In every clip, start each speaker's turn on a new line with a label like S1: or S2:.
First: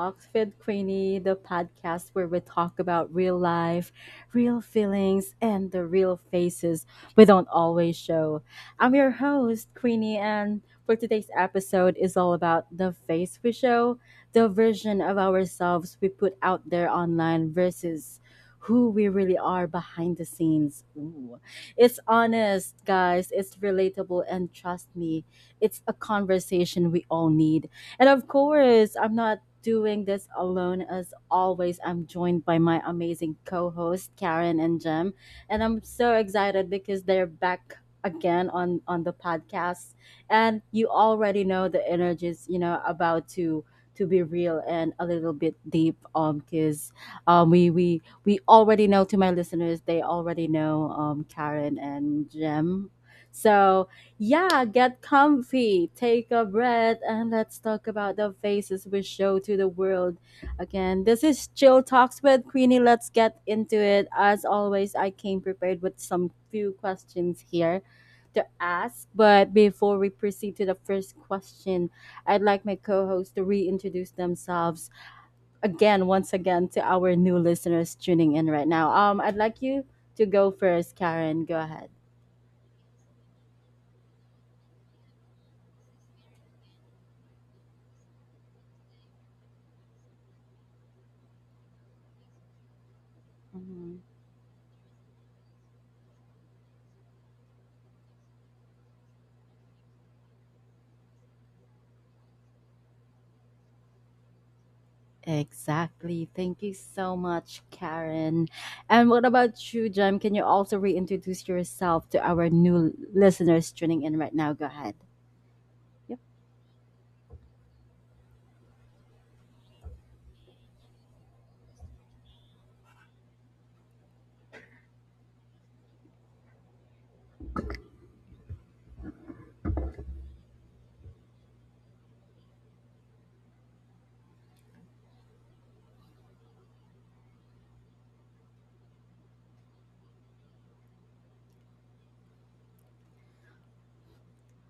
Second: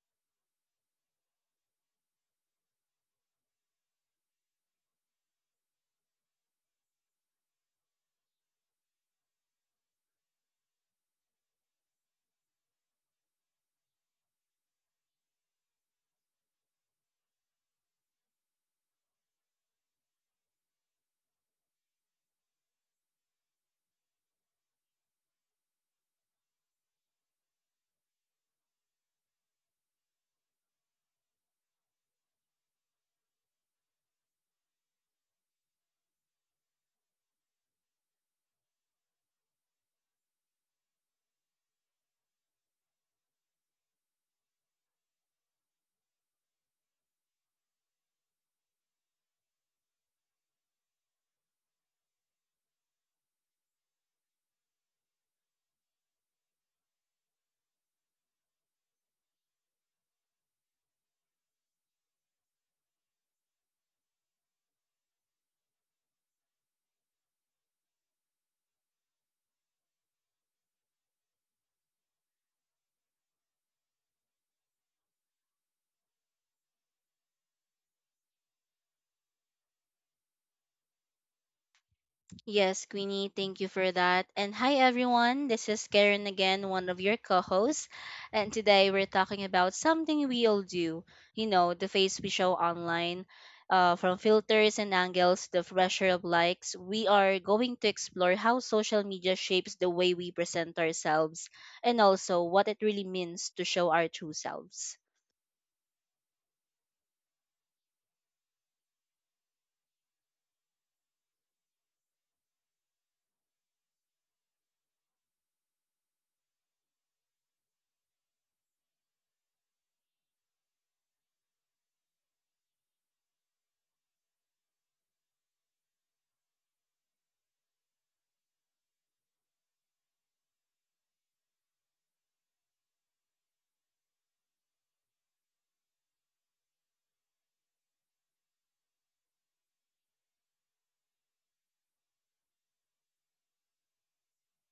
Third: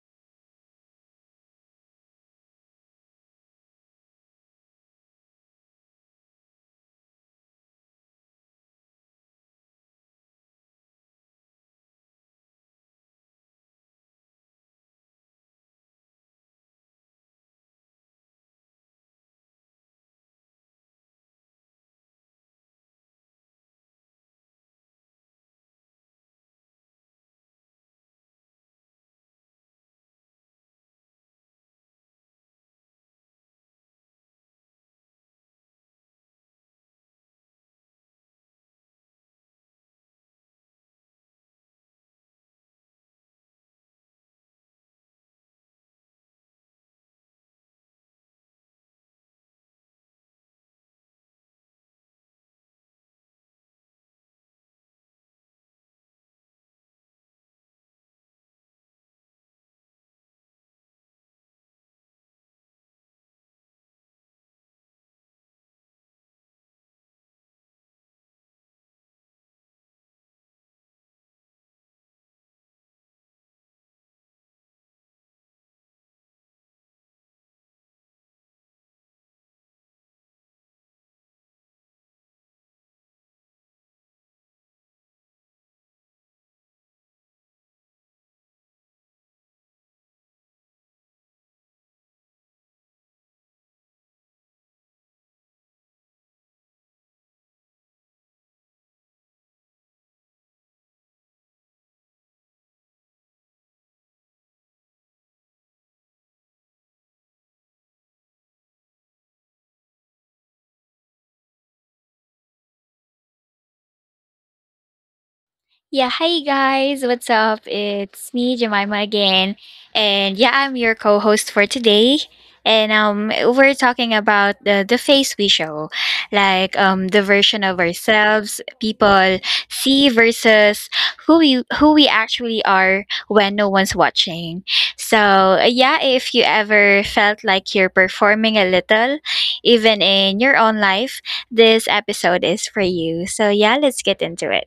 S1: Talks with Queenie, the podcast where we talk about real life, real feelings, and the real faces we don't always show. I'm your host, Queenie, and for today's episode is all about the face we show, the version of ourselves we put out there online versus who we really are behind the scenes. Ooh. It's honest, guys, it's relatable, and trust me, it's a conversation we all need. And of course, I'm not doing this alone. As always, I'm joined by my amazing co host, Karen and Jem. And I'm so excited because they're back again on the podcast, and you already know the energies, you know, about to be real and a little bit deep because we already know, to my listeners, they already know Karen and Jem. So yeah, get comfy, take a breath, and let's talk about the faces we show to the world. Again, this is Chill Talks with Queenie. Let's get into it. As always, I came prepared with some few questions here to ask. But before we proceed to the first question, I'd like my co host to reintroduce themselves again, once again, to our new listeners tuning in right now. I'd like you to go first, Karen. Go ahead.
S2: Yes, Queenie, thank you for that. And hi, everyone. This is Karen again, one of your co hosts. And today we're talking about something we all do, the face we show online. From filters and angles, the pressure of likes, we are going to explore how social media shapes the way we present ourselves, and also what it really means to show our true selves.
S1: Exactly. Thank you so much, Karen. And what about you, Jem? Can you also reintroduce yourself to our new listeners tuning in right now? Go ahead.
S3: Yeah,
S1: Yep.
S3: hi guys, what's up? It's me, Jemima again. And yeah, I'm your co host for today. And we're talking about the face we show, like the version of ourselves people see versus who we actually are when no one's watching. So yeah, if you ever felt like you're performing a little, even in your own life, this episode is for you. So yeah, let's get into it.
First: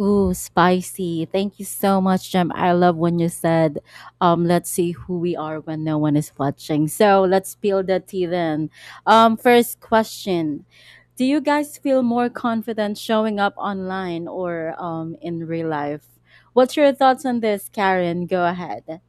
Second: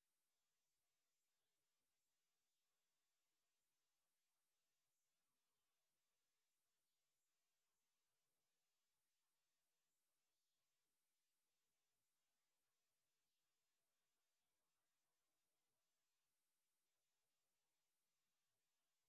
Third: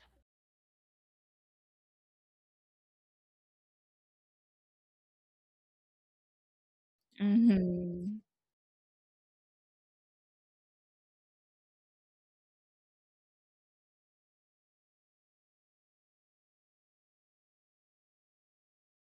S1: Ooh, spicy. Thank you so much, Jem. I love when you said, let's see who we are when no one is watching. So let's peel the
S3: Mhm.
S1: tea then. First question. Do you guys feel more confident showing up online or in real life? What's your thoughts on this, Karen? Go ahead.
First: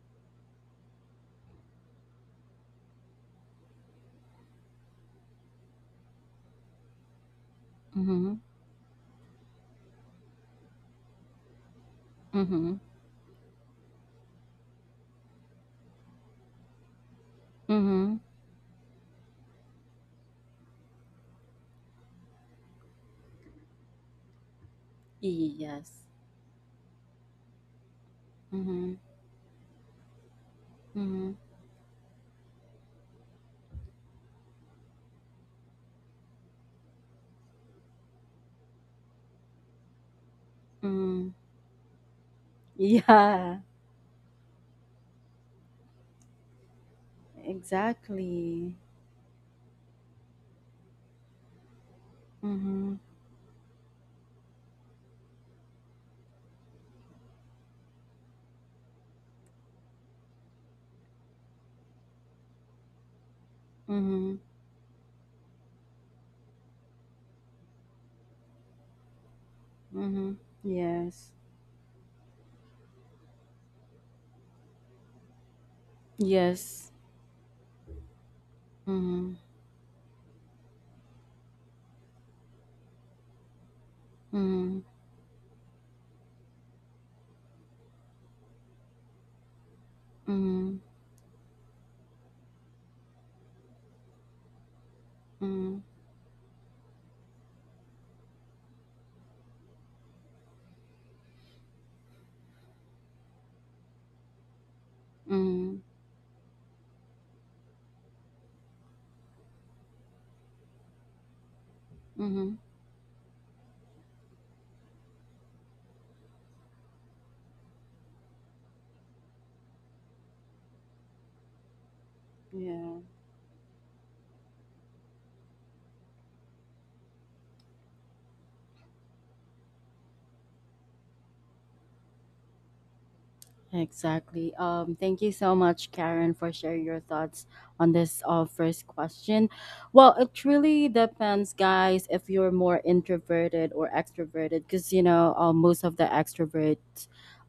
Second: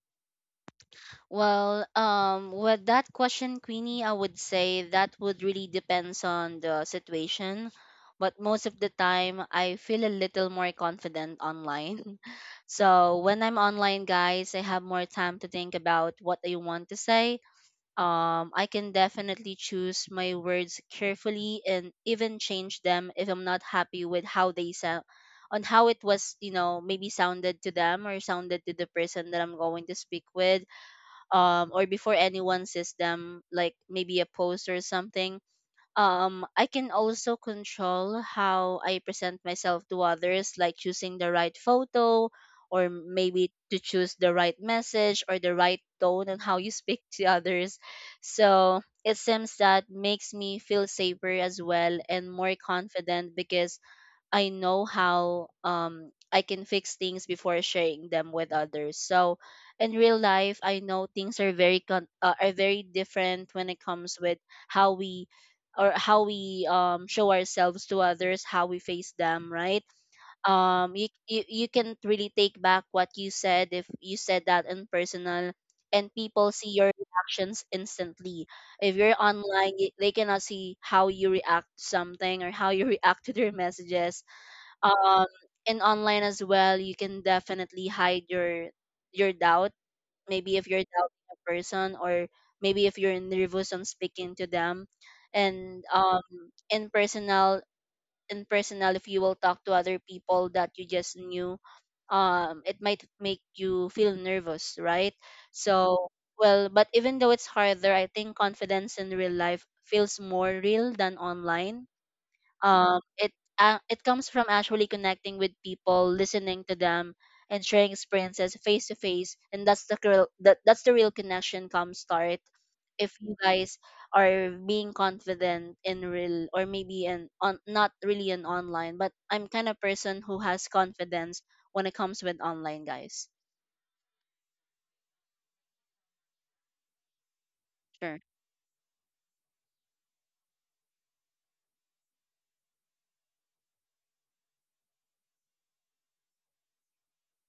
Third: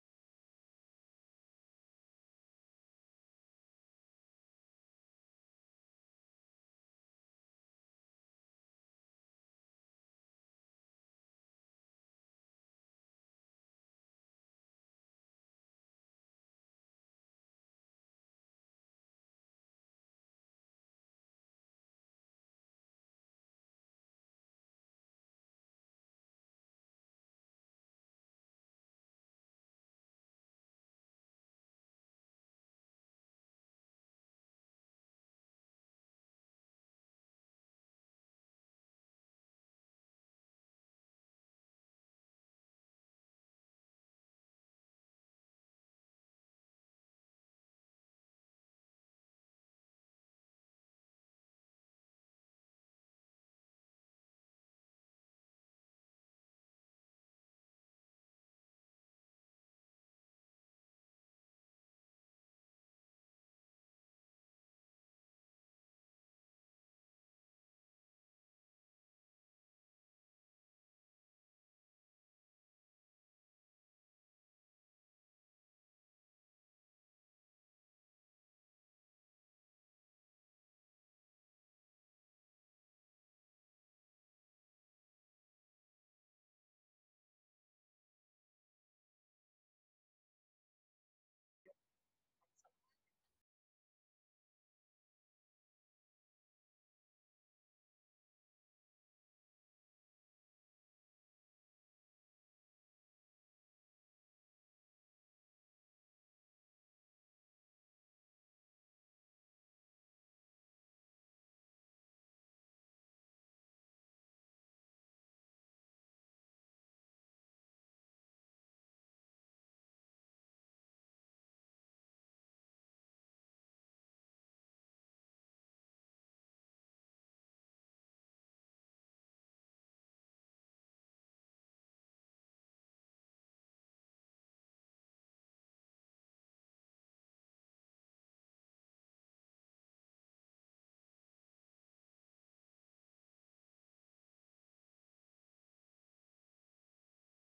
S2: Well, with that question, Queenie, I would say that would really depends on the situation.
S1: Mhm.
S2: But most of the time, I feel a little more confident online.
S1: Mhm.
S2: So when I'm online, guys, I have more time to think about what I want to say.
S1: Mhm.
S2: I can definitely choose my words carefully and even change them if I'm not happy with how they sound, on how
S1: Yes.
S2: it was, maybe sounded to them or sounded to the
S1: Mhm.
S2: person that I'm going to speak with,
S1: Mhm.
S2: or before anyone sees them, like maybe a post or something. I can also control how I present myself to others, like choosing the
S1: Mhm.
S2: right photo, or maybe
S1: Yeah.
S2: to choose the right message or the right tone and how you speak to others.
S1: Exactly.
S2: So it seems that makes me feel safer as well and more
S1: Mhm.
S2: confident, because I know how I can fix things before sharing them with others. So in real life, I know things are very are very different when it comes
S1: Mhm.
S2: with how we, or how we show ourselves to others, how we face them, right?
S1: Mhm. Yes.
S2: You can not really take back what you said if you said that in personal, and people see
S1: Yes.
S2: your reactions instantly. If you're
S1: Mhm.
S2: online, they cannot see how you react to something or how you react to their messages.
S1: Mhm.
S2: um and online as well, you can definitely hide your doubt, maybe if
S1: Mhm.
S2: you're doubting a person, or maybe if you're nervous on speaking to them.
S1: Mhm.
S2: And in personal in personal, if you will talk to other people that you just knew, it might make you feel nervous, right?
S1: Mhm.
S2: So, well, but even though it's harder, I think confidence in real life feels more real than online.
S1: Mhm.
S2: um, it it comes from actually connecting with people, listening to them, and sharing experiences face to face. And that's the real, that's the real connection come start.
S1: Yeah.
S2: If you guys are being confident in real, or maybe in on, not really in online, but I'm kind of person who has confidence when it comes with online, guys.
S1: Exactly. Thank you so much, Karen, for sharing your thoughts on this
S2: Sure.
S1: first question. Well, it really depends, guys, if you're more introverted or extroverted, because you know, most of the extrovert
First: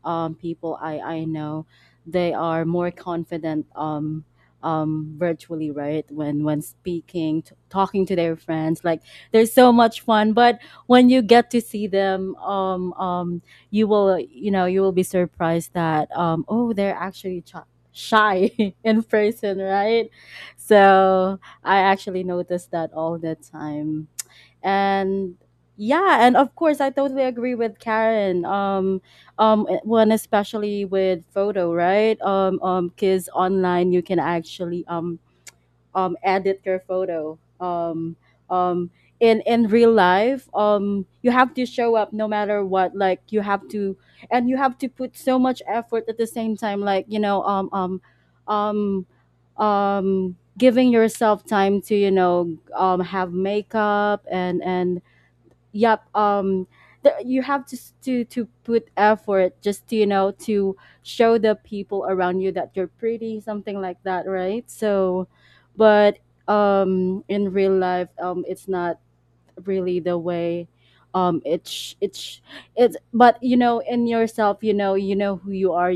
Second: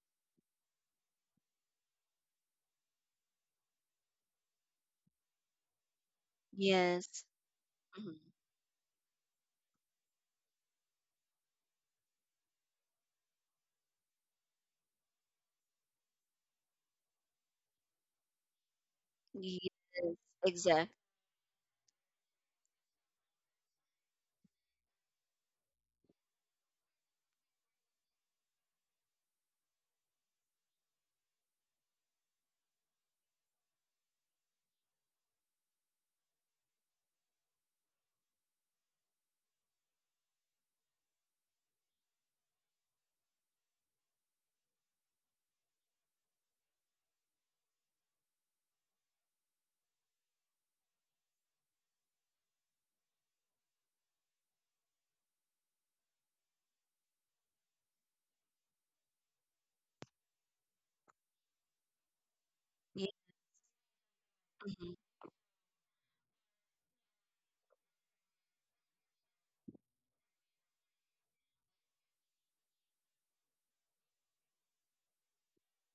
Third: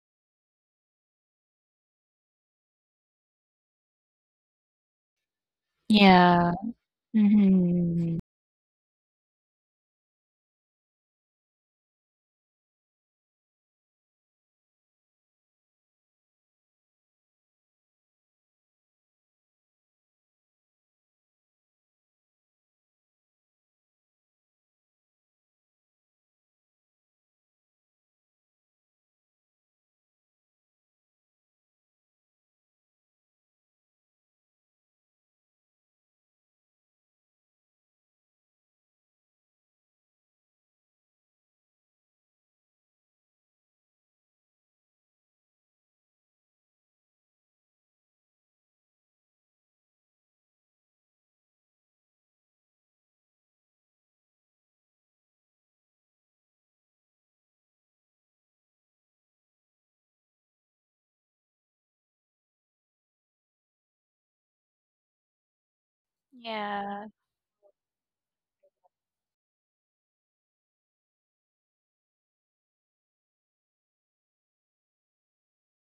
S1: people I know, they are more confident virtually, right? When
S3: Yeah.
S2: Yes.
S1: speaking, talking
S2: Mhm.
S1: to
S3: Mhm.
S1: their friends, like there's so much fun. But when you get to see them you will, you know, you will be surprised that oh, they're actually shy in person,
S2: Yes.
S1: right?
S2: Exactly.
S1: So I actually noticed that all the time. And yeah, and of course I totally agree with Karen. One especially with photo, right? Because online you can actually edit your photo. Um, in real life, you have to show up no matter what. Like you have to, and you have to put so much effort at the same time. Like you know, um, giving yourself time to, you know, have makeup and yep the, you have to to put effort just to, you know, to show the people around you that you're pretty, something like that, right? So but
S3: Yeah.
S1: in real life, it's not really the way. um it's it's it's but you know, in yourself, you know, you know who you are,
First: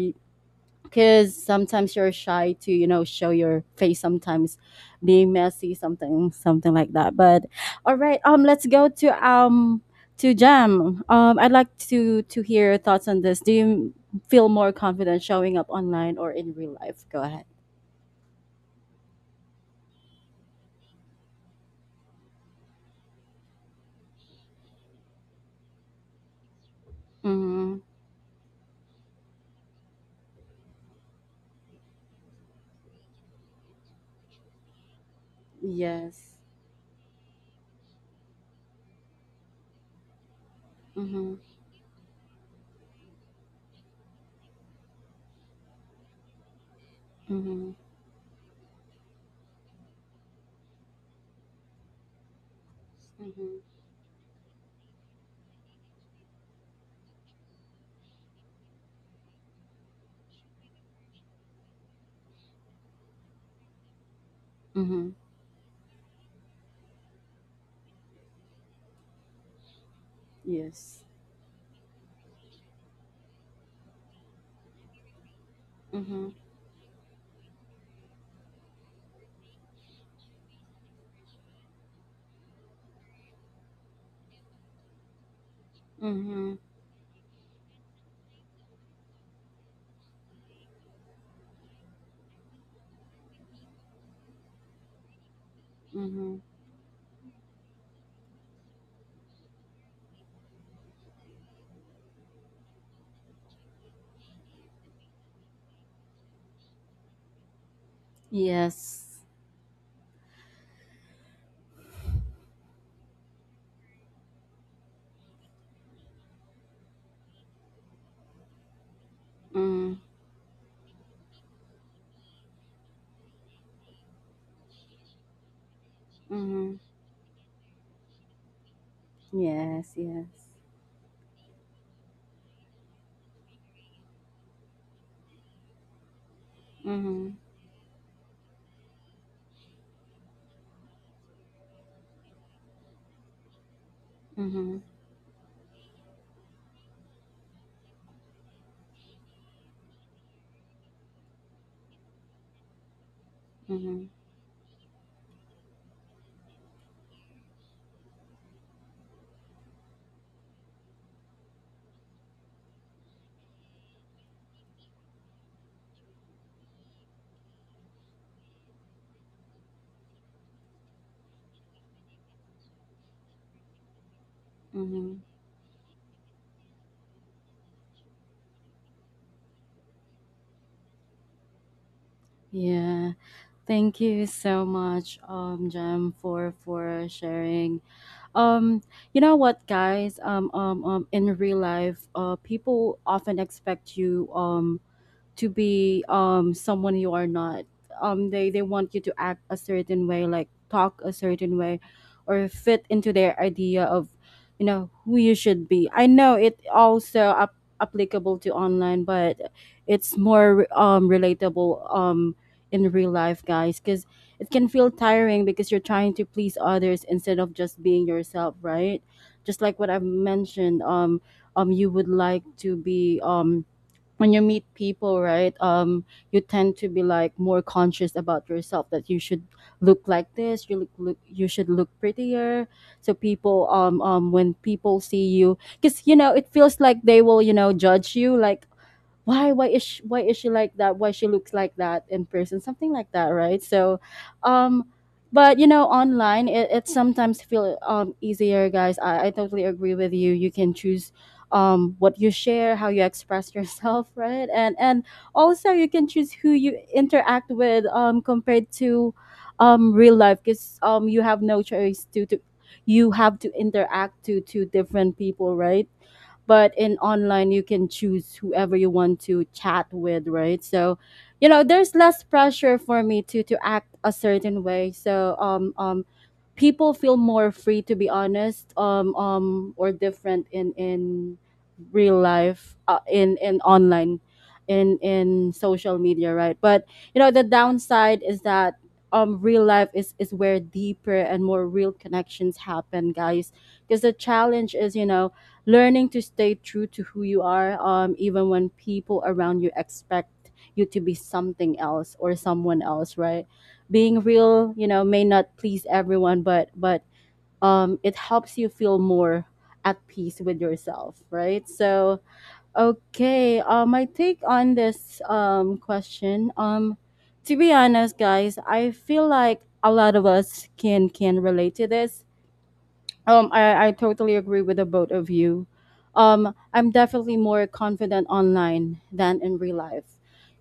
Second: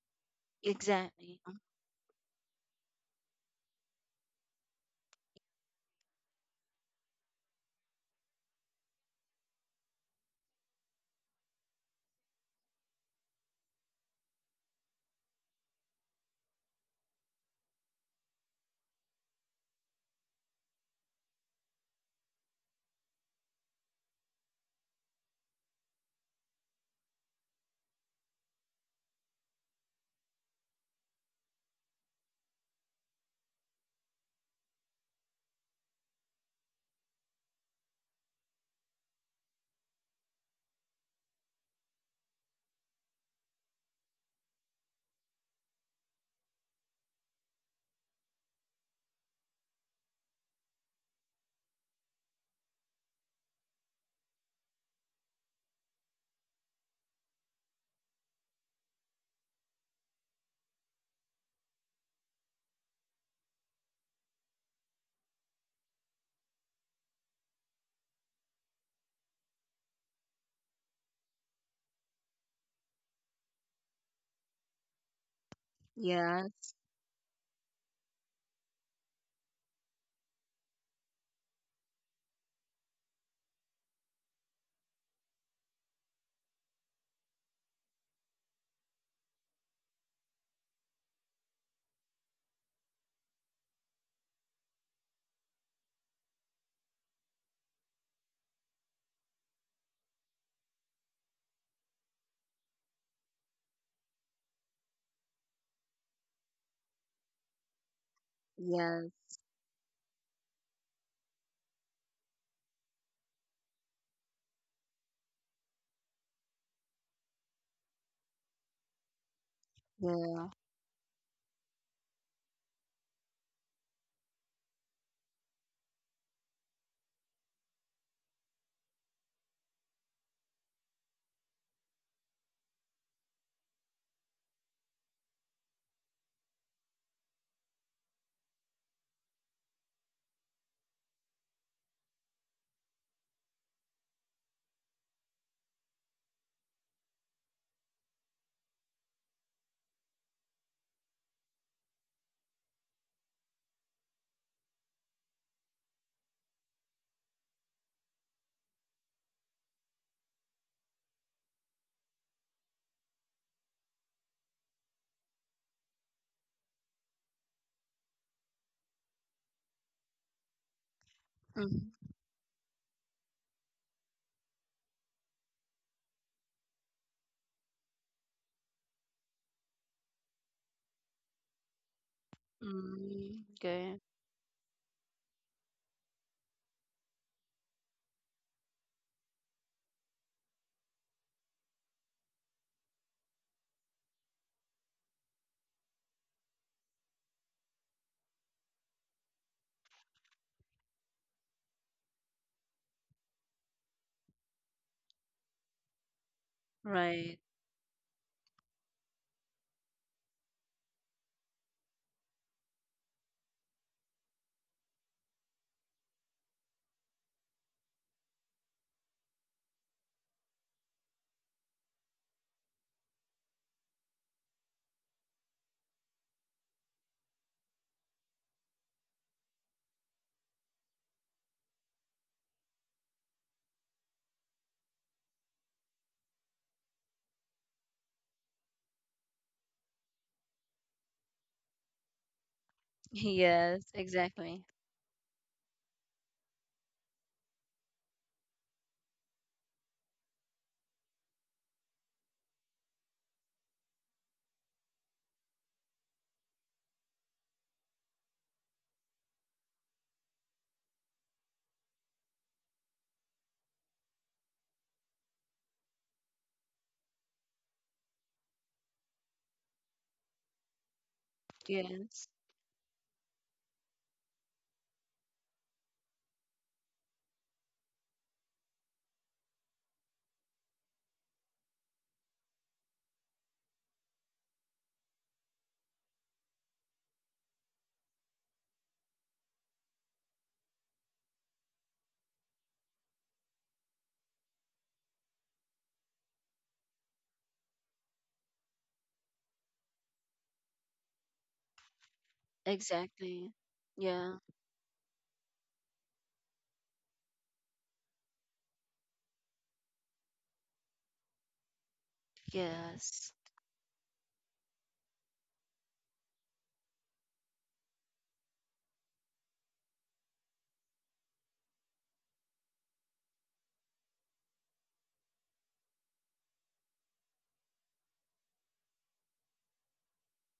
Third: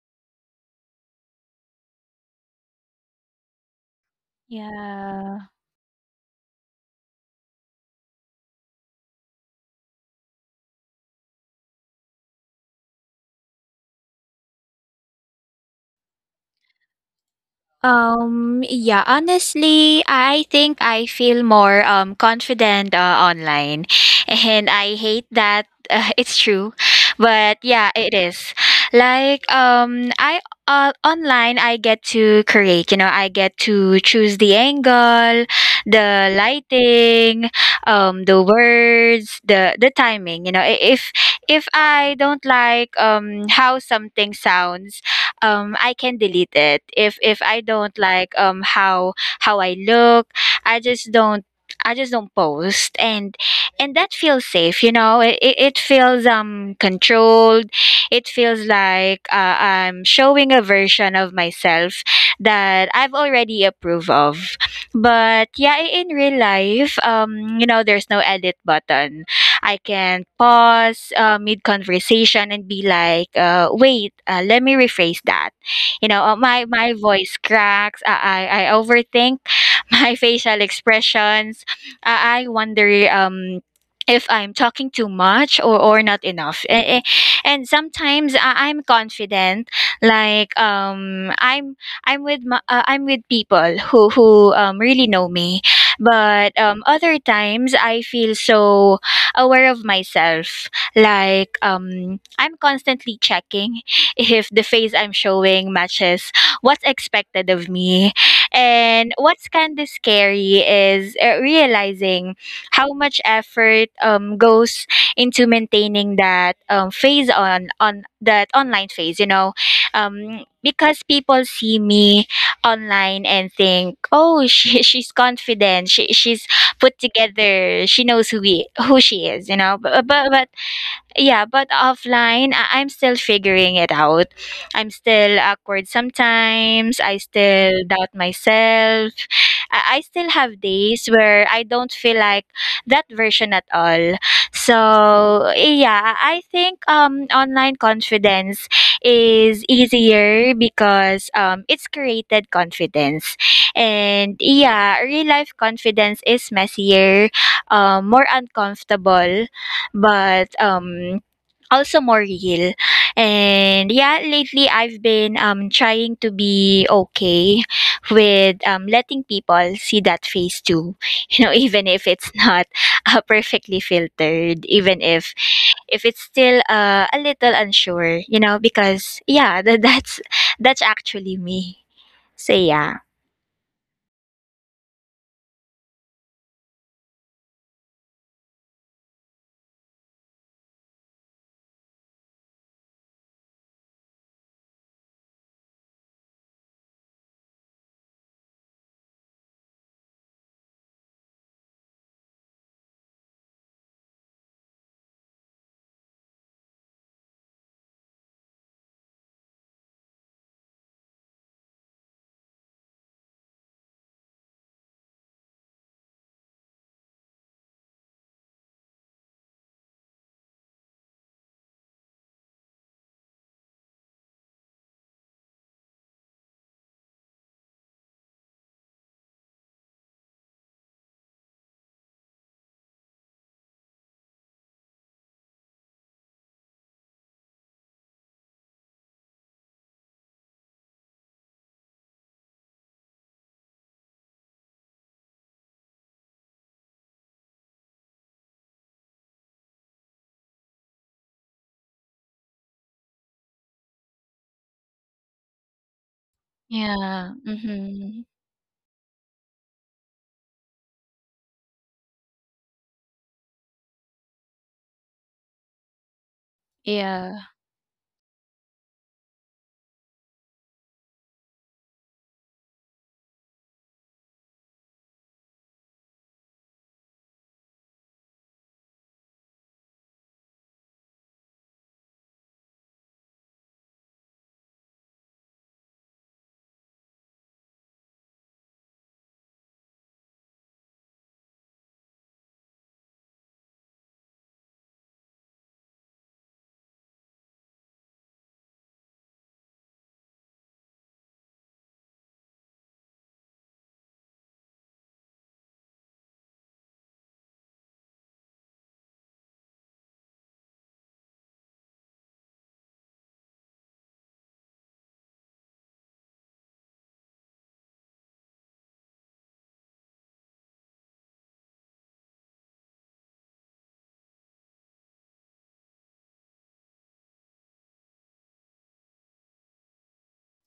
S1: because
S2: Exactly.
S1: sometimes you're shy to, you know, show your face sometimes, being
S3: Yeah.
S1: messy, something something like that. But all right, let's go to Jam. I'd like to hear your thoughts on this. Do you feel more confident showing up online or in real life? Go ahead.
S3: Yeah, honestly, I think I feel more confident online. And I hate that it's true. But
S1: Mm-hmm.
S3: yeah, it is. Like I online I get to create, you know, I get to choose the angle, the
S1: Yes.
S3: lighting, the words, the timing, you know. I- If
S1: Mm-hmm.
S3: if I don't like how something sounds, I can delete it. If I
S1: Mm-hmm.
S3: don't like how I look, I just don't post, and
S1: Mm-hmm.
S3: that feels safe, you know. It feels controlled. It feels like I'm showing a version of myself that I've already approved of.
S1: Mm-hmm.
S3: But yeah, in real life, you know, there's no edit button. I can
S1: Yes.
S3: pause mid conversation and be like, "Wait, let me rephrase that." You know,
S1: Mm-hmm.
S2: Yes.
S3: my voice cracks. I overthink my facial expressions. I wonder if I'm talking too much or not
S1: Mm-hmm.
S3: enough. And sometimes I'm confident, like I'm with my, I'm with people who really know me,
S1: Mm-hmm.
S3: but other times I feel so aware of myself. Like I'm constantly checking if the face I'm showing matches what's expected of me.
S1: Yes.
S3: And
S2: Yes.
S3: what's kind of scary is realizing how much effort goes into maintaining that phase on that online phase, you know.
S1: Mm-hmm.
S2: Yes.
S3: Because people see me online and think, "Oh, she's confident. She she's
S1: Mm-hmm.
S3: put together. She knows who we who she is, you know."
S1: Yes,
S3: But,
S1: yes.
S3: yeah, but offline I'm still figuring it out. I'm still awkward sometimes. I
S1: Mm-hmm.
S3: still doubt myself. I still have days where I don't feel like that version at all.
S1: Mm-hmm.
S3: So yeah, I think online confidence is easier because it's created confidence,
S1: Mhm,
S3: and yeah, real life confidence is messier, more uncomfortable, but also more real. And yeah, lately I've been trying to be okay with letting people see that face too. You know, even
S2: Mhm.
S3: if it's not perfectly filtered, even
S1: mhm.
S3: if it's still a little unsure, you know, because yeah, that's actually me. So yeah.
S1: Yeah.
S2: Mm,
S1: Thank
S2: okay.
S1: you so much, Jem, for sharing. Um, you know what, guys? In real life, people often expect you, to be someone you are not. They want you to act a certain way, like talk a certain way, or fit into their idea of, you know, who you should be. I know it also
S2: Right.
S1: applicable to online, but it's more relatable in real life, guys, because it can feel tiring because you're trying to please others instead of just being yourself, right? Just like what I've mentioned, you would like to be when you meet people, right? You tend to be like more conscious about yourself, that you should look like this, you look, you should look prettier, so people when people see you, because you know it feels like they will, you know, judge you, like why, why is she like that, why she looks like that in person, something like that, right?
S2: Yes,
S1: So
S2: exactly.
S1: um but you know, online it, it sometimes feel easier, guys. I totally agree with you. You can choose what you share, how you express yourself, right? And also you can choose who you
S3: Yeah.
S1: interact with,
S3: Mm-hmm.
S1: compared to real life, because you have no choice to you have to interact to different people, right? But in
S3: Yeah.
S1: online you can choose whoever you want to chat with, right? So you know, there's less
S2: Yes,
S1: pressure for me to act a certain way. So people feel more free to be honest, or different in real life, in online, in social media, right? But you know, the downside is that real life is where deeper and more real connections happen, guys, because the challenge is, you know, learning to stay true to who you are even when people around you expect you to be something else or someone else, right?
S2: exactly.
S1: Being
S2: Yeah,
S1: real, you know, may not please everyone, but it helps you feel more at peace with yourself, right? So
S2: yes.
S1: okay, my take on this question. To be honest, guys, I feel like a lot of us can relate to this. I totally agree with the both of you. I'm definitely more confident online than in real life.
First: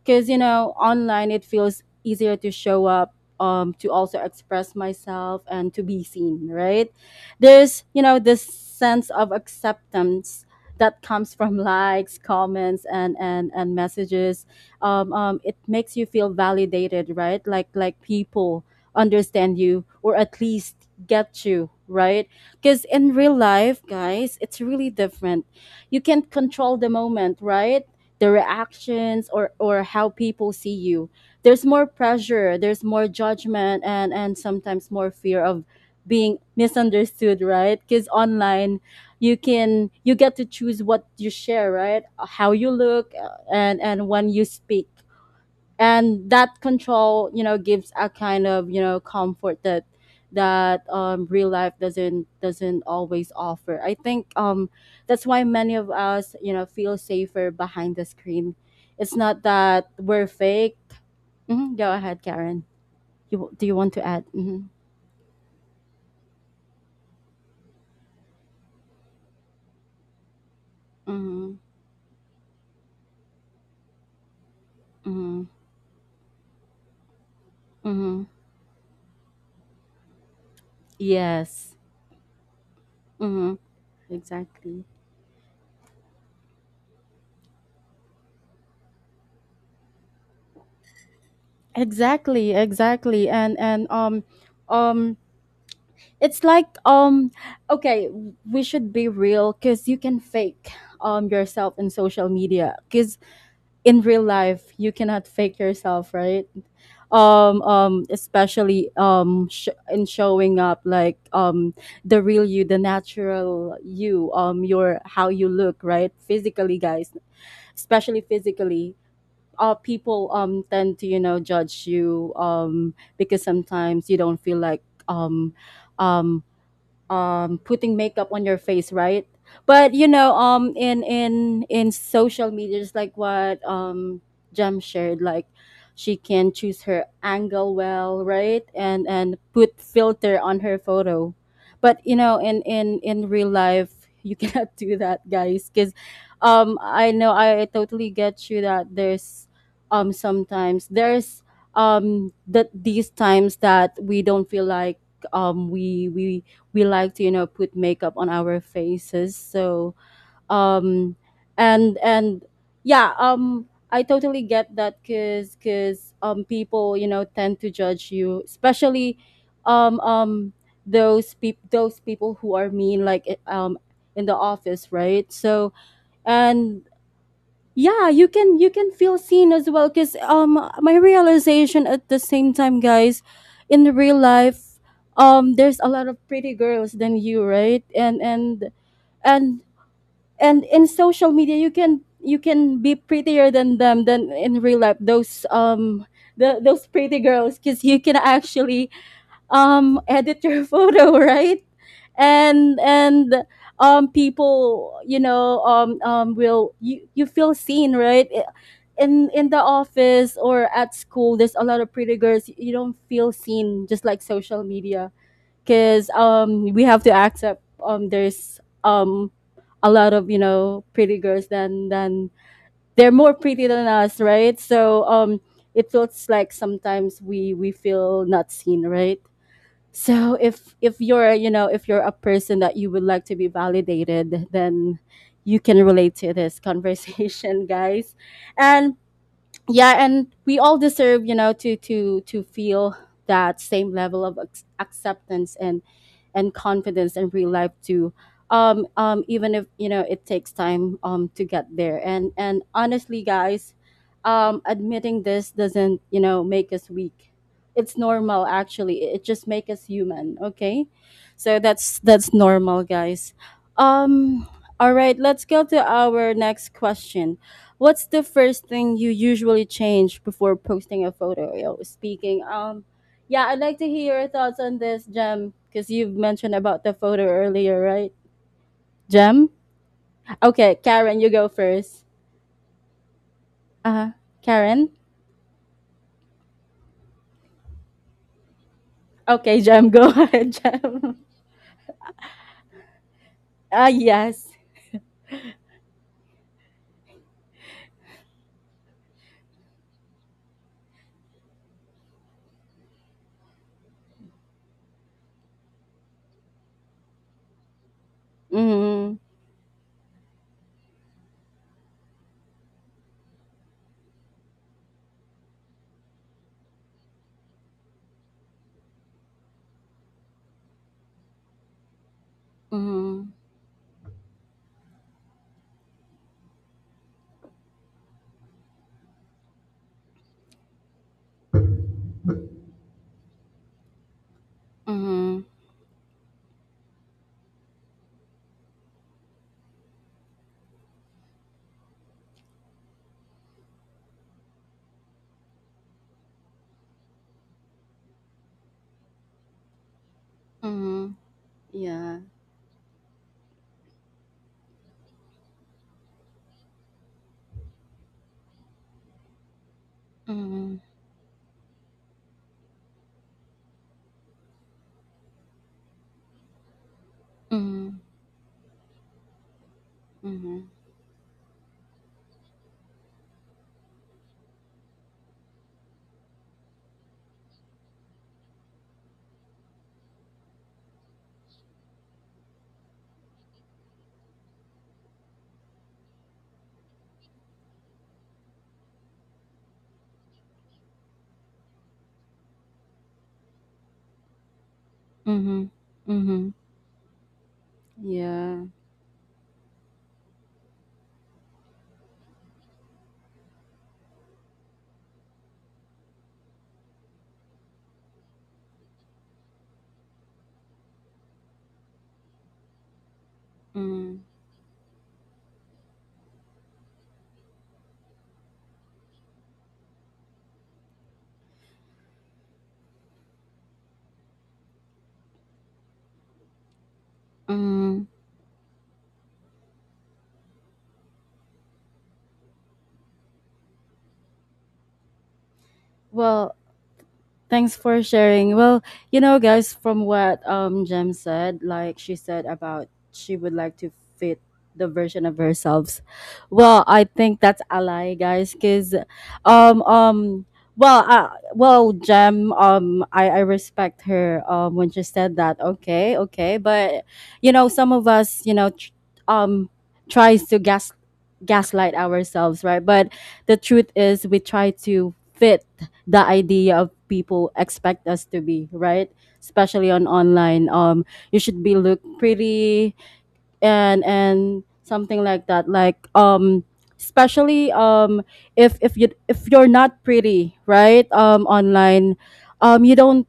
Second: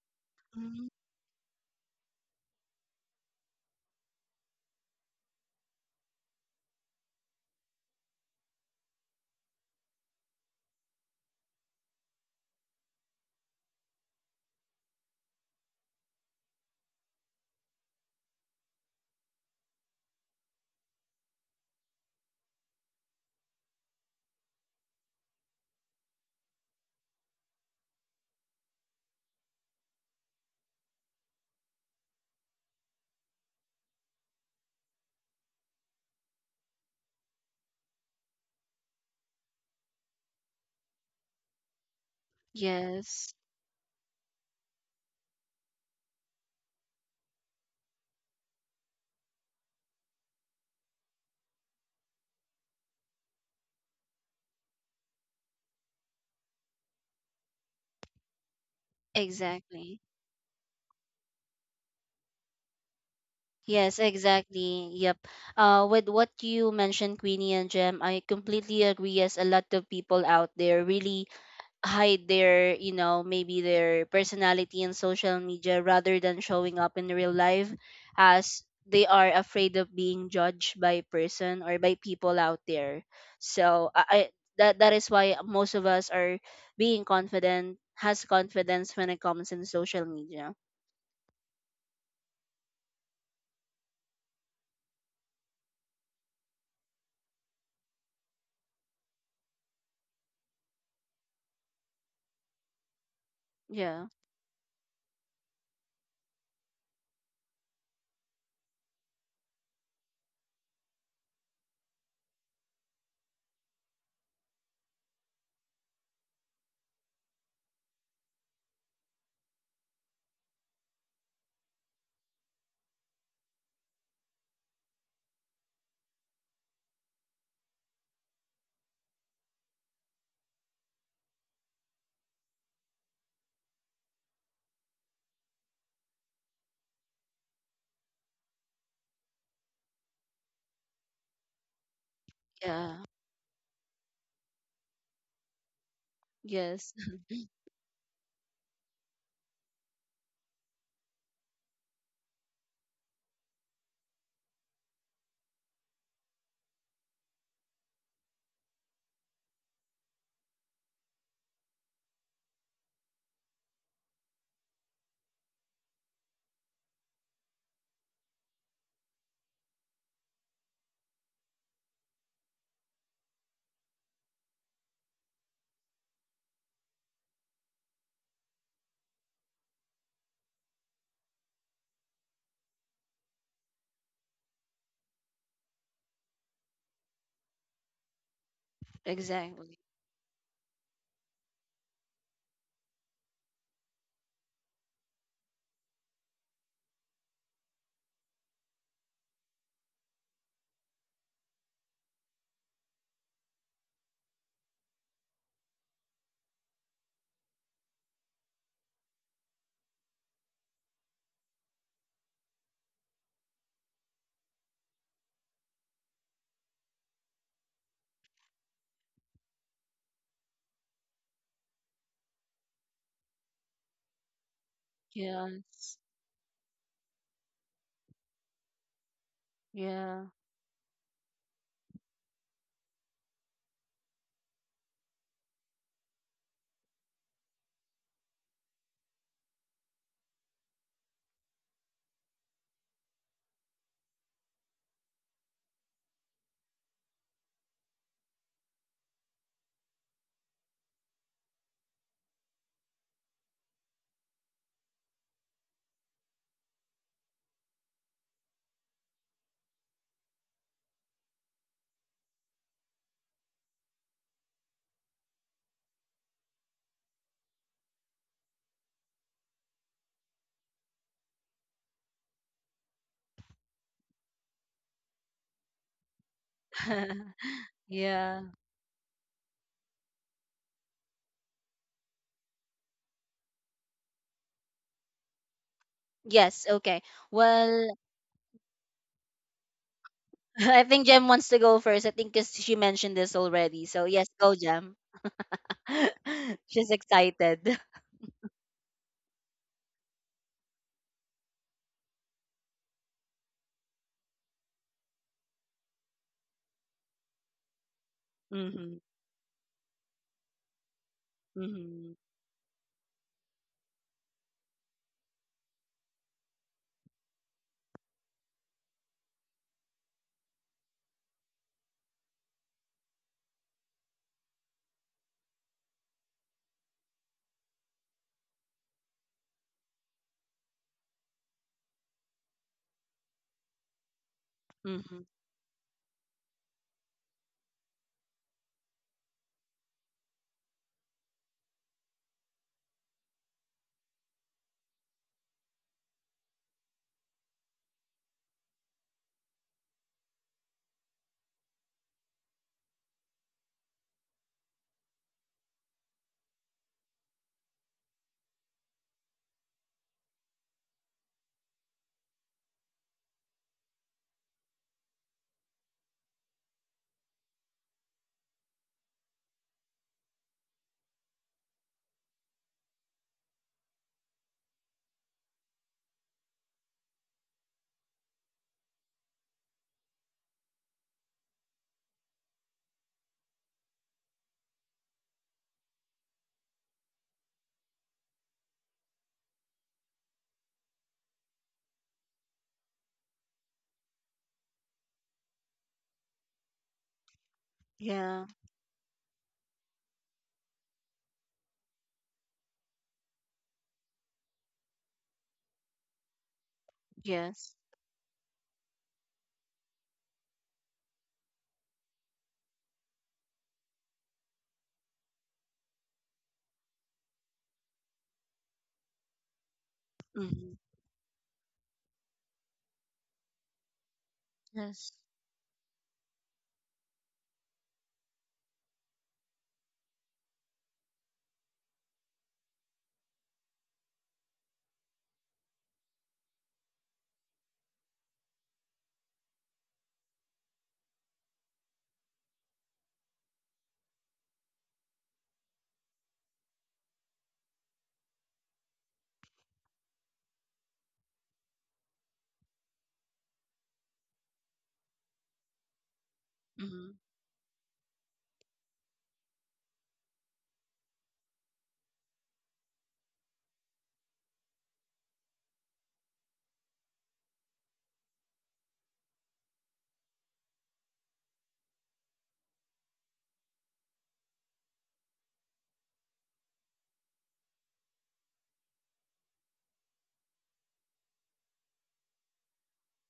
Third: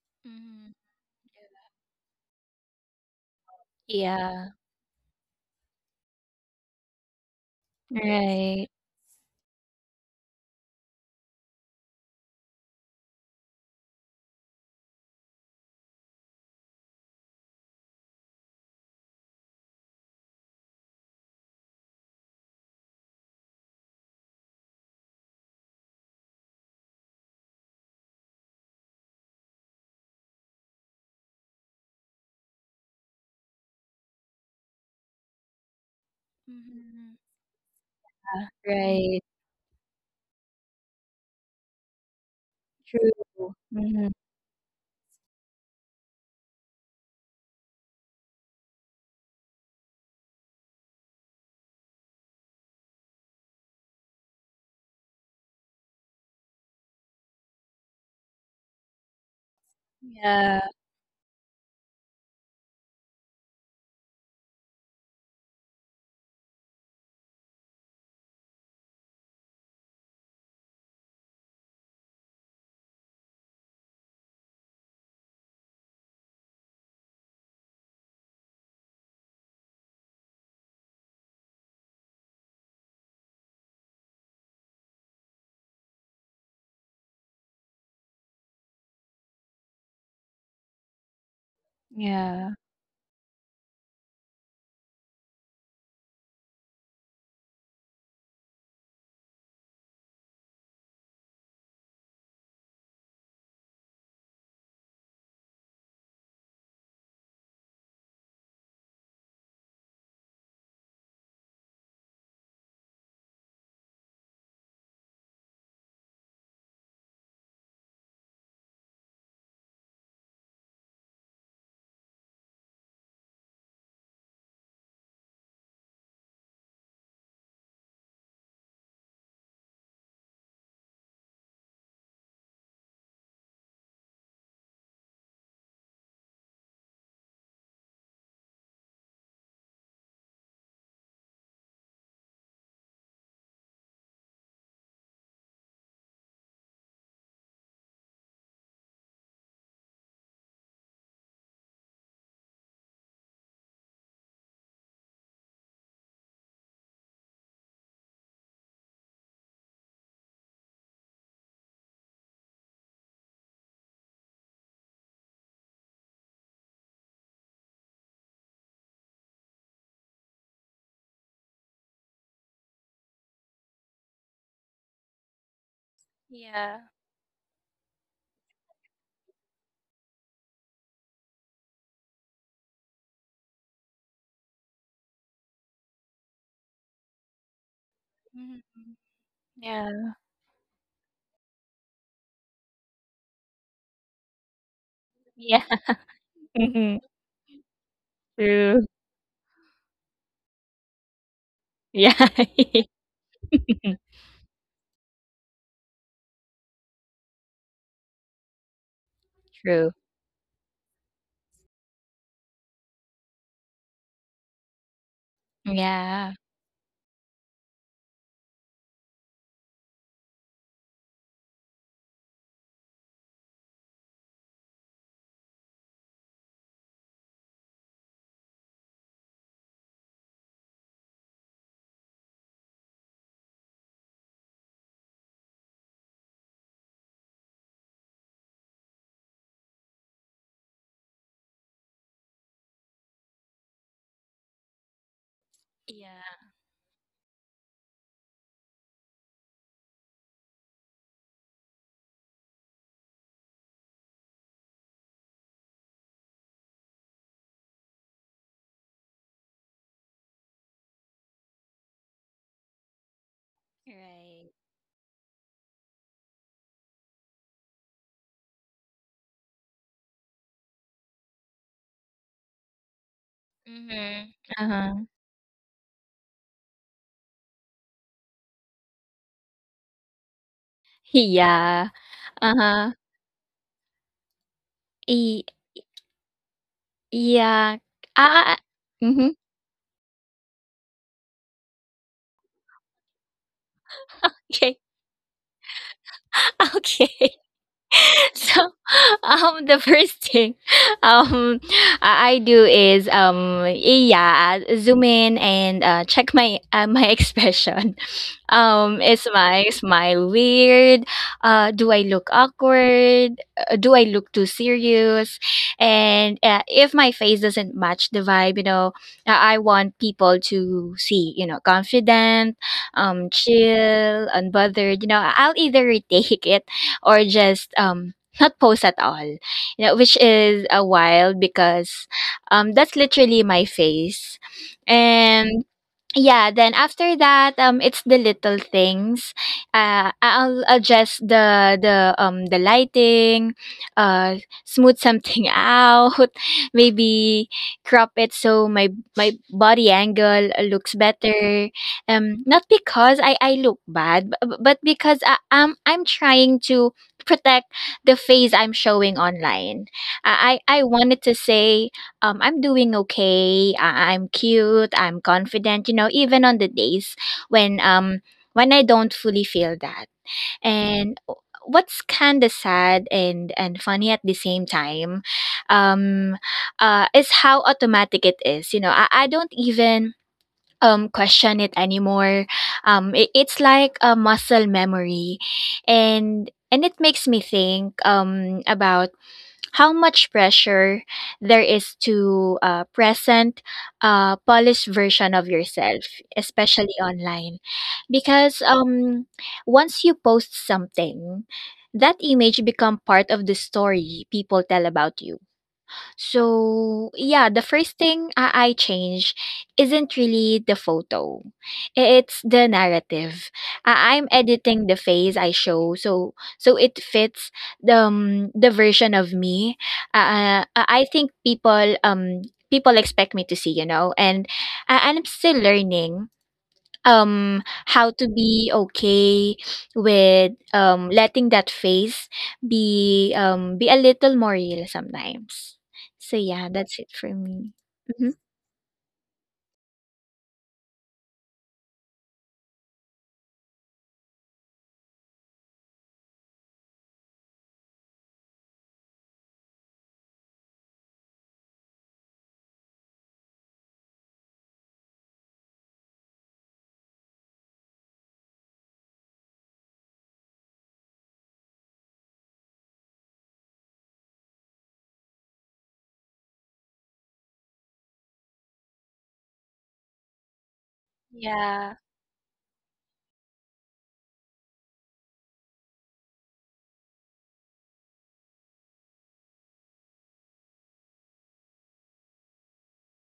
S1: Because, you
S3: Hmm.
S1: know,
S2: Mhm.
S1: online it feels easier to show up, to also
S3: Yeah.
S1: express myself and to be seen, right? There's, you know, this
S3: Right.
S1: sense of acceptance that comes from likes, comments, and messages. It makes you feel validated, right? Like people understand you, or at least get you, right? Because in real life, guys, it's really different. You can't control the moment, right? The reactions, or how people see you. There's more pressure, there's more judgment, and sometimes more fear of being
S3: Hmm.
S1: misunderstood, right? Because online,
S3: Right.
S1: you get to choose what you share, right? How you
S3: True.
S1: look,
S2: Yes,
S1: and
S3: Mhm.
S1: when you speak, and that control, you know, gives a kind of, you know, comfort that real life doesn't always offer, I think. That's why many of us, you know, feel safer behind the screen. It's not that
S2: exactly.
S1: we're
S3: Yeah.
S1: fake. Mhm, go ahead, Karen. You want
S2: Yes,
S1: to add? Mm-hmm.
S2: exactly. Yep. With what you mentioned, Queenie and Jem, I completely agree. As a lot of people out there really
S1: Mm-hmm.
S2: hide their, maybe their personality in social
S1: Mm-hmm.
S2: media rather than showing up in real life,
S1: Mm-hmm.
S2: as they are afraid of being judged by person
S1: Yes.
S2: or by people out there.
S1: Mm-hmm.
S2: So I that
S1: exactly
S2: that is why most of us are being confident, has confidence when it comes in social media.
S3: Yeah.
S1: exactly, and um it's like, okay, we should be real, because you can fake yourself in social media, because in
S2: Yeah.
S1: real life you cannot fake yourself, right? Especially in showing up, like, the real you, the natural you, your how you look, right, physically, guys. Especially physically, people tend to, you know, judge you, because sometimes you don't feel like um putting makeup on your face, right? But you know, in social media, just like what Jem shared, like she can choose her angle well, right? And put filter on her photo. But you know,
S2: Yeah.
S1: in real life you cannot do that, guys, because
S2: Yes.
S1: I know I totally get you that there's sometimes there's that these times that we don't feel like um we we we like to, you know, put makeup on our faces. So um and yeah, I totally get that because people, you know, tend to judge you, especially um um those people who are mean, like in the office, right? So
S3: Yeah.
S1: and yeah, you can feel seen as well, because my realization at the same time, guys, in the real life, there's a lot of pretty girls than you, right? and
S3: Mhm.
S1: and and
S2: Exactly.
S3: Yeah.
S1: and in social media you can be prettier than them, than in real life.
S3: Yeah.
S1: Those
S3: Mhm.
S1: pretty girls, because you can
S3: True.
S1: actually edit your photo, right?
S3: Yeah.
S1: And people, you know, will you you feel seen, right? In the
S3: True.
S1: office or at school There's a lot of pretty girls, you don't feel seen just like social media because
S3: Yeah.
S1: we have to accept there's a lot of pretty girls than they're more pretty than us, right? So um, it
S2: Yes.
S1: feels like sometimes we feel not seen, right?
S2: Yeah.
S1: So if you're you know if you're a person that you would like to be validated, then you can relate to this conversation, guys. And yeah, and we all deserve you know to to feel that same level of acceptance
S3: Yeah.
S1: and confidence in real life too. Even if you know it takes time to get there, and honestly guys, admitting this doesn't you know make us weak. It's normal, actually. It just makes us human, okay? So that's normal, guys. um
S3: Right.
S1: all right, let's go to our next question. What's the first thing you usually change before posting a photo? Yo, speaking. Yeah, I'd like to hear your
S3: Mhm.
S1: thoughts on this,
S3: Uh-huh.
S1: Jem, because you've mentioned about the photo earlier, right?
S2: Yeah.
S1: Jem? Okay, Karen, you go
S3: Yeah.
S1: first.
S3: Uh-huh.
S1: Uh-huh. Karen?
S3: E-
S2: Yes, okay.
S3: yeah.
S2: Well,
S3: Ah. Mm-hmm.
S1: Okay, Jem, go ahead,
S2: I think
S1: Jem.
S2: Jem wants to go first. I think because she mentioned this already.
S1: Ah,
S2: So yes,
S1: yes.
S2: go
S3: Okay.
S2: Jem. She's
S3: Okay.
S2: excited.
S3: So the first thing um I do is yeah, zoom in and check my expression.
S2: Mhm.
S1: Mm-hmm.
S3: Is my smile weird? Do I
S2: Mhm.
S3: look awkward? Do I look too serious? And if my face doesn't match the vibe, you know, I want people to see, you know, confident,
S1: Mm-hmm.
S3: chill, unbothered, you know. I'll either retake it or just not post at all, you know, which is a wild, because that's literally my face.
S2: Mhm.
S1: Mm-hmm.
S3: And yeah, then after that, it's the little things. I'll adjust the lighting. uh Smooth something out, maybe crop it so my body angle looks
S1: Mm-hmm.
S3: better.
S1: Yeah.
S3: Not because I look bad, but because I'm trying to protect the face I'm showing online.
S1: Mm-hmm.
S3: I wanted to say I'm doing okay. I'm cute. I'm confident. You know, even on the days when
S1: Mm-hmm.
S3: um when I don't fully feel that.
S1: Mm-hmm.
S3: And what's kind of sad and funny at the same time, um, is how automatic it is. You know, I don't even question it anymore. It's like a muscle memory, and it makes me think about how much pressure there is to present a polished version of
S1: Mm-hmm.
S3: yourself,
S1: Mm-hmm.
S3: especially online.
S2: Yeah.
S1: Yeah.
S3: Because once you post something, that image become part of the story people tell about you. So yeah, the
S2: Yes.
S3: first thing I change isn't really the photo. It's the narrative.
S1: Mm-hmm.
S3: I'm editing the face I show so it fits the version of me.
S2: Mhm.
S3: I think people expect me to see, you know. And
S2: Yes.
S3: I'm still learning
S1: Mm-hmm.
S3: how to be okay with letting that phase be a little more real sometimes. So
S1: Well,
S3: yeah, that's it for me.
S1: thanks for
S3: Hmm.
S1: sharing. Well, you know, guys, from what Jem said, like she said about she would like to fit the version of herself. Well, I think that's a lie, guys, because um um well well Jem I respect her when she said that. Okay, okay, but
S2: Mhm.
S1: you know, some of us you know um tries to gaslight ourselves, right? But the truth is, we try to fit the idea of people expect us to be, right? Especially on online. You should be
S3: Yeah.
S1: look pretty and something like that like especially if you if you're not pretty right online you don't,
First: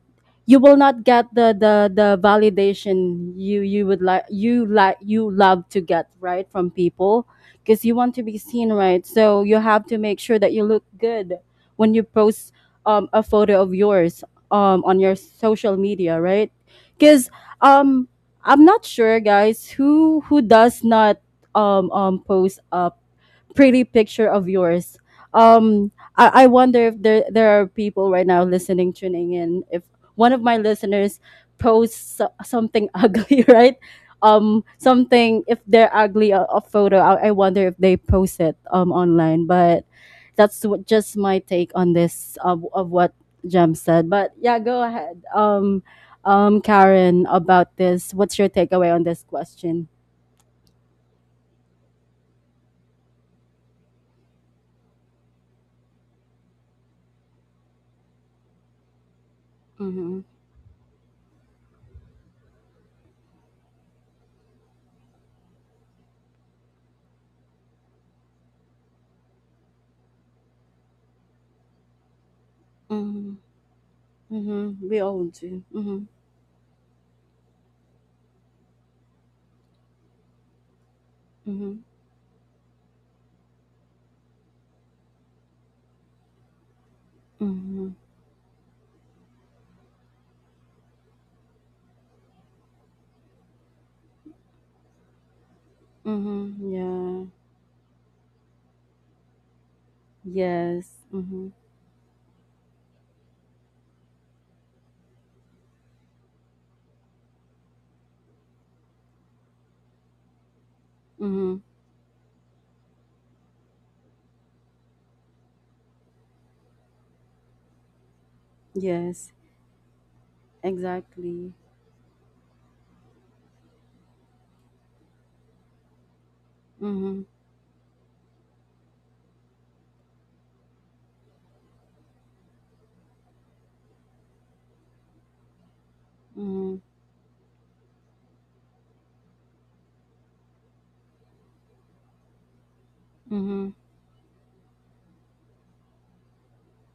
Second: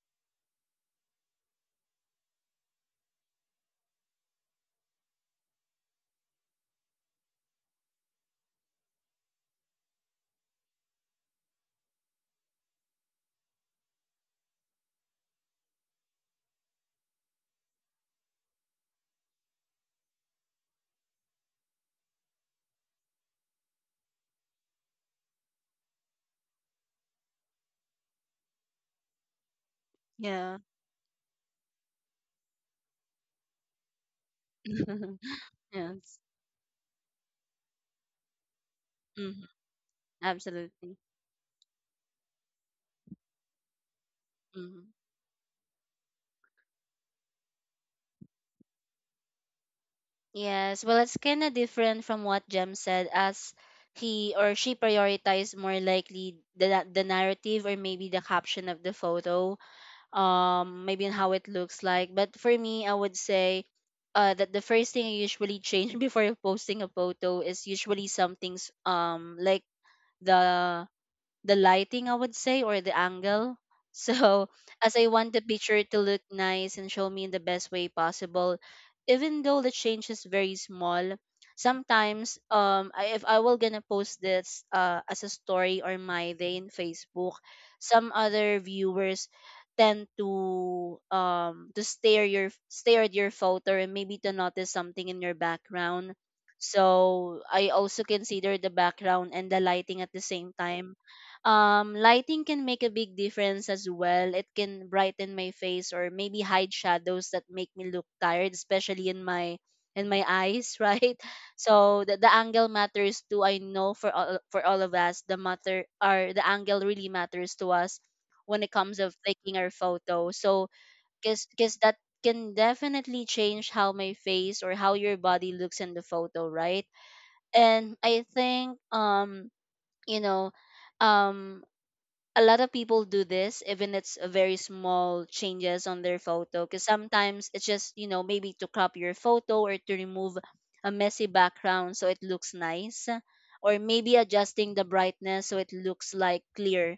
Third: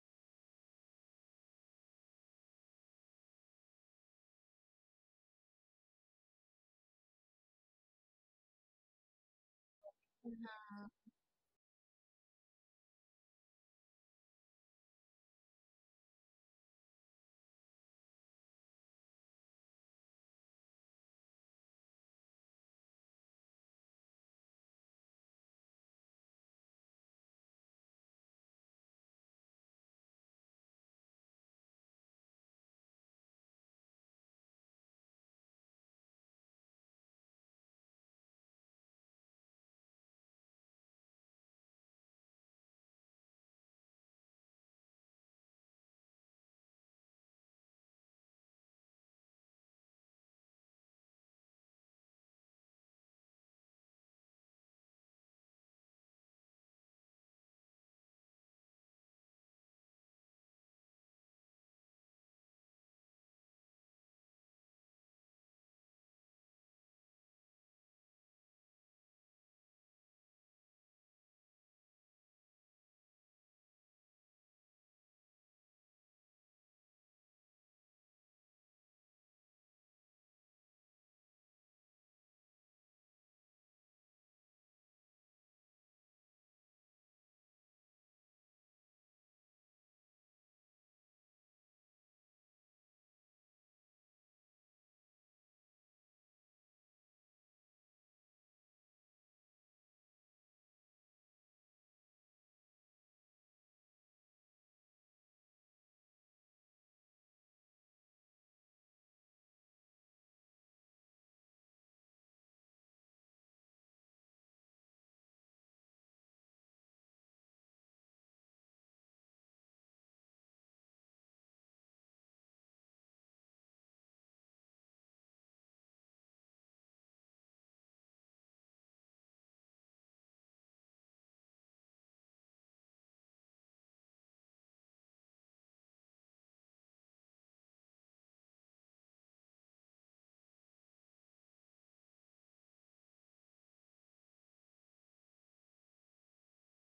S1: you will not get the the validation you would like, you like, you love to get right from people. Because you want to be seen, right? So you have to make sure that you look good when you post a photo of yours on your social media, right? Because um, I'm not sure, guys, who does not post a pretty picture of yours. I wonder if there are people right now listening, tuning in. If one of my
S2: Yeah.
S1: listeners posts something ugly, right? Something if they're
S2: Yes.
S1: ugly a photo. I wonder if they post it online.
S2: Mhm.
S1: But that's what,
S2: Absolutely.
S1: just my take on this of what Jem said. But yeah, go
S2: Mhm.
S1: ahead. Karen, about this. What's your takeaway on this question?
S2: Yes. Well, it's kind of different from what Jem said, as he or she prioritized more likely the narrative, or maybe the caption of the photo,
S1: Mm-hmm.
S2: maybe in how it looks like. But for me, I would say that the first thing I usually change before posting a photo is usually some things, like the lighting, I would say, or the
S1: Mm-hmm.
S2: angle. So
S1: Mm-hmm.
S2: as
S1: We
S2: I
S1: all
S2: want the
S1: do.
S2: picture to
S1: Mm-hmm.
S2: look nice and show me in the best way possible, even though the change is very small,
S1: Mm-hmm.
S2: sometimes, I, if I will gonna post this as a story or my day in Facebook,
S1: Mm-hmm.
S2: some other viewers tend to stare your stare at your photo and maybe to notice something in your background.
S1: Mm-hmm. Yeah.
S2: So I also consider the background and the lighting at the same time.
S1: Yes. Mm-hmm.
S2: Lighting can make a big difference as well. It can brighten my face or maybe hide shadows that make me look tired, especially in my eyes, right?
S1: Mm-hmm.
S2: So the angle matters too. I know for all, for all of us, the matter or the angle really matters to us when it comes of
S1: Yes.
S2: taking our photo. So, because
S1: Exactly.
S2: because that can definitely change how my face or how your body looks in the photo, right?
S1: Mm-hmm.
S2: And I think, you know, um a lot of people do this, even it's a very small changes on their photo,
S1: Mm-hmm.
S2: because sometimes it's just, you know, maybe to crop your photo or to remove a messy background so it looks nice,
S1: Mm-hmm.
S2: or maybe adjusting the brightness so it looks like clear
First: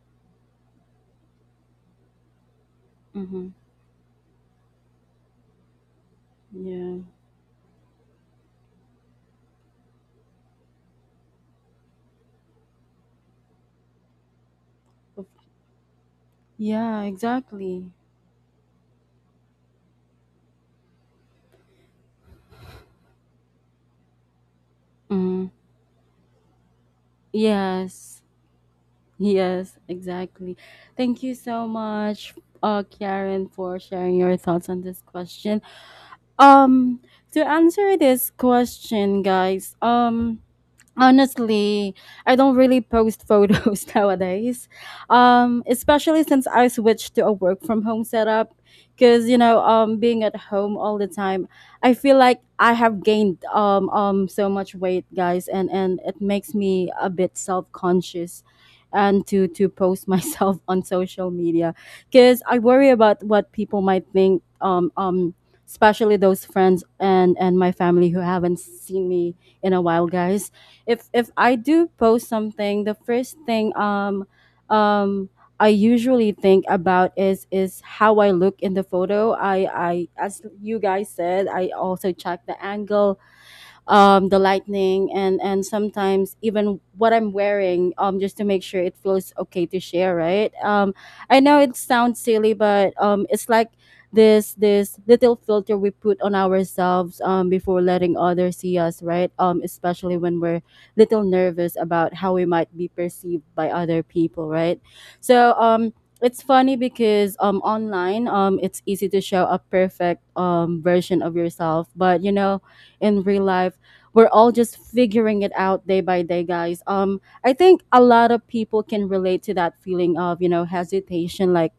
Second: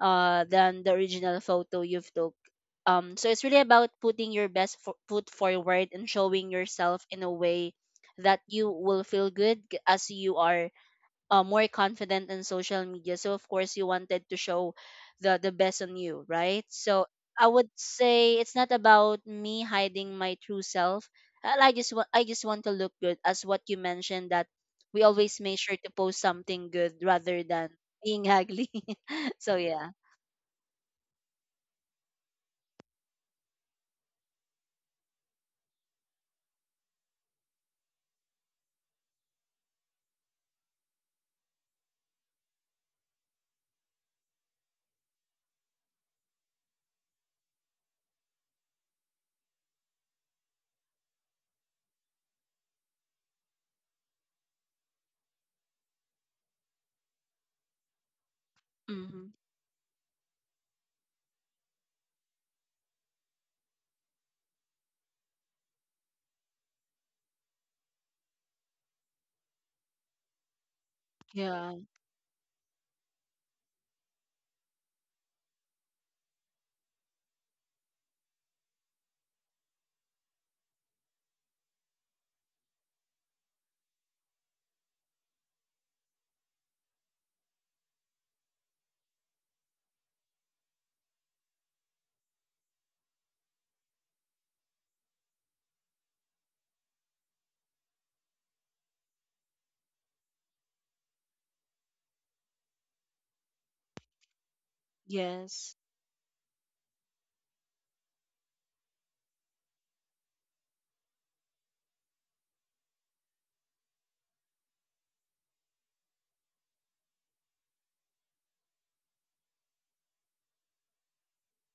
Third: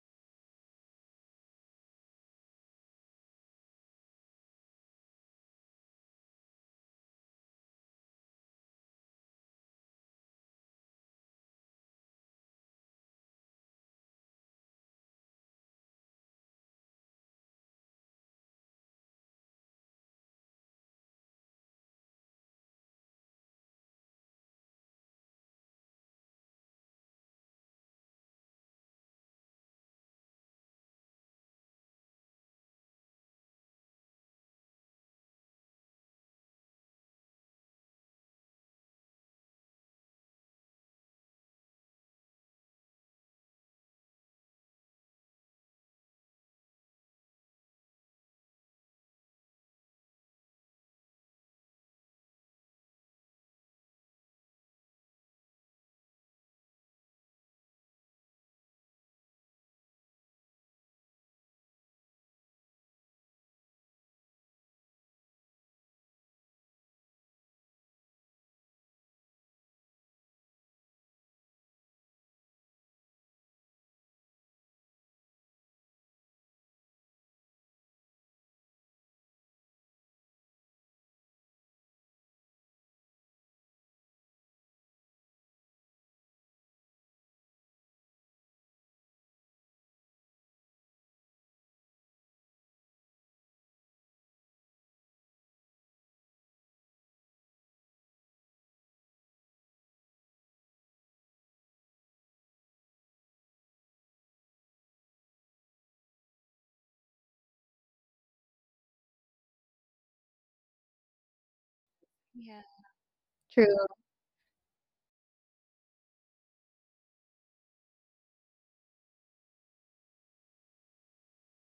S2: than the original photo you've took. So it's
S1: Mm-hmm.
S2: really about putting your best foot forward and showing
S1: Yeah.
S2: yourself in a way that you will feel good as you are more confident in social media. So of course you wanted to show
S1: Of-
S2: the best on you, right?
S1: yeah,
S2: So I would
S1: exactly.
S2: say it's not about me hiding my true self. And I just want, I just want to look good, as what you mentioned, that we always
S1: Mm.
S2: make sure to post something good rather than
S1: Yes.
S2: being ugly. So
S1: Yes,
S2: yeah.
S1: exactly. Thank you so much, Karen, for sharing your thoughts on this question. Um, to answer this question, guys, honestly, I don't really post photos nowadays. Especially since I switched to a work from home setup. Cause you know, being at home all the time, I feel like I have gained so much weight, guys, and it makes me a bit self conscious, and
S2: Hmm.
S1: to post myself on social media, cause I worry about what people might think. Especially those friends and my family who haven't seen me in a while, guys. If I
S2: Yeah.
S1: do post something, the first thing um I usually think about is how I look in the photo. I As you guys said, I also check the angle the lighting, and sometimes even what I'm wearing, just to make sure it feels okay to share. Right. I know it sounds silly, but it's like this little filter we put on ourselves before letting others see us, right? Um, especially when we're little nervous about how we might be perceived by other people, right? So
S2: Yes.
S1: it's funny because online it's easy to show a perfect version of yourself, but you
S3: Yeah.
S1: know in real
S3: True.
S1: life we're all just figuring it out day by day, guys. I think a lot of people can relate to that feeling of you know hesitation, like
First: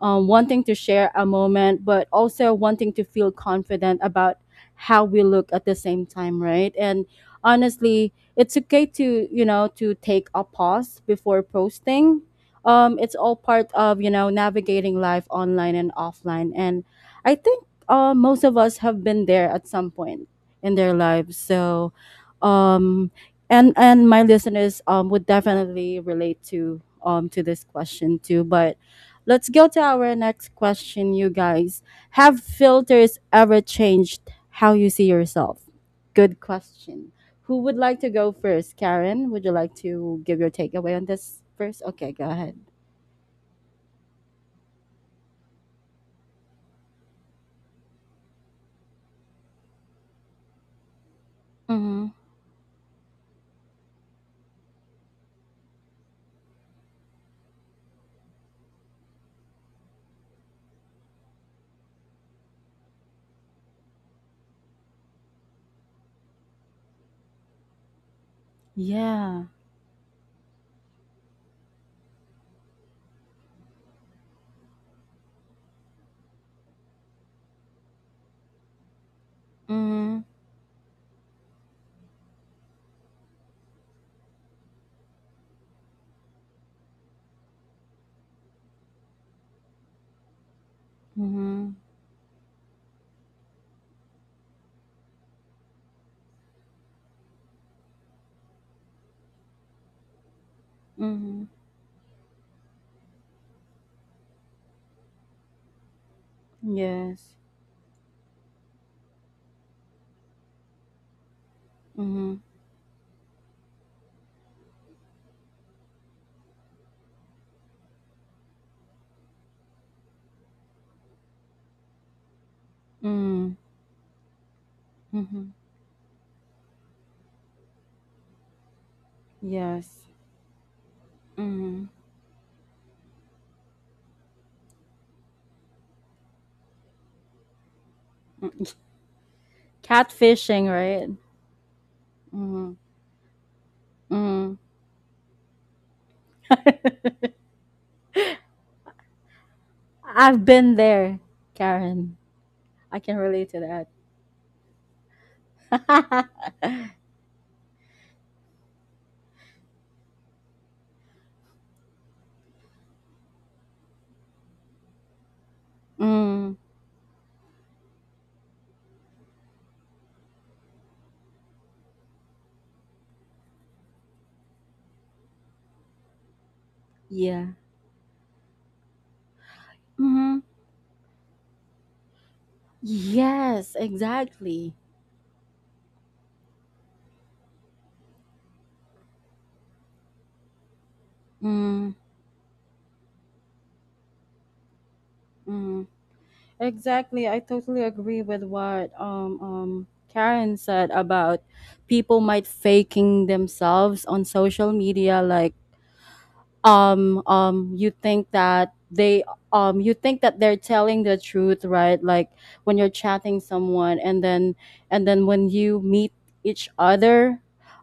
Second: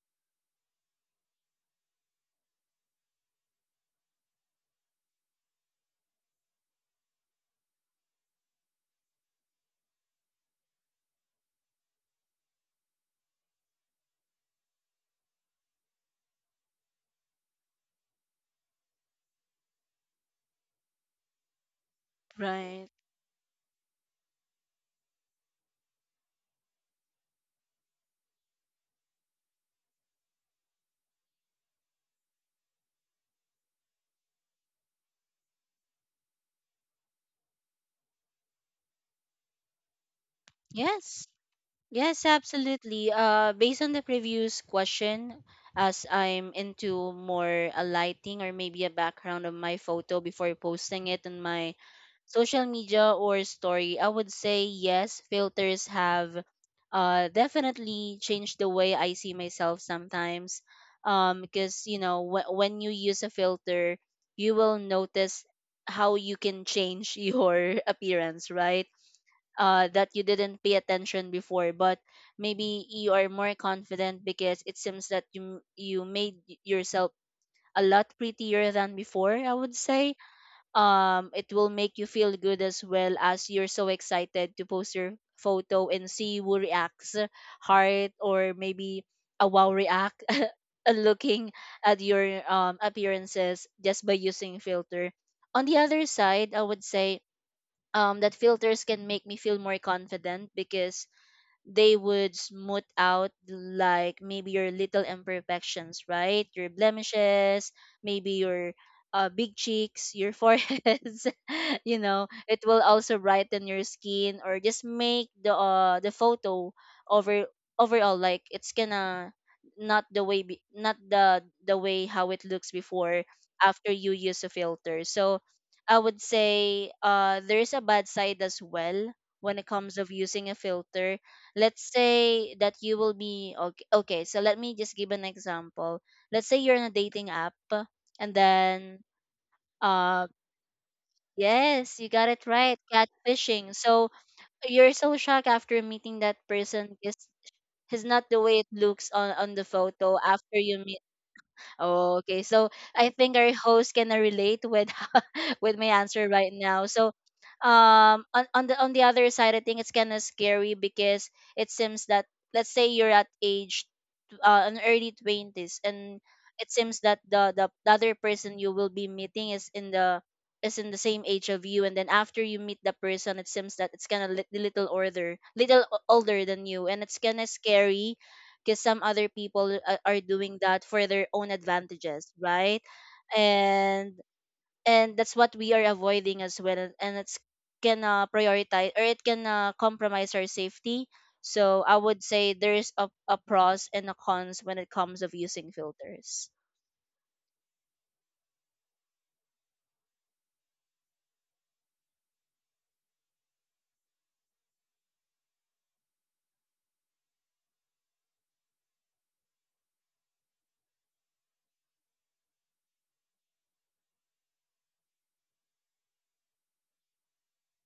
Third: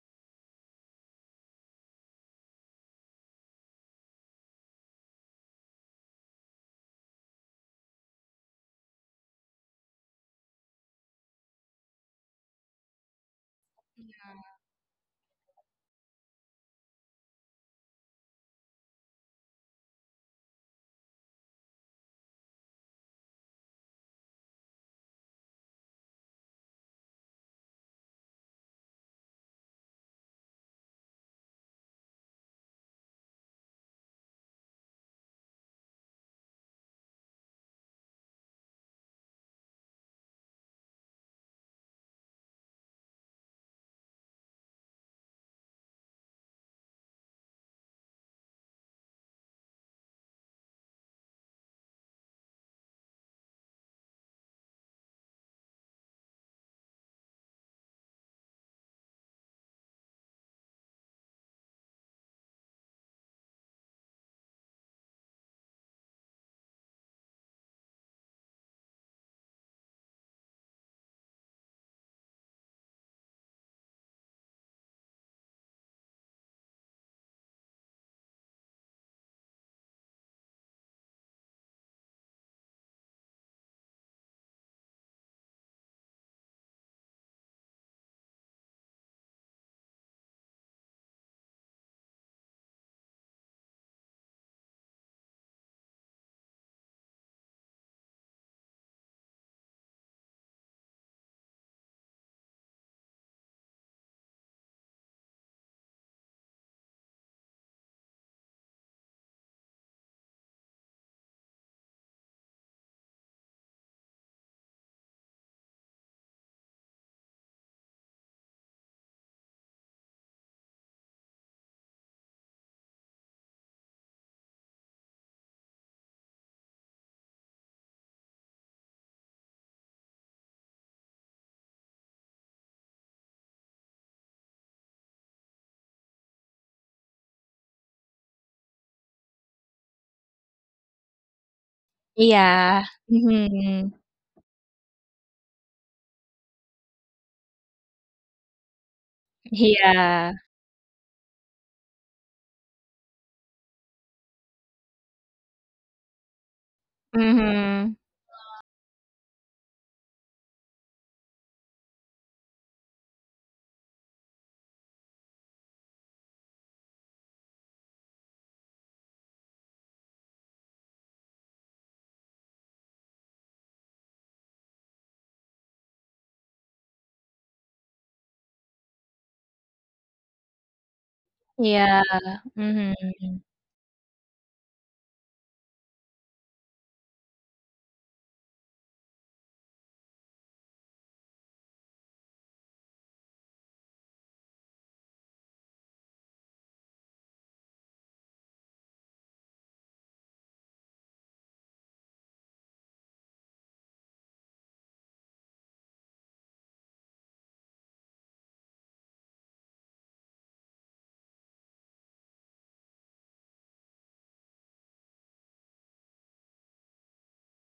S1: wanting to share a moment, but also wanting to feel confident about how we look at the same time, right? And honestly, it's okay to, you know, to take a pause before posting. It's all part of, you know, navigating life online and offline. And I think most of us have been there at some point in their lives. So,
S2: Right.
S1: um, and my listeners would definitely relate to this question too. But let's go to our next question, you guys. Have filters ever changed how you see yourself? Good question. Who would like to go first? Karen, would you like to give your takeaway on
S2: Yes,
S1: this first? Okay, go
S2: Yes,
S1: ahead.
S2: absolutely. Based on the previous question, as I'm into more a lighting or maybe a background of my photo before posting it on my
S1: Mm-hmm.
S2: social media or story, I would say yes, filters have definitely changed the way I see myself sometimes. Because, you know, when you use a filter, you will notice how you can change your appearance, right?
S1: Yeah.
S2: That you didn't pay attention before, but maybe you are more confident because it seems that you made yourself a lot prettier than before, I would say.
S1: Mm-hmm.
S2: It will make you feel good as well, as you're so excited to post your photo and see who reacts, heart or maybe a wow react. Looking
S1: Mm-hmm.
S2: at your appearances just by using filter. On the other side, I would say that filters can make me feel more confident because
S1: Mm-hmm.
S2: they would smooth out, like maybe your little imperfections, right? Your
S1: Yes.
S2: blemishes, maybe your big cheeks, your foreheads, you know,
S1: Mm-hmm.
S2: it will also brighten your skin or just make the photo over overall like, it's gonna not the way be, not the the way how it looks before,
S1: Mm-hmm.
S2: after you use a filter. So
S1: Mm-hmm.
S2: I would say there is a bad side as well when it comes
S1: Yes.
S2: of using a filter. Let's
S1: Mm-hmm.
S2: say that you will be okay, okay, so let me just give an example. Let's say you're on a dating app, and then uh
S1: Catfishing, right?
S2: yes, you got it
S1: Mm-hmm.
S2: right,
S3: Yeah.
S2: catfishing.
S3: Hmm.
S2: So
S1: Mm-hmm.
S2: you're so shocked after meeting that person, because he's not the way it looks on the photo
S3: Yeah.
S1: I've
S2: after
S1: been
S2: you
S1: there,
S2: Oh,
S1: Karen.
S2: okay, so
S1: I
S2: I
S1: can
S2: think
S1: relate
S2: our
S1: to that.
S2: host can relate with with my answer right now. So,
S3: Hmm.
S2: on the other side, I think it's kind of scary because it seems that, let's say you're at age, an early 20s, and
S1: Mm,
S2: it seems that the other person you will be meeting is in the, is in the same age of you, and then after you meet the person, it seems that it's kind of li- little older, little older than you, and it's kind of
S1: yeah.
S2: scary because some other people are
S1: Hmm.
S2: doing that for their own
S3: Yeah.
S2: advantages, right?
S3: Hmm.
S1: Yes,
S2: and
S1: exactly.
S2: and that's what we are avoiding as well, and it's can prioritize, or it can compromise our safety. So
S1: Mm,
S2: I would say there's a pros and a cons when it comes of using
S1: mm.
S2: filters.
S1: Exactly. I totally agree with what Karen said about people might faking themselves on social media, like you think that they you think that they're telling the truth, right? Like when you're chatting someone and then when you meet each other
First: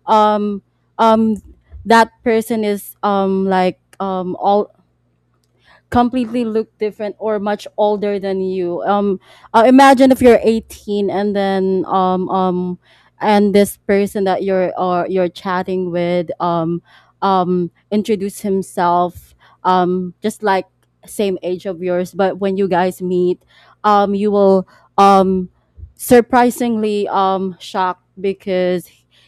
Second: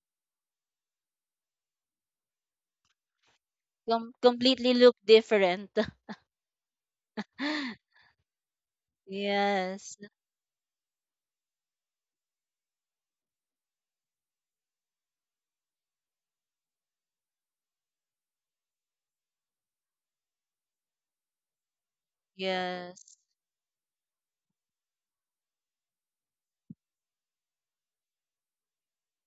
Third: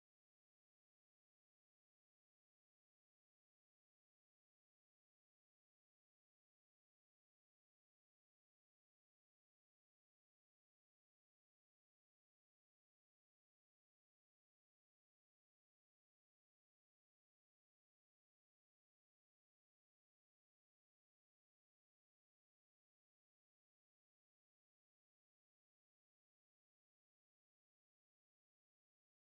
S1: um um that person is like all
S2: Completely look different.
S1: completely look different or much older than you.
S2: Yes,
S1: Imagine if you're 18 and then and this person that you're or you're chatting with introduce himself just like same age of yours, but when you guys
S2: yes.
S1: meet, you will um surprisingly shocked, because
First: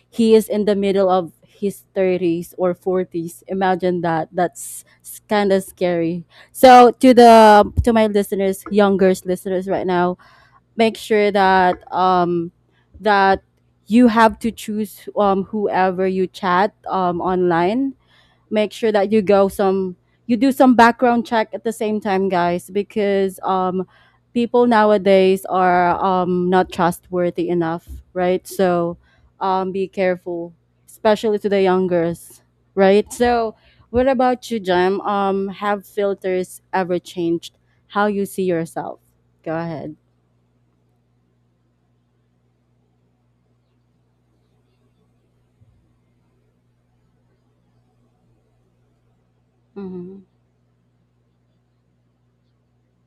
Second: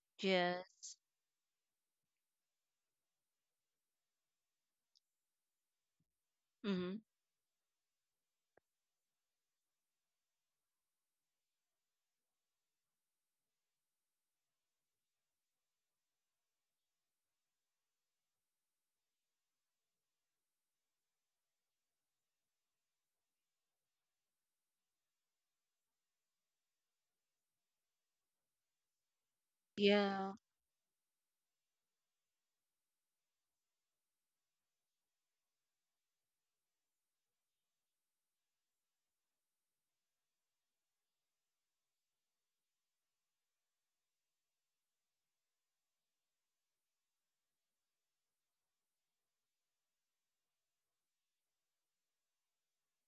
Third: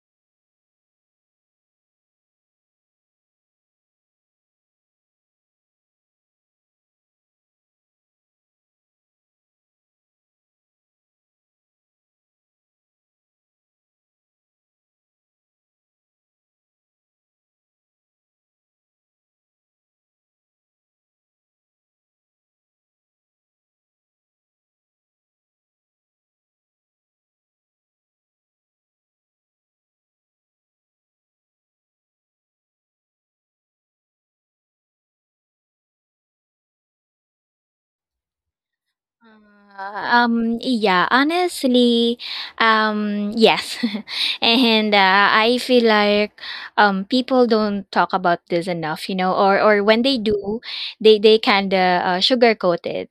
S1: he is in the
S2: Yes.
S1: middle of his 30s or 40s. Imagine that, that's kind of scary. So
S2: Mm-hmm.
S1: to the to my listeners, younger listeners right now, make sure that that you have to choose whoever you chat online. Make sure that you go some, you do some background check at the same time, guys, because people nowadays are not trustworthy enough, right? So be
S2: Yeah.
S1: careful, especially to the youngers, right? So what about you, Jam? Have filters ever changed how you see yourself? Go ahead.
S3: Yeah, honestly, yes, and I feel like people don't talk about this enough, you know, or when they
S1: Mm-hmm.
S3: do, they kind of sugarcoat it.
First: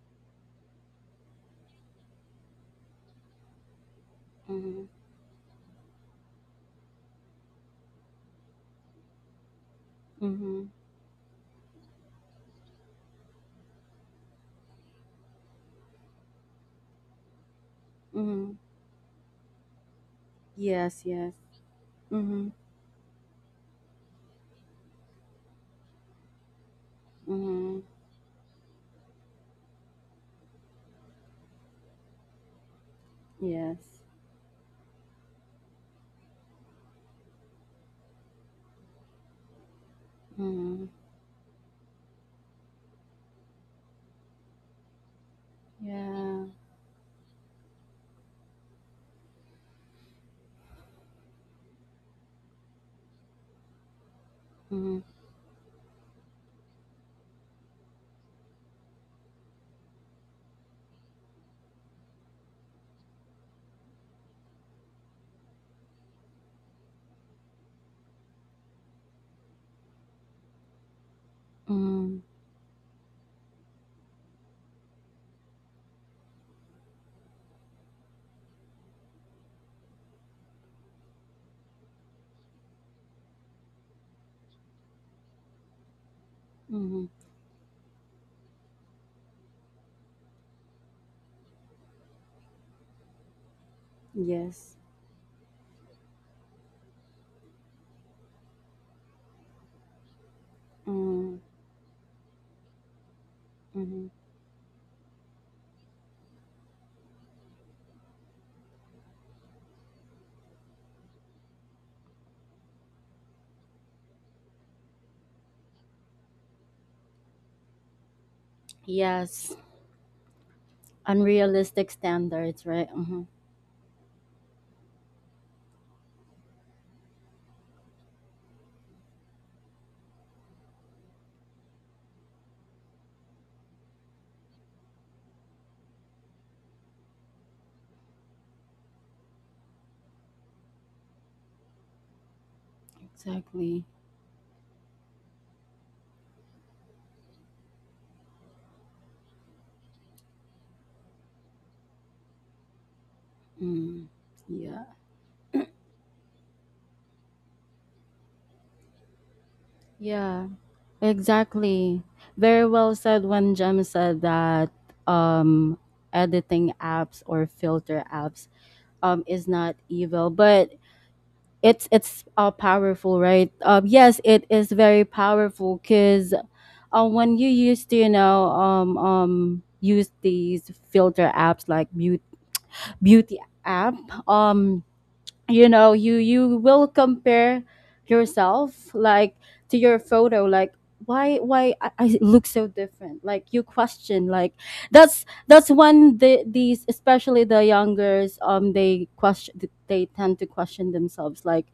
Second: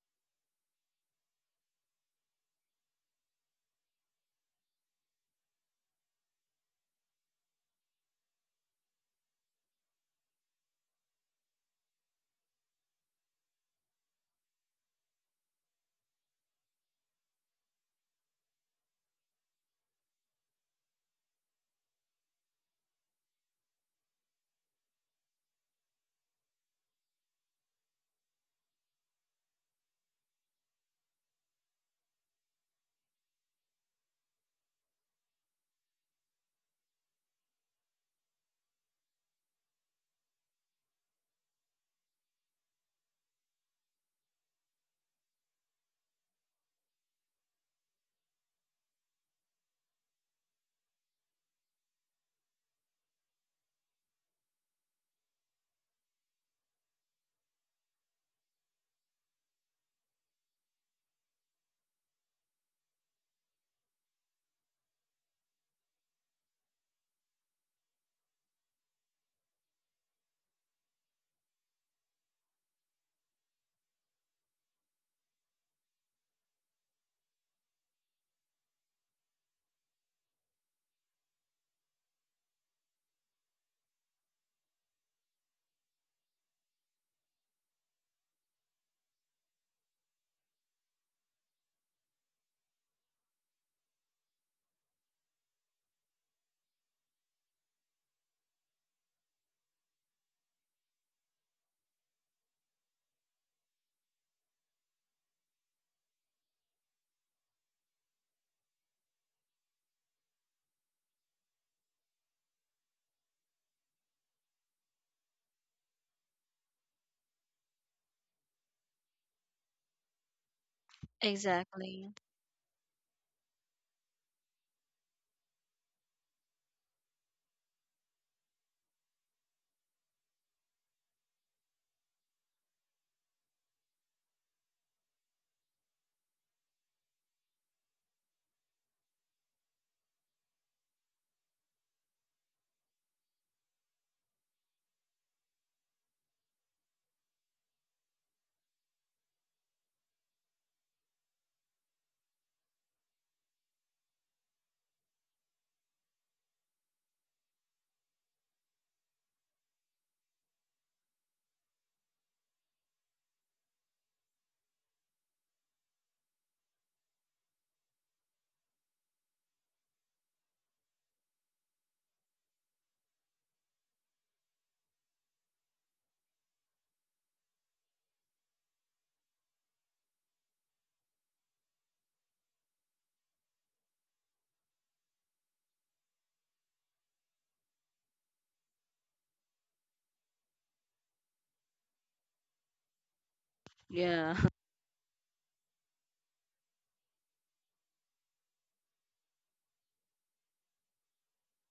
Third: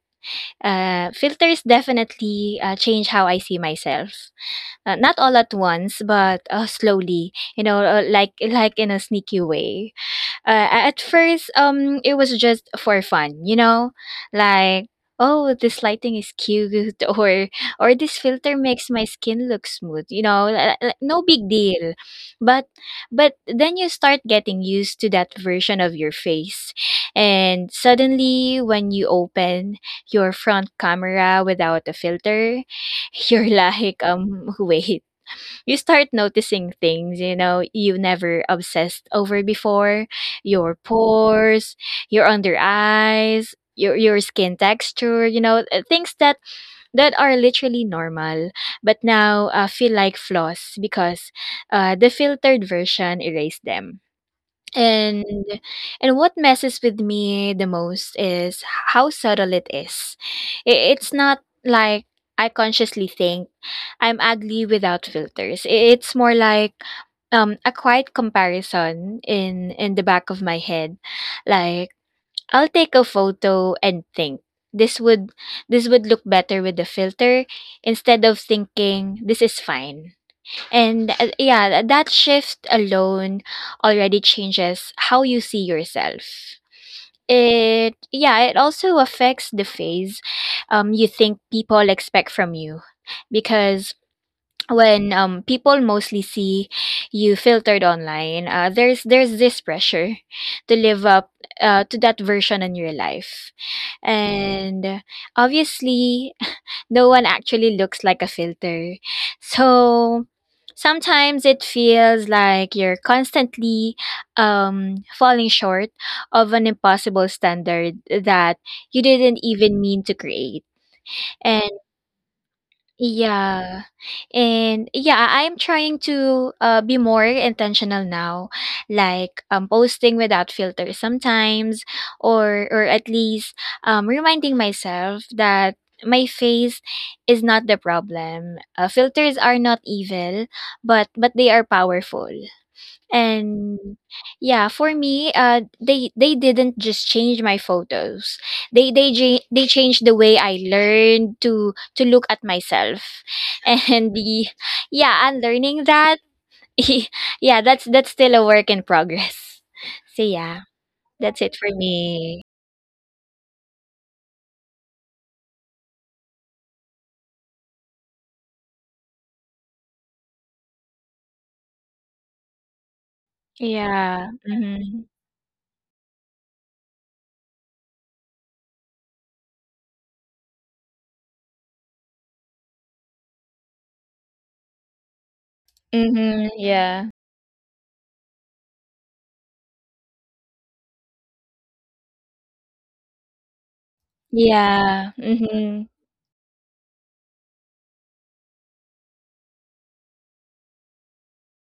S3: Filters definitely change how I see myself,
S1: Mm-hmm.
S3: not all at once, but slowly, you know, like in a sneaky way.
S1: Mm-hmm.
S3: uh, at first, it was just for fun, you know, like, oh, this lighting is cute, or or this
S1: Mm-hmm.
S3: filter makes my skin look smooth, you know,
S1: Yes,
S3: no
S1: yes.
S3: big deal.
S1: Mm-hmm.
S3: But then you start getting used to that version of your face, and
S1: Mm-hmm.
S3: suddenly when you open your front camera without a filter, you're like,
S1: Yes.
S3: wait. You start noticing things, you know, you never obsessed over before. Your
S1: Mm-hmm.
S3: pores, your under eyes, your skin texture, you know, things that
S1: Yeah.
S3: are literally normal, but now feel like flaws because the filtered version erased them.
S1: Mhm.
S3: And what messes with me the most is how subtle it is. It's not like I consciously think I'm ugly without filters. It's more like a quiet comparison in the back of my head, like
S1: Mhm.
S3: I'll take a photo and think, this would look better with the filter, instead of thinking, this is fine. And yeah, that shift alone already changes how you see yourself.
S1: Mhm.
S3: It, yeah, it also affects the phase you think people expect from you, because
S1: Yes.
S3: when people mostly see you filtered online, there's this pressure to live up
S1: Mm,
S3: to that version in your life.
S1: mhm.
S3: And obviously no one actually looks like a filter, so sometimes it feels like you're constantly falling short of an impossible standard that you didn't
S1: Yes.
S3: even mean to create.
S1: Unrealistic
S2: Exactly.
S1: standards, right? Hmm.
S3: Yeah. And yeah, I'm trying to be more intentional now, like posting without filter sometimes, or at least reminding myself that my face is not the problem. Filters are not evil, but they are powerful.
S1: Exactly.
S3: And yeah, for me, they didn't just change my photos. They changed the way I learned to look at myself,
S1: Mm.
S3: and the
S1: Yeah.
S3: yeah, and learning that yeah, that's still a work in progress. So
S1: Yeah.
S3: yeah, that's it for
S1: Exactly.
S3: me.
S1: Very well said when Jem said that um editing apps or filter apps is not evil, but it's powerful, right? Yes,
S3: Yeah.
S1: it is
S3: Mm-hmm.
S1: very powerful cuz when you used to, you know, use these filter apps like beauty app, um, you know you
S3: Mm-hmm.
S1: you will
S3: Yeah.
S1: compare yourself like to your photo like why I look so different like you question
S2: Yeah.
S1: like
S3: Yeah.
S1: that's
S3: Mm-hmm.
S1: when the these especially the youngers they question, they tend to question themselves like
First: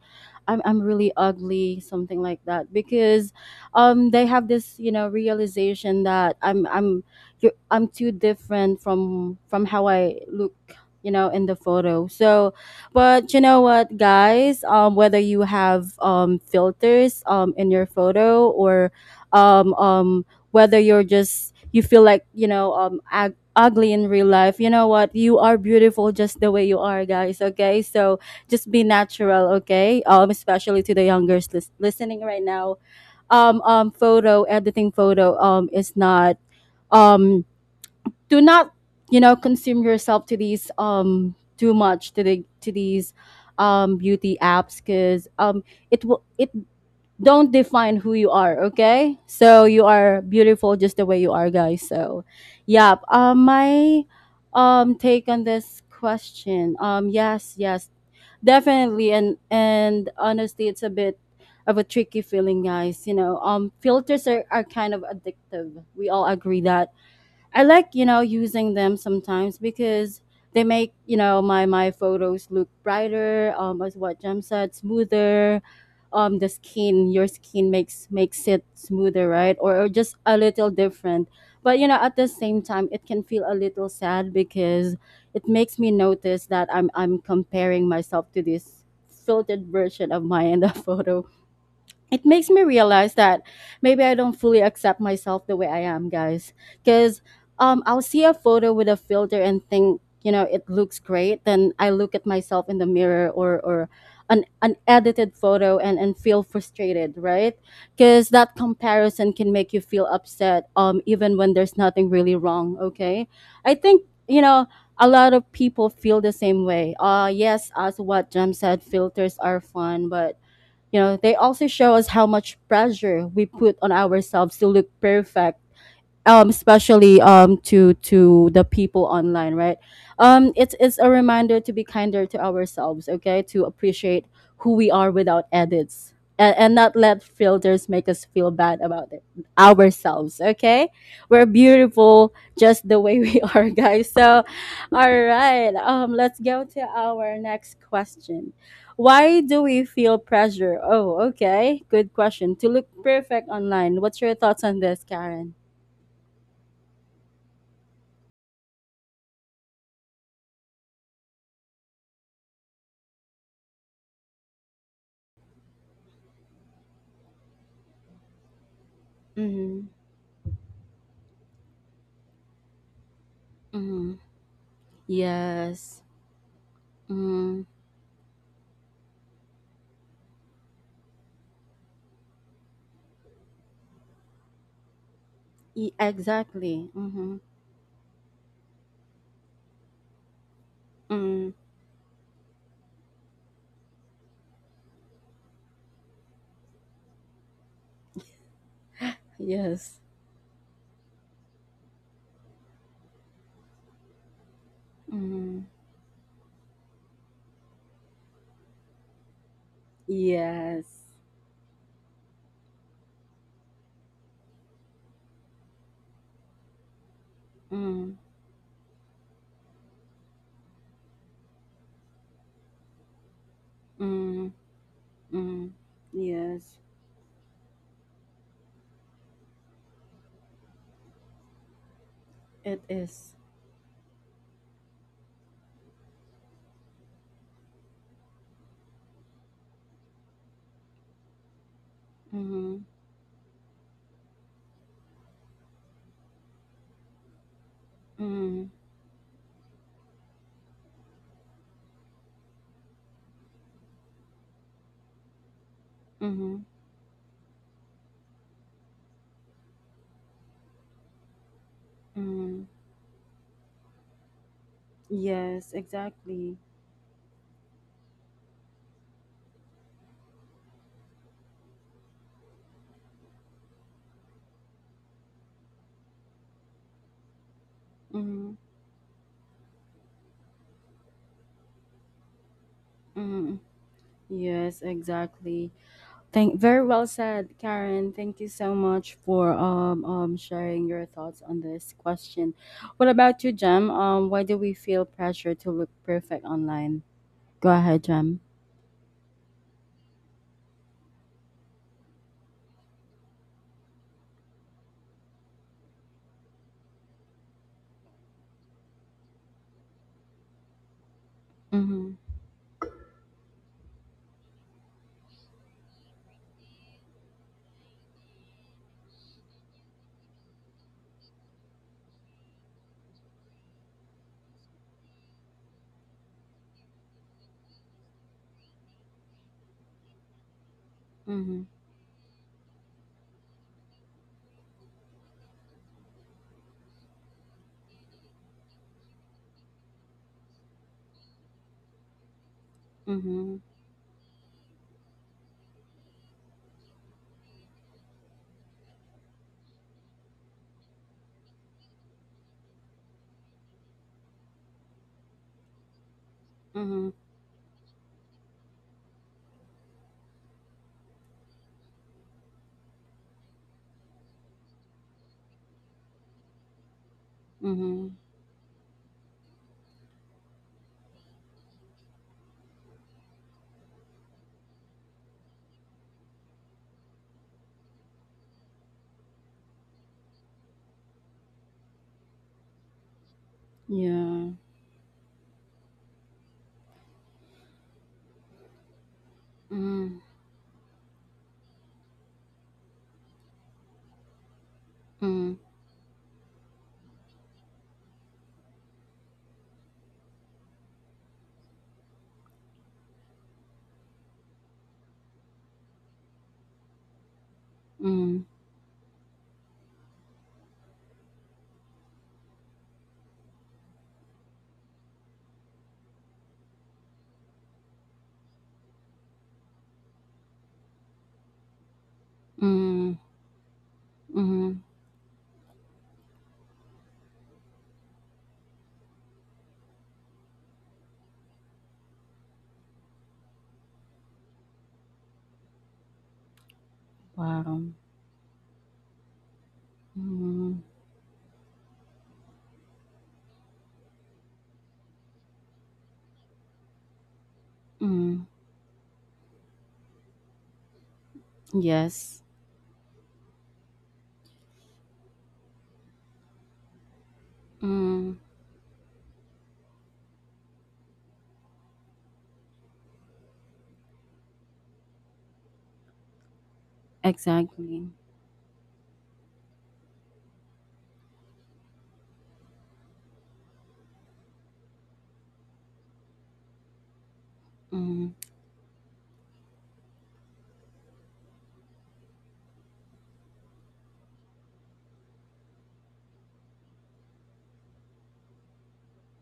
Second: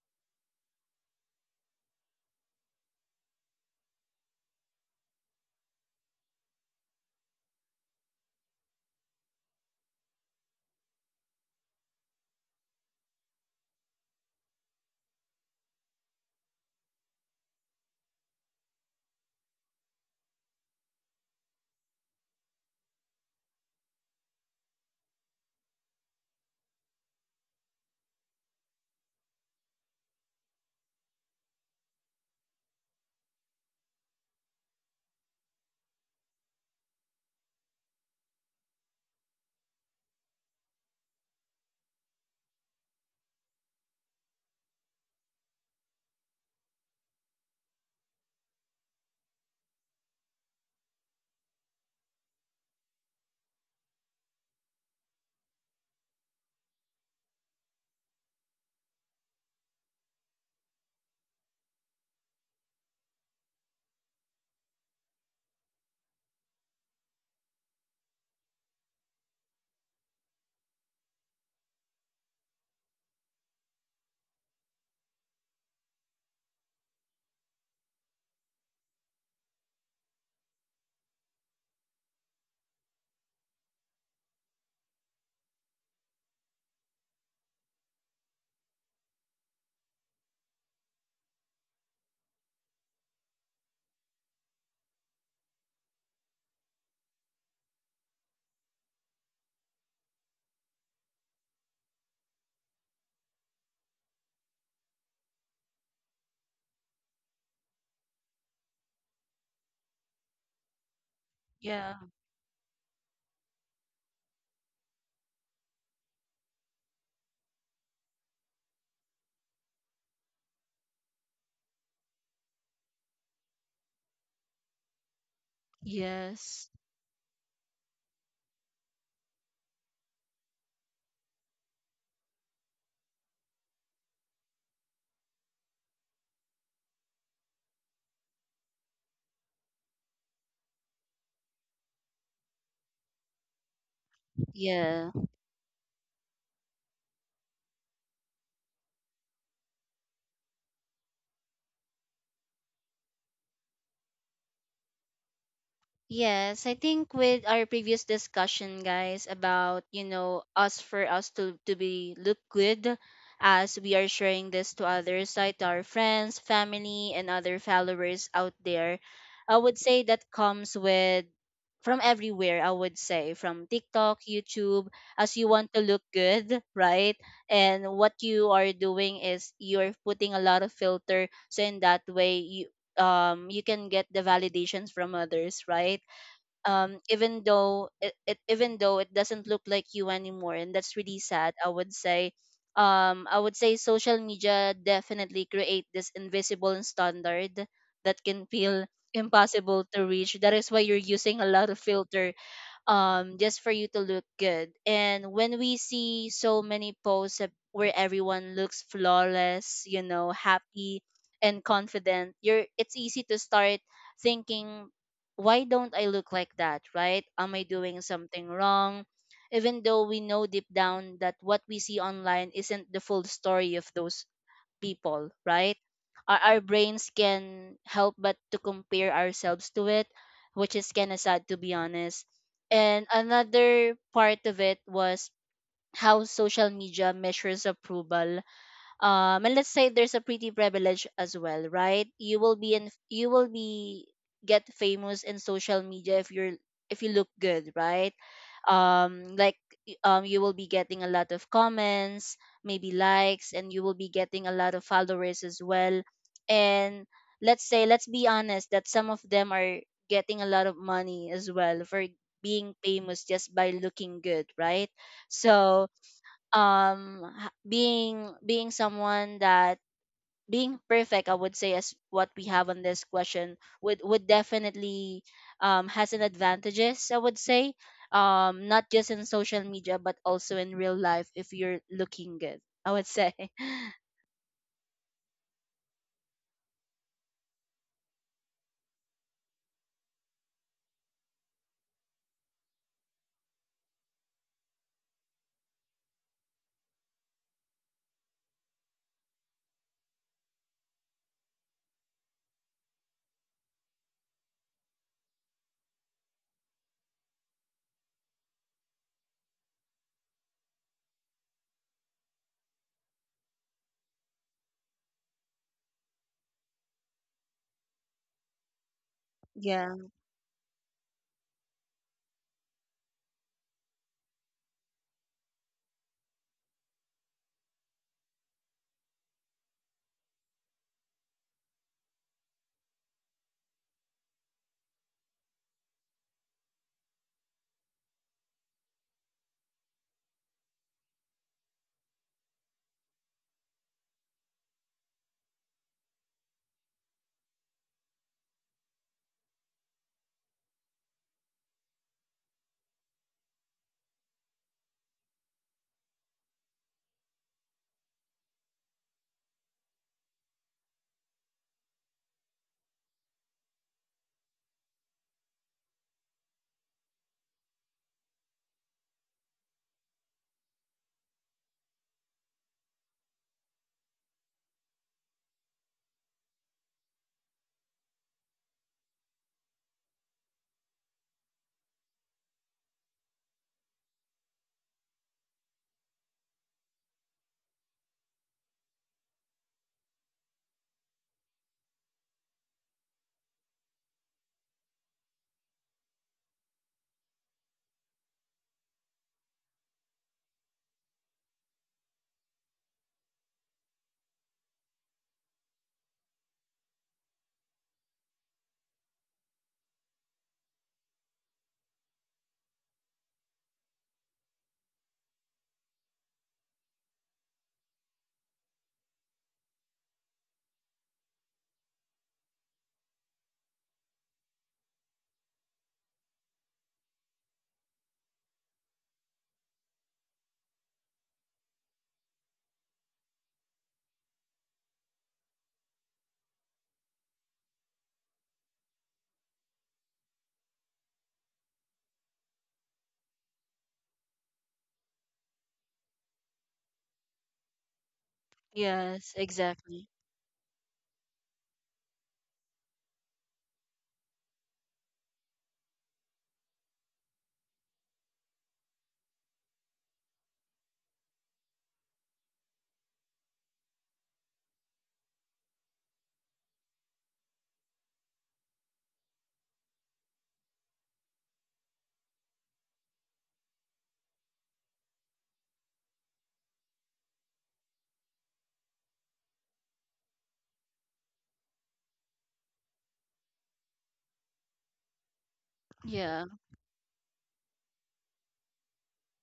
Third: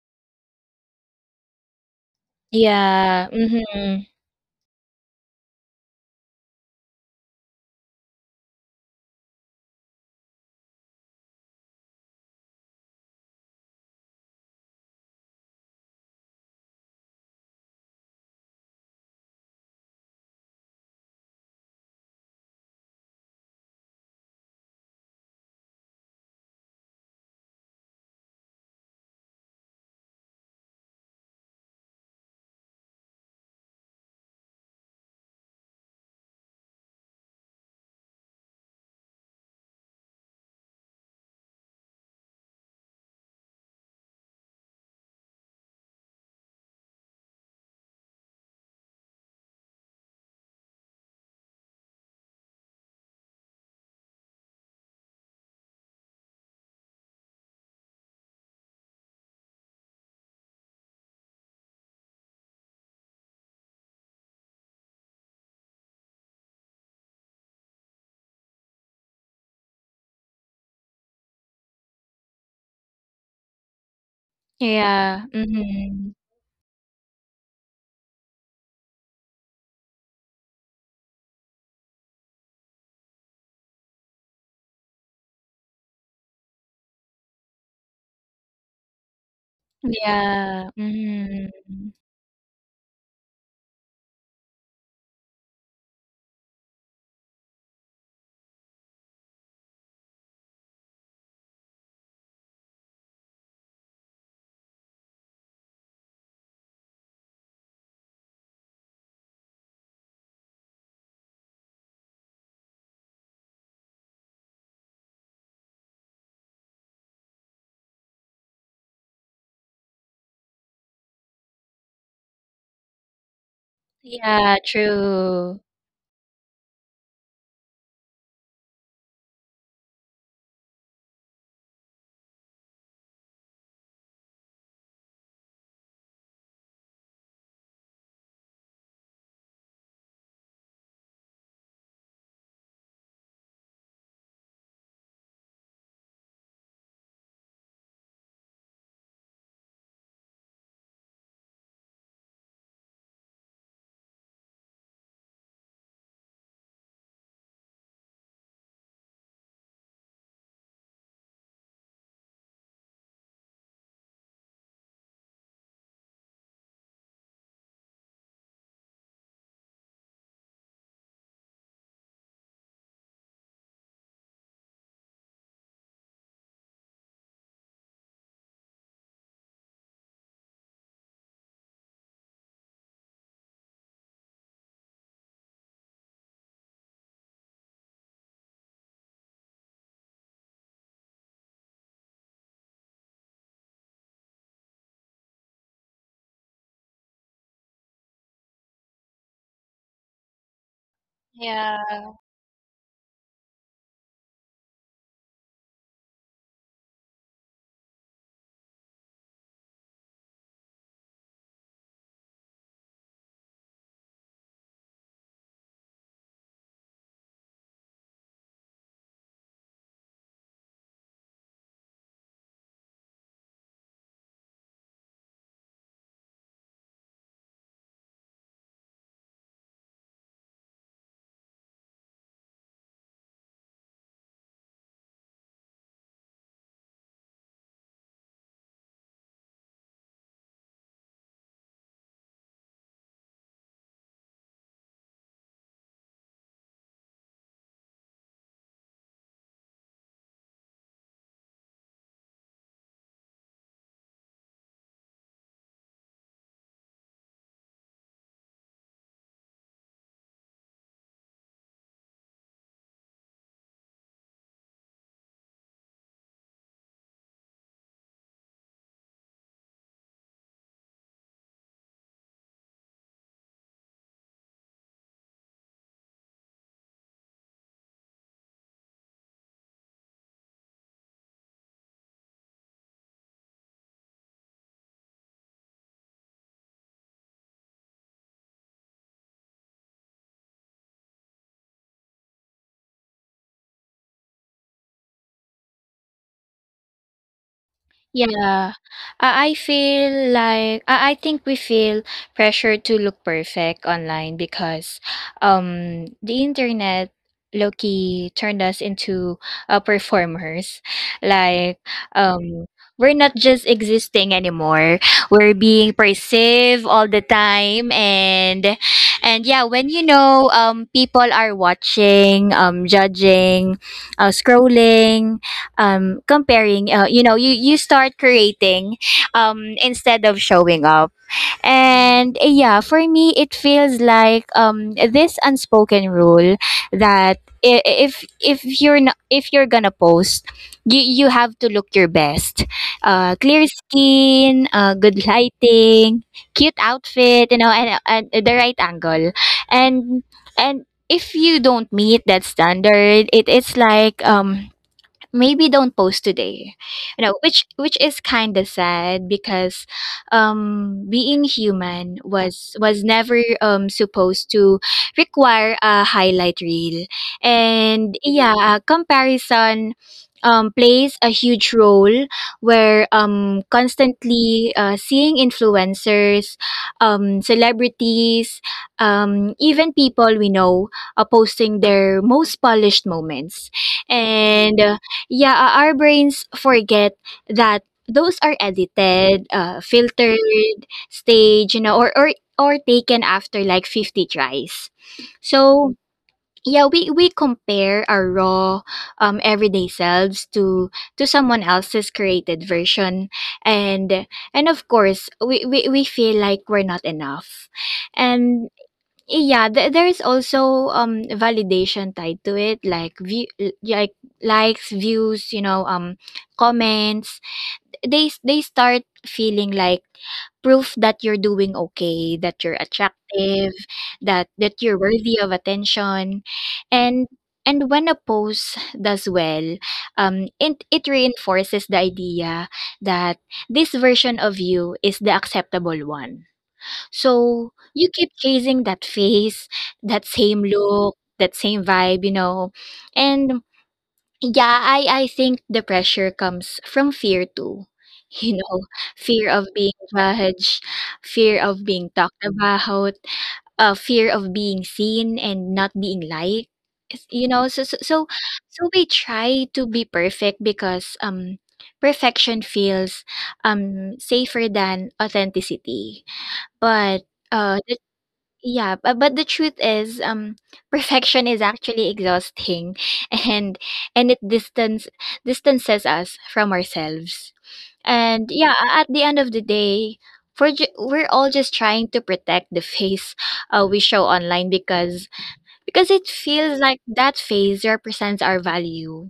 S1: I'm really ugly, something like that,
S3: Yeah.
S1: because
S3: Mm-hmm.
S1: they have this you know realization that I'm you're, I'm too different from how I look you know in the photo. So but you know what, guys? Whether you have filters in your photo or um, um, whether you're just you feel like you know ugly in real life, you know what? You are beautiful just the way you are, guys. Okay, so just be natural. Okay, especially to the youngers listening right now. Photo editing, photo is not um, do not you know consume yourself to these too much to the to these beauty apps, because it will it don't define who you are, okay? So you are beautiful just the way you are, guys. So yeah my take on this question yes, yes, definitely. And honestly it's a bit of a tricky feeling, guys. You know filters are kind of addictive, we all agree that. I like, you know, using them sometimes because they make, you know, my photos look brighter, as what Jem said,
S3: Yeah.
S1: smoother.
S3: Mm-hmm.
S1: The skin, your skin makes makes it smoother, right? Or just a little different. But you know, at the same time it can feel a little sad because it makes me notice that I'm comparing myself to this filtered version of my in
S3: Yeah.
S1: the photo.
S3: Mm-hmm.
S1: It makes me realize that maybe I don't fully accept myself the way I am, guys. Because I'll see a photo with a filter and think, you know, it looks great. Then I look at myself in the mirror or an edited photo and feel frustrated, right? Because that comparison can make you feel upset, even when there's
S2: Yeah.
S1: nothing really wrong. Okay, I think you know. A lot of people feel the same way. Yes, as what Jem said, filters are fun, but you know, they also show us how much pressure we put on ourselves
S3: Yeah,
S1: to look perfect,
S3: true.
S2: Yes.
S1: especially, to the people online, right? It's a reminder to be kinder to ourselves, okay, to appreciate who we are without edits, and not let filters make us feel bad about it, ourselves, okay. We're beautiful just the way we are, guys. So
S2: Yeah.
S1: all right, let's go to our next question. Why do we feel pressure? Oh okay, good question. To look perfect online, what's your thoughts on this, Karen?
S2: Yes, I think with our previous discussion, guys, about, you know, us, for us to be look good as we are sharing this to others, right, to our friends, family, and other followers out there. I would
S1: Mhm,
S2: say that comes with from everywhere. I would say from
S1: mhm.
S2: TikTok, YouTube, as you want to
S1: Yes.
S2: look good, right?
S1: Mhm.
S2: And what you are doing is you're putting a lot of filter, so in that way you you can get the validations from others,
S1: E-
S2: right?
S1: exactly. Mhm.
S2: Even though it doesn't look like you anymore, and that's really
S1: Mm.
S2: sad, I would say. I would say social media definitely create this invisible standard that can feel impossible
S1: Yes.
S2: to reach. That is why you're using a lot of
S3: Yeah.
S2: filter, just for you to look good. And when
S1: Mhm.
S2: we see so many posts where everyone looks flawless, you know,
S1: Yes.
S2: happy and confident, you're it's easy to start thinking, why don't I look like that, right? Am I doing
S1: Mm.
S2: something wrong? Even though we know deep down that what we see online isn't the full story of those
S1: Mm.
S2: people,
S1: Mm.
S2: right? Our
S1: Yes.
S2: brains can help but to compare ourselves to it, which is kind of sad, to be honest.
S1: It
S2: And
S1: is.
S2: another part of it was how social media measures approval. And let's say there's a pretty privilege as well, right? you will be
S1: Mhm.
S2: in you will be get famous in social media if you're, if you look good, right?
S1: Mm.
S2: um like you will be getting a lot of comments, maybe likes, and you will be getting a lot of followers as well.
S1: Mhm.
S2: And let's say, let's be honest, that some of them are getting a lot of money as well for
S1: Mm.
S2: being famous just by looking good, right?
S1: Yes,
S2: So
S1: exactly.
S2: being someone that being perfect, I would say, as what we have on this question, would definitely has an advantages, I would say,
S1: Mhm.
S2: not just in social media but also in real life, if you're looking good, I would say.
S1: Mm. Yes, exactly. Thank very well said, Karen. Thank you so much for sharing your thoughts on this question. What about you, Jem? Why do we feel pressure to look perfect online? Go ahead, Jem.
S3: Yeah. I feel like I think we feel pressure to look perfect online because the internet Loki turned us into performers. Like
S1: Mhm.
S3: um we're not just existing anymore. We're being perceived all the time, and yeah, when
S2: Yeah.
S3: you know people are watching, judging, scrolling, comparing, you know, you start creating instead of showing up.
S1: Mhm.
S3: And yeah, for me it feels like this unspoken rule that if you're not, if you're gonna post, you have to look your best,
S1: Mhm.
S3: clear skin, good lighting, cute outfit, you know, and the right angle. And if you don't meet that standard, it's like, maybe don't post today,
S1: Mhm.
S3: you know, which is kind of sad, because being human was never supposed to require a highlight reel.
S1: Mhm.
S3: And yeah, comparison plays a huge role, where constantly seeing influencers, celebrities, even people we know posting their most polished moments.
S1: Yeah.
S3: And yeah, our brains forget that those are edited,
S1: Mhm.
S3: filtered, staged, you know, or taken after like 50 tries.
S1: Mhm.
S3: So yeah, we compare our raw, everyday selves to someone else's created version, and of course we feel like we're not enough.
S1: Mhm.
S3: And yeah, there is also validation tied to it, like like likes, views, you know, comments. They start feeling like proof that you're doing okay, that you're
S1: Mhm.
S3: attractive, that
S1: Mhm.
S3: that you're worthy of attention, and when a post does well, it reinforces the idea that this version of you is the acceptable one, so
S1: Wow.
S3: you keep chasing that face, that same
S1: Mhm.
S3: look, that same vibe, you know. And yeah, I think the pressure comes from fear too.
S1: Mhm.
S3: You know,
S2: Yes,
S3: fear of being
S2: exactly.
S3: judged, fear of being
S1: Yes.
S3: talked about, fear of being seen and not being liked. It's- You know, so so so,
S1: Mhm.
S3: so we try to be perfect because perfection feels safer than authenticity, but, uh, the
S1: Exactly.
S3: but the truth is, perfection is actually exhausting, and it distances us from ourselves.
S1: Mhm.
S3: And yeah, at the end of the day, we're all just trying to protect the face we show online because it
S2: Yeah,
S3: feels like that phase represents our value.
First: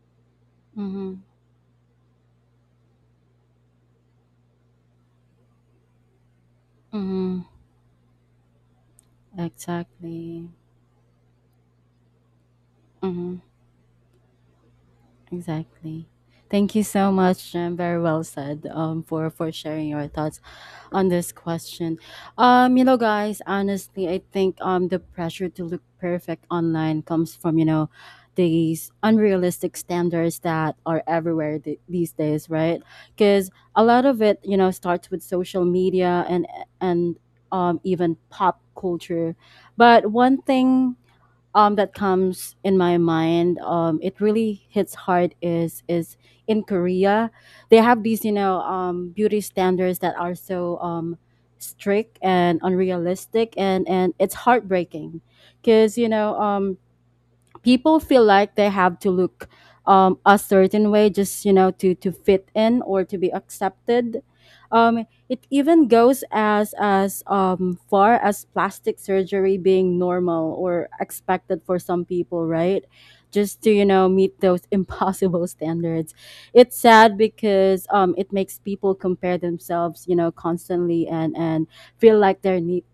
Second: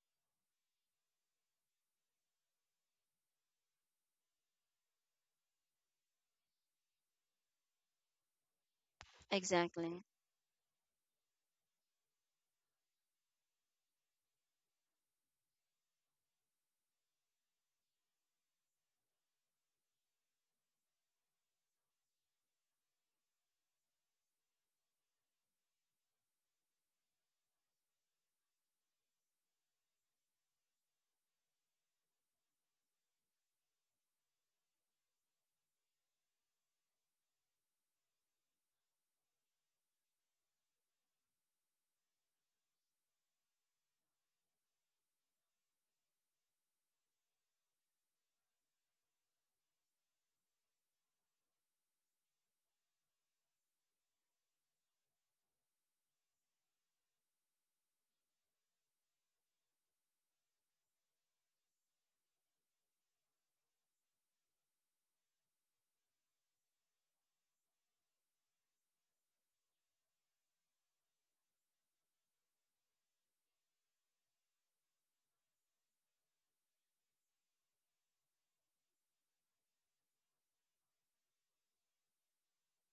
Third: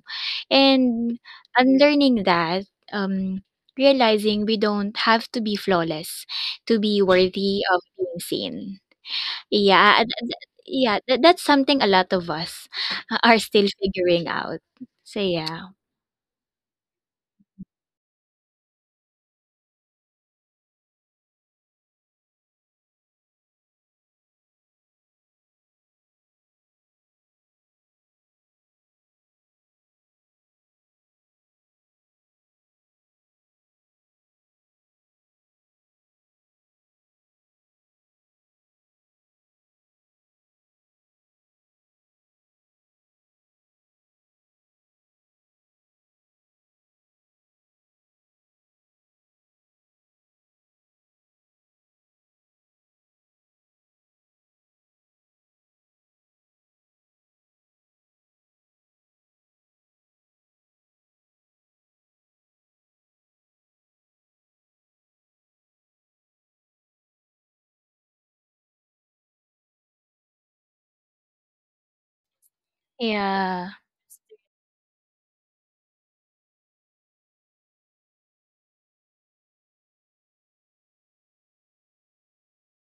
S3: And
S1: Mhm.
S3: unlearning that, um, realizing we don't have to be flawless to be
S1: Mhm.
S3: worthy of being seen. Yeah,
S2: exactly,
S3: th- th-
S1: Exactly.
S3: yeah, that's something a lot of us are
S1: Mhm.
S3: still figuring out. So yeah.
S1: Exactly. Thank you so much, Jem. Very well said. For sharing your thoughts on this question. You know, guys, honestly, I think the pressure to look perfect online comes from you know these unrealistic standards that are everywhere these days, right? Because a lot of it, you know, starts with social media and and even pop culture. But one thing that comes in my mind, it really hits hard, is in Korea they have these, you know, beauty standards that are so strict and unrealistic, and it's heartbreaking because you know, people feel like they have to look, a certain way just you know to fit in or to be accepted. It even goes as far as plastic surgery being normal or expected for some people, right? Just
S3: Yeah.
S1: to you know meet those impossible standards. It's sad because, it makes people compare themselves you know constantly and feel like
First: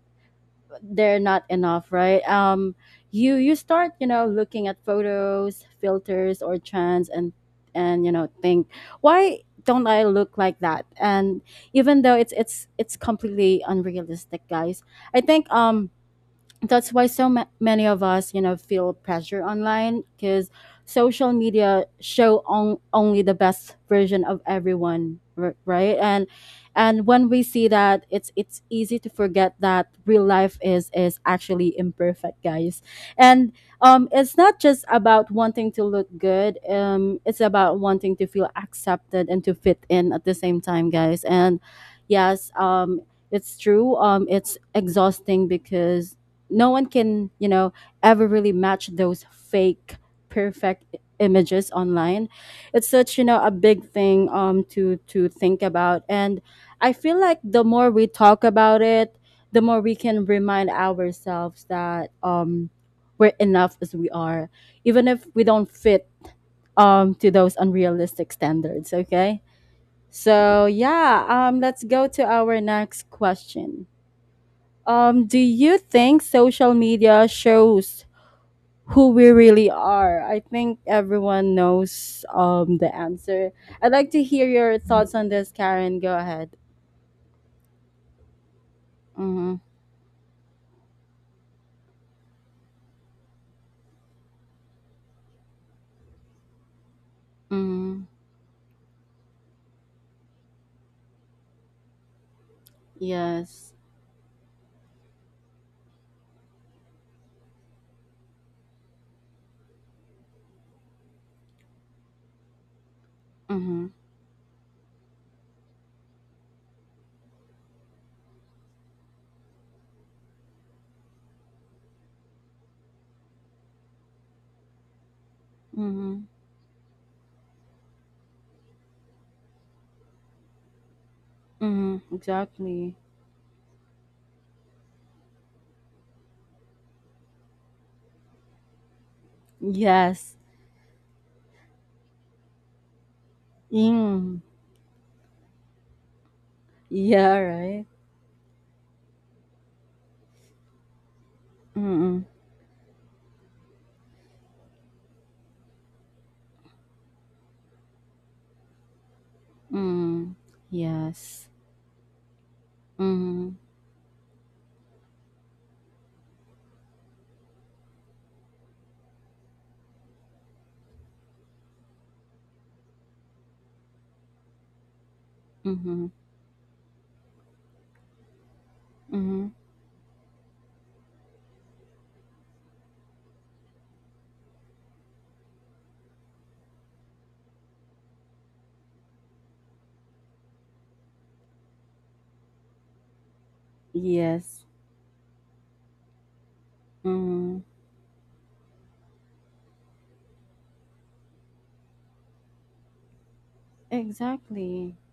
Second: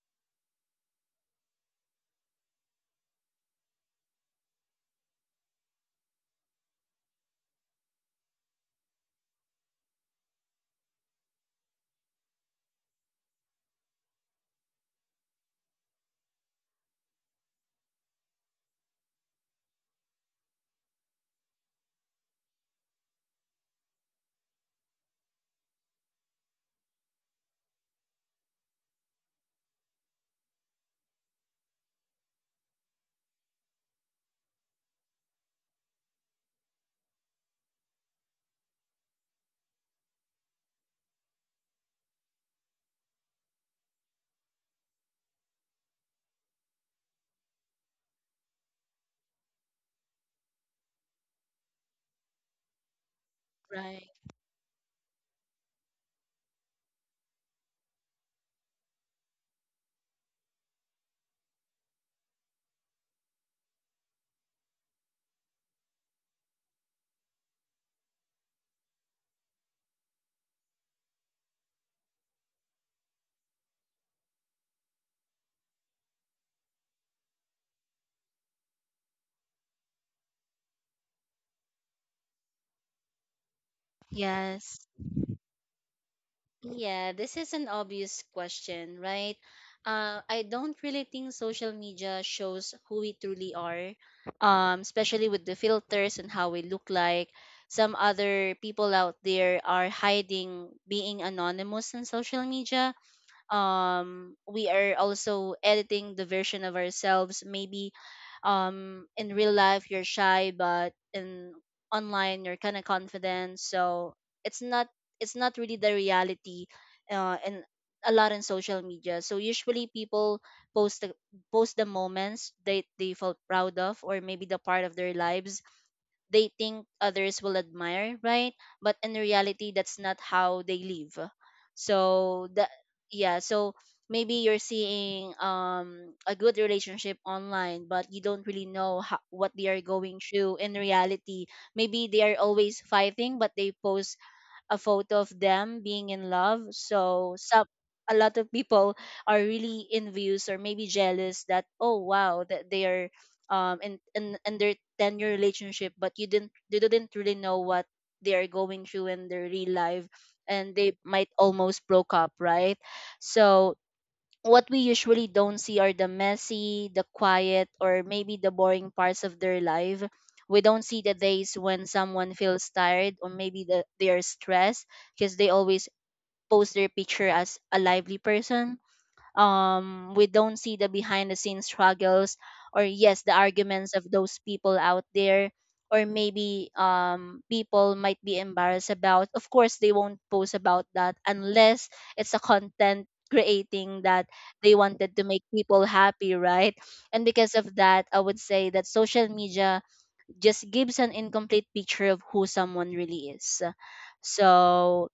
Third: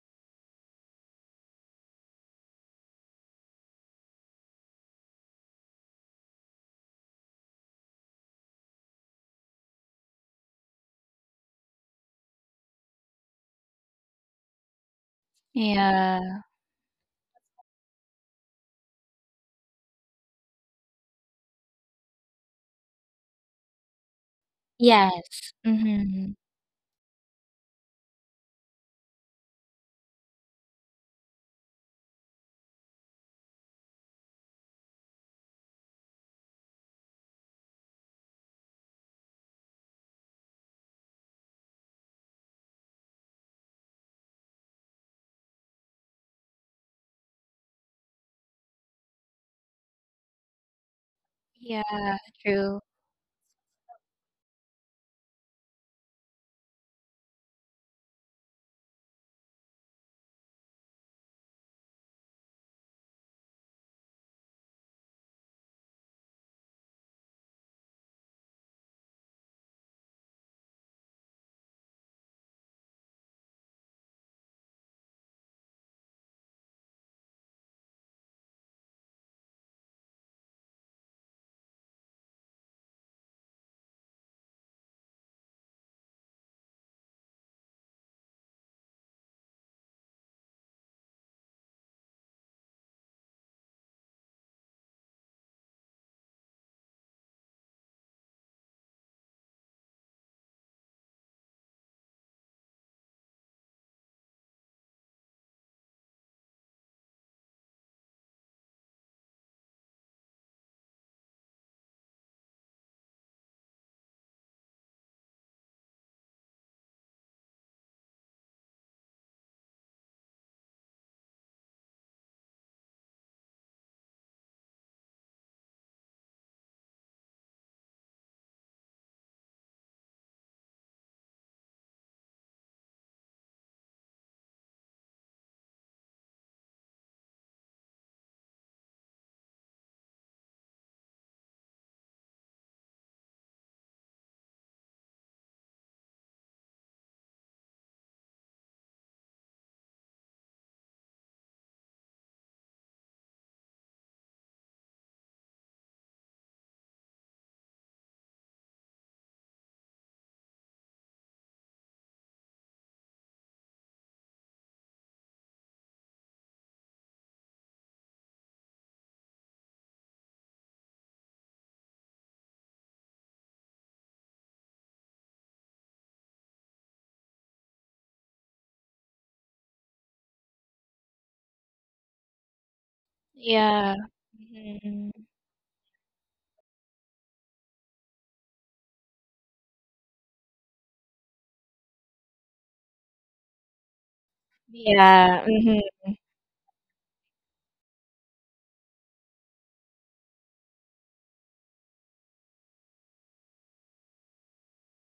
S1: they're not enough, right? You start you know looking at photos, filters, or trends, and you know think, why don't I look like that? And even though it's completely unrealistic, guys, I think
S3: Yeah.
S1: that's why so many of us you know feel pressure online because social media show only the best version of everyone,
S3: Yes.
S1: right, and
S3: Mm-hmm.
S1: when we see that, it's easy to forget that real life is actually imperfect, guys. And it's not just about wanting to look good, it's about wanting to feel accepted and to fit in at the same time, guys. And yes, it's true. It's exhausting because no one can, you know, ever really match those fake perfect images
S3: Yeah.
S1: online.
S3: True.
S1: It's such, you know, a big
S2: right.
S1: thing to think about. And I feel like the more we talk about it, the more we can remind ourselves that we're enough as we are, even if we don't fit, to those unrealistic standards, okay? So yeah, let's go to our next question. Um, do you think social media shows who we really are? I think everyone knows the answer. I'd like to hear your
S2: Yes.
S1: thoughts on this, Karen. Go ahead.
S2: Yeah, this is an obvious question, right?
S1: Mm-hmm.
S2: I don't really think social media shows who we truly are, especially with the filters and how we look like. Some
S1: Mm-hmm.
S2: other people out there are hiding, being anonymous on social media.
S1: Yes.
S2: We are also editing the version of ourselves. Maybe in real life you're shy, but in online you're kind of confident.
S1: Mm-hmm.
S2: So it's not it's not really the reality. And a lot in social media, so usually people post the post the moments that they felt proud of, or maybe the part of their lives
S1: Mm-hmm.
S2: they think others will admire, right? But in reality, that's not how they live.
S1: Mm-hmm.
S2: So
S1: Exactly.
S2: yeah, so maybe you're seeing a good relationship online, but you don't really know how, what they are going
S1: Yes.
S2: through in reality. Maybe they are always fighting, but they post
S1: Mm.
S2: a photo of them being in love. So
S1: Yeah,
S2: some
S1: right?
S2: a lot of people are really envious or maybe jealous that, oh
S1: Mm-mm.
S2: wow, that they are in their 10-year relationship, but you didn't they didn't really know what they are going through in their real life,
S1: Mm.
S2: and they might
S1: Yes.
S2: almost broke up, right?
S1: Mm-hmm.
S2: So what we usually don't see are the messy, the quiet, or maybe the boring parts of their life. We don't see the days when someone feels tired, or maybe they are stressed because they always
S1: Mm-hmm.
S2: post their picture as a lively person.
S1: Mm-hmm.
S2: We don't see the behind the scenes struggles, or yes, the
S3: Yeah.
S2: arguments of those people out
S3: Mm-hmm.
S2: there, or maybe people might be embarrassed about. Of course they won't post about that, unless it's a content creating that
S1: Yes.
S2: they wanted to
S3: Yeah.
S2: make
S3: Mm-hmm.
S2: people happy, right? And because
S1: Mm.
S2: of that, I would say that social media just gives an incomplete picture of who someone really is.
S1: Exactly.
S2: So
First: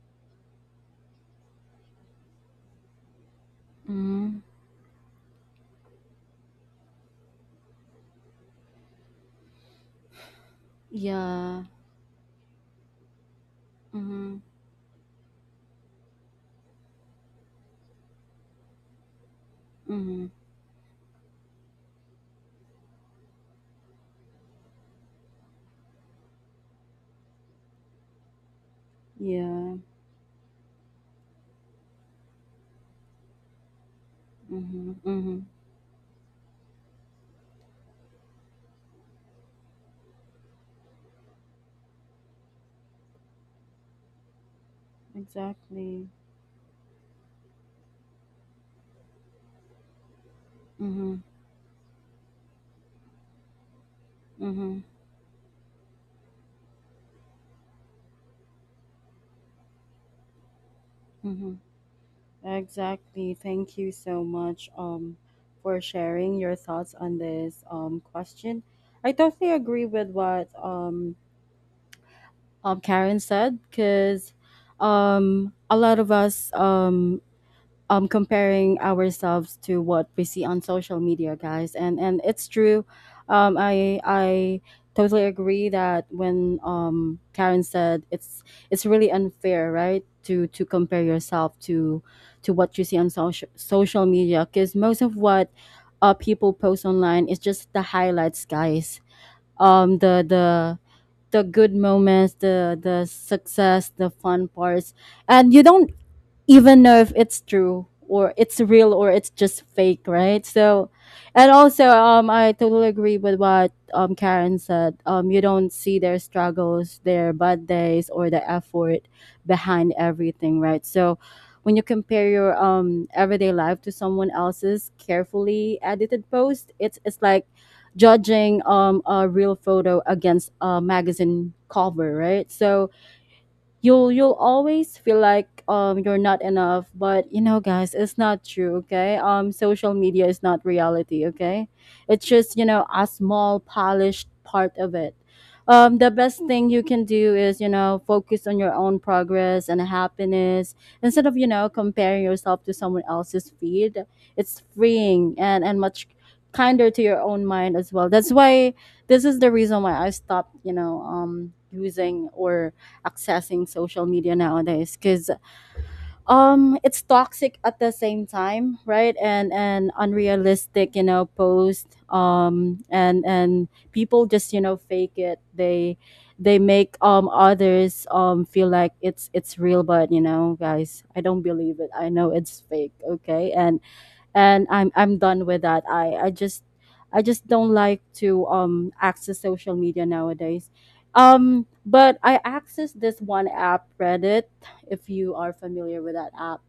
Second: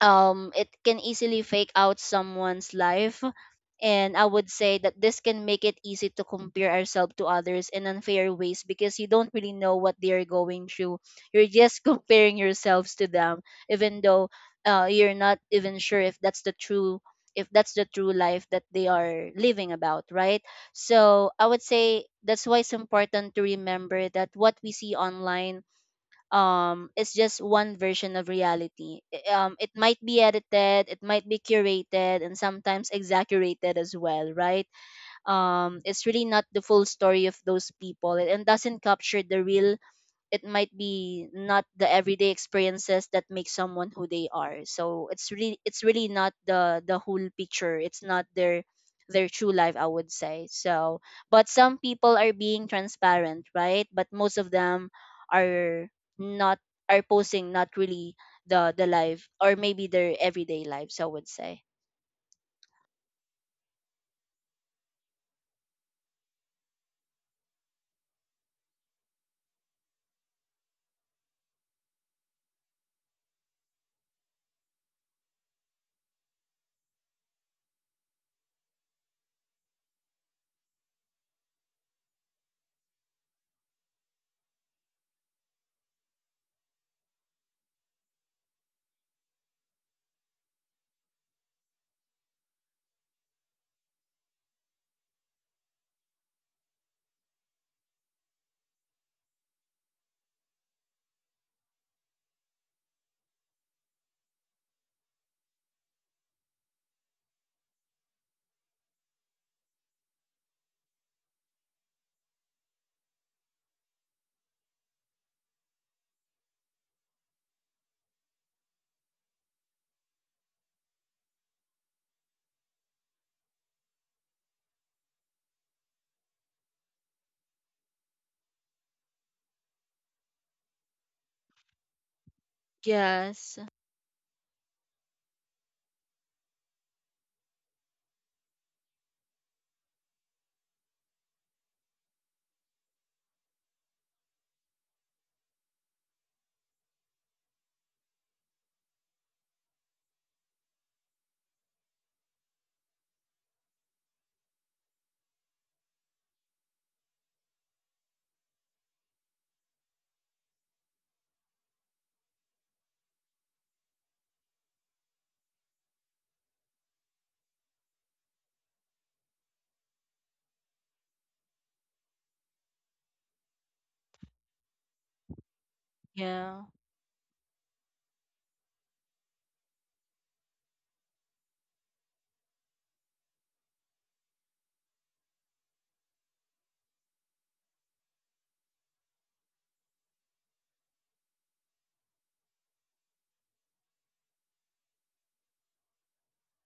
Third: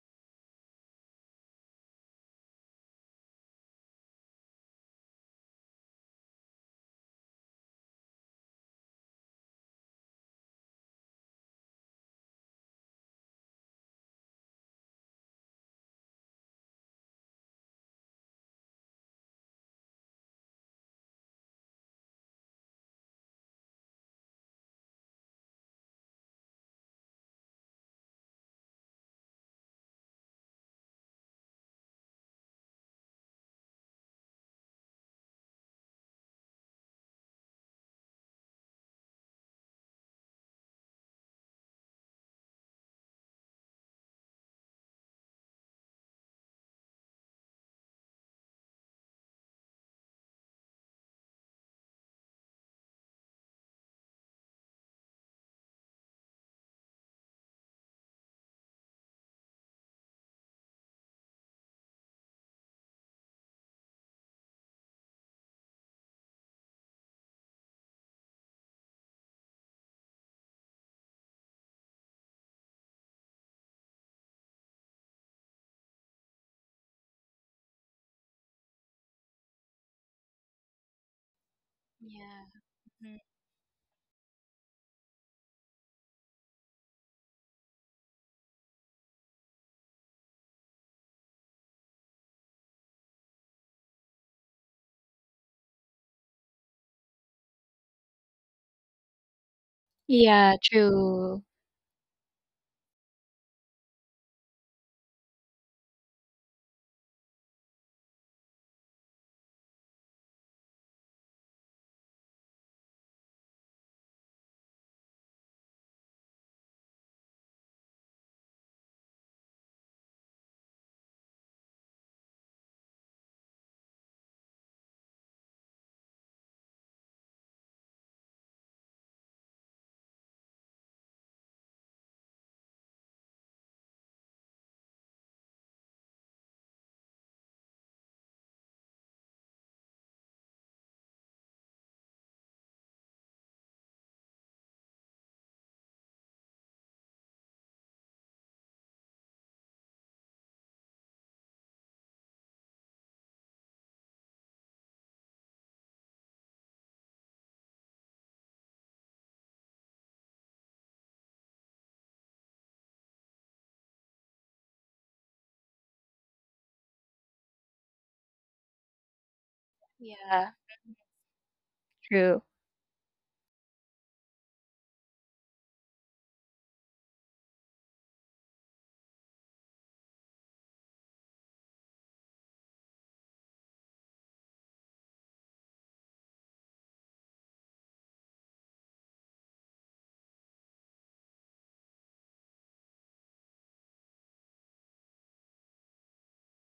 S2: it can easily fake out someone's life. And I
S1: Mm-hmm.
S2: would say that this can make it easy to compare ourselves to others in unfair ways, because you don't really know what they are going through. You're
S1: Yeah.
S2: just comparing yourselves to them, even though,
S1: Mm-hmm.
S2: you're not even sure if that's the true life that they are living about,
S1: Mm-hmm.
S2: right? So I would say that's why it's important to remember that what we see online, it's just one version of reality. It
S1: Yeah.
S2: might be edited, it might be curated, and sometimes exaggerated as well, right?
S1: Mm-hmm. Mm-hmm.
S2: It's really not the full story of those people, and doesn't capture the real. It might be not the everyday experiences that make someone who they are. So it's really, it's
S1: Exactly.
S2: really not the whole picture. It's not their, their true life, I would say. So
S1: Mm-hmm.
S2: but some people are being transparent, right? But most of
S1: Mm-hmm.
S2: them are not are posting not really the life, or maybe their everyday lives, I would
S1: Mm-hmm.
S2: say.
S1: Exactly. Thank you so much for sharing your thoughts on this question. I totally agree with what Karen said because a lot of us comparing ourselves to what we see on social media, guys, and it's true.
S3: Yeah.
S1: I totally agree that when Karen said it's really unfair, right, to compare yourself to what you see on social media because most of what people post online is just the highlights, guys. um the
S3: Yeah,
S1: the
S3: true.
S1: the good moments, the success, the fun parts, and you don't even know if it's true or it's real or it's just fake, right? So, and also, I totally agree with what Karen said. You don't see their struggles, their bad days, or the effort behind everything, right? So, when you compare your everyday life to someone else's carefully edited post, it's like judging a real photo against a magazine cover, right? So
S2: Yes.
S1: you'll always feel like you're not enough. But you know, guys, it's not true, okay? Um, social media is not reality, okay? It's just, you know, a small polished part of it. Um, the best thing you can do is, you know, focus on your own progress and happiness instead of, you know, comparing yourself to someone else's feed. It's freeing and much kinder to your own mind as well. That's why this is the reason why I stopped, you know, using or accessing social media nowadays, because it's toxic at the same time, right? And
S3: Yeah,
S1: unrealistic, you know, post,
S3: true.
S1: and people just, you know, fake it. They
S2: Yeah.
S1: make others feel like it's real. But you know, guys, I don't believe it. I know it's fake, okay? And I'm done with that. I just don't like to access social media nowadays. But I access this one app, Reddit, if you are familiar with that app.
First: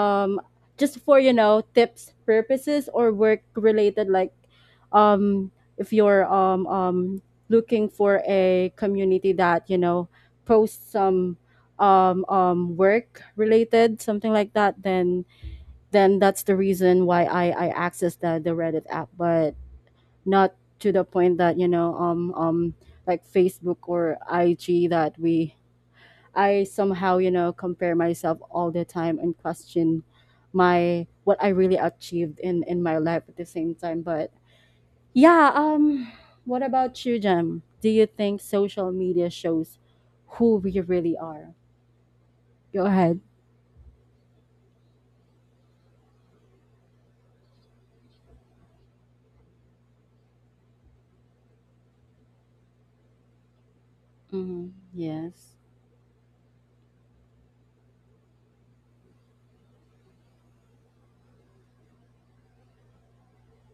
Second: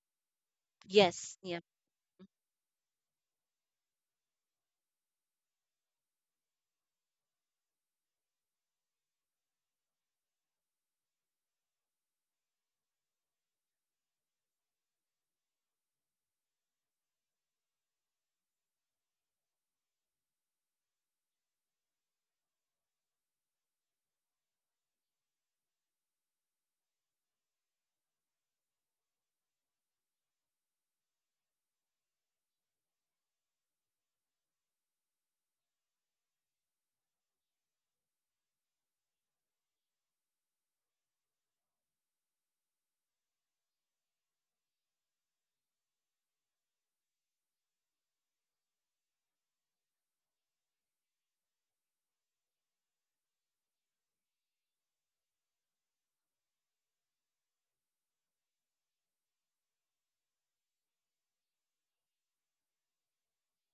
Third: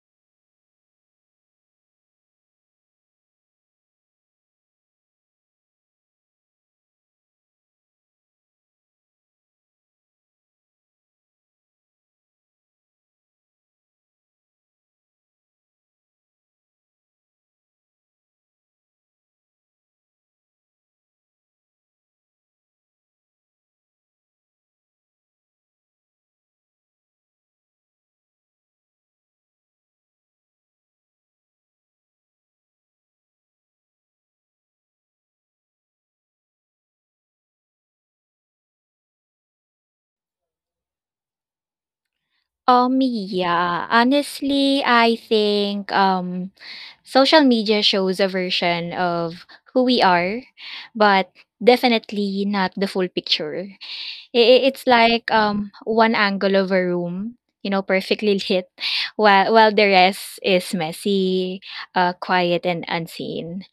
S1: Um, just for you
S2: Yes. Yeah.
S1: know tips purposes or work related, like um if you're looking for a community that you know posts some work related something like that, then that's the reason why I access the Reddit app, but not to the point that you know like Facebook or IG that we I somehow you know compare myself all the time and question my what I really achieved in my life at the same time. But yeah, what about you, Jem? Do you think social media shows who we really are? Go ahead.
S3: Yeah, honestly, I think social media shows a version of who we are, but definitely not the full picture. I i-
S1: Mm-hmm.
S3: it's like
S1: Yes.
S3: one angle of a room, you know, perfectly lit, while the rest is messy, quiet and unseen.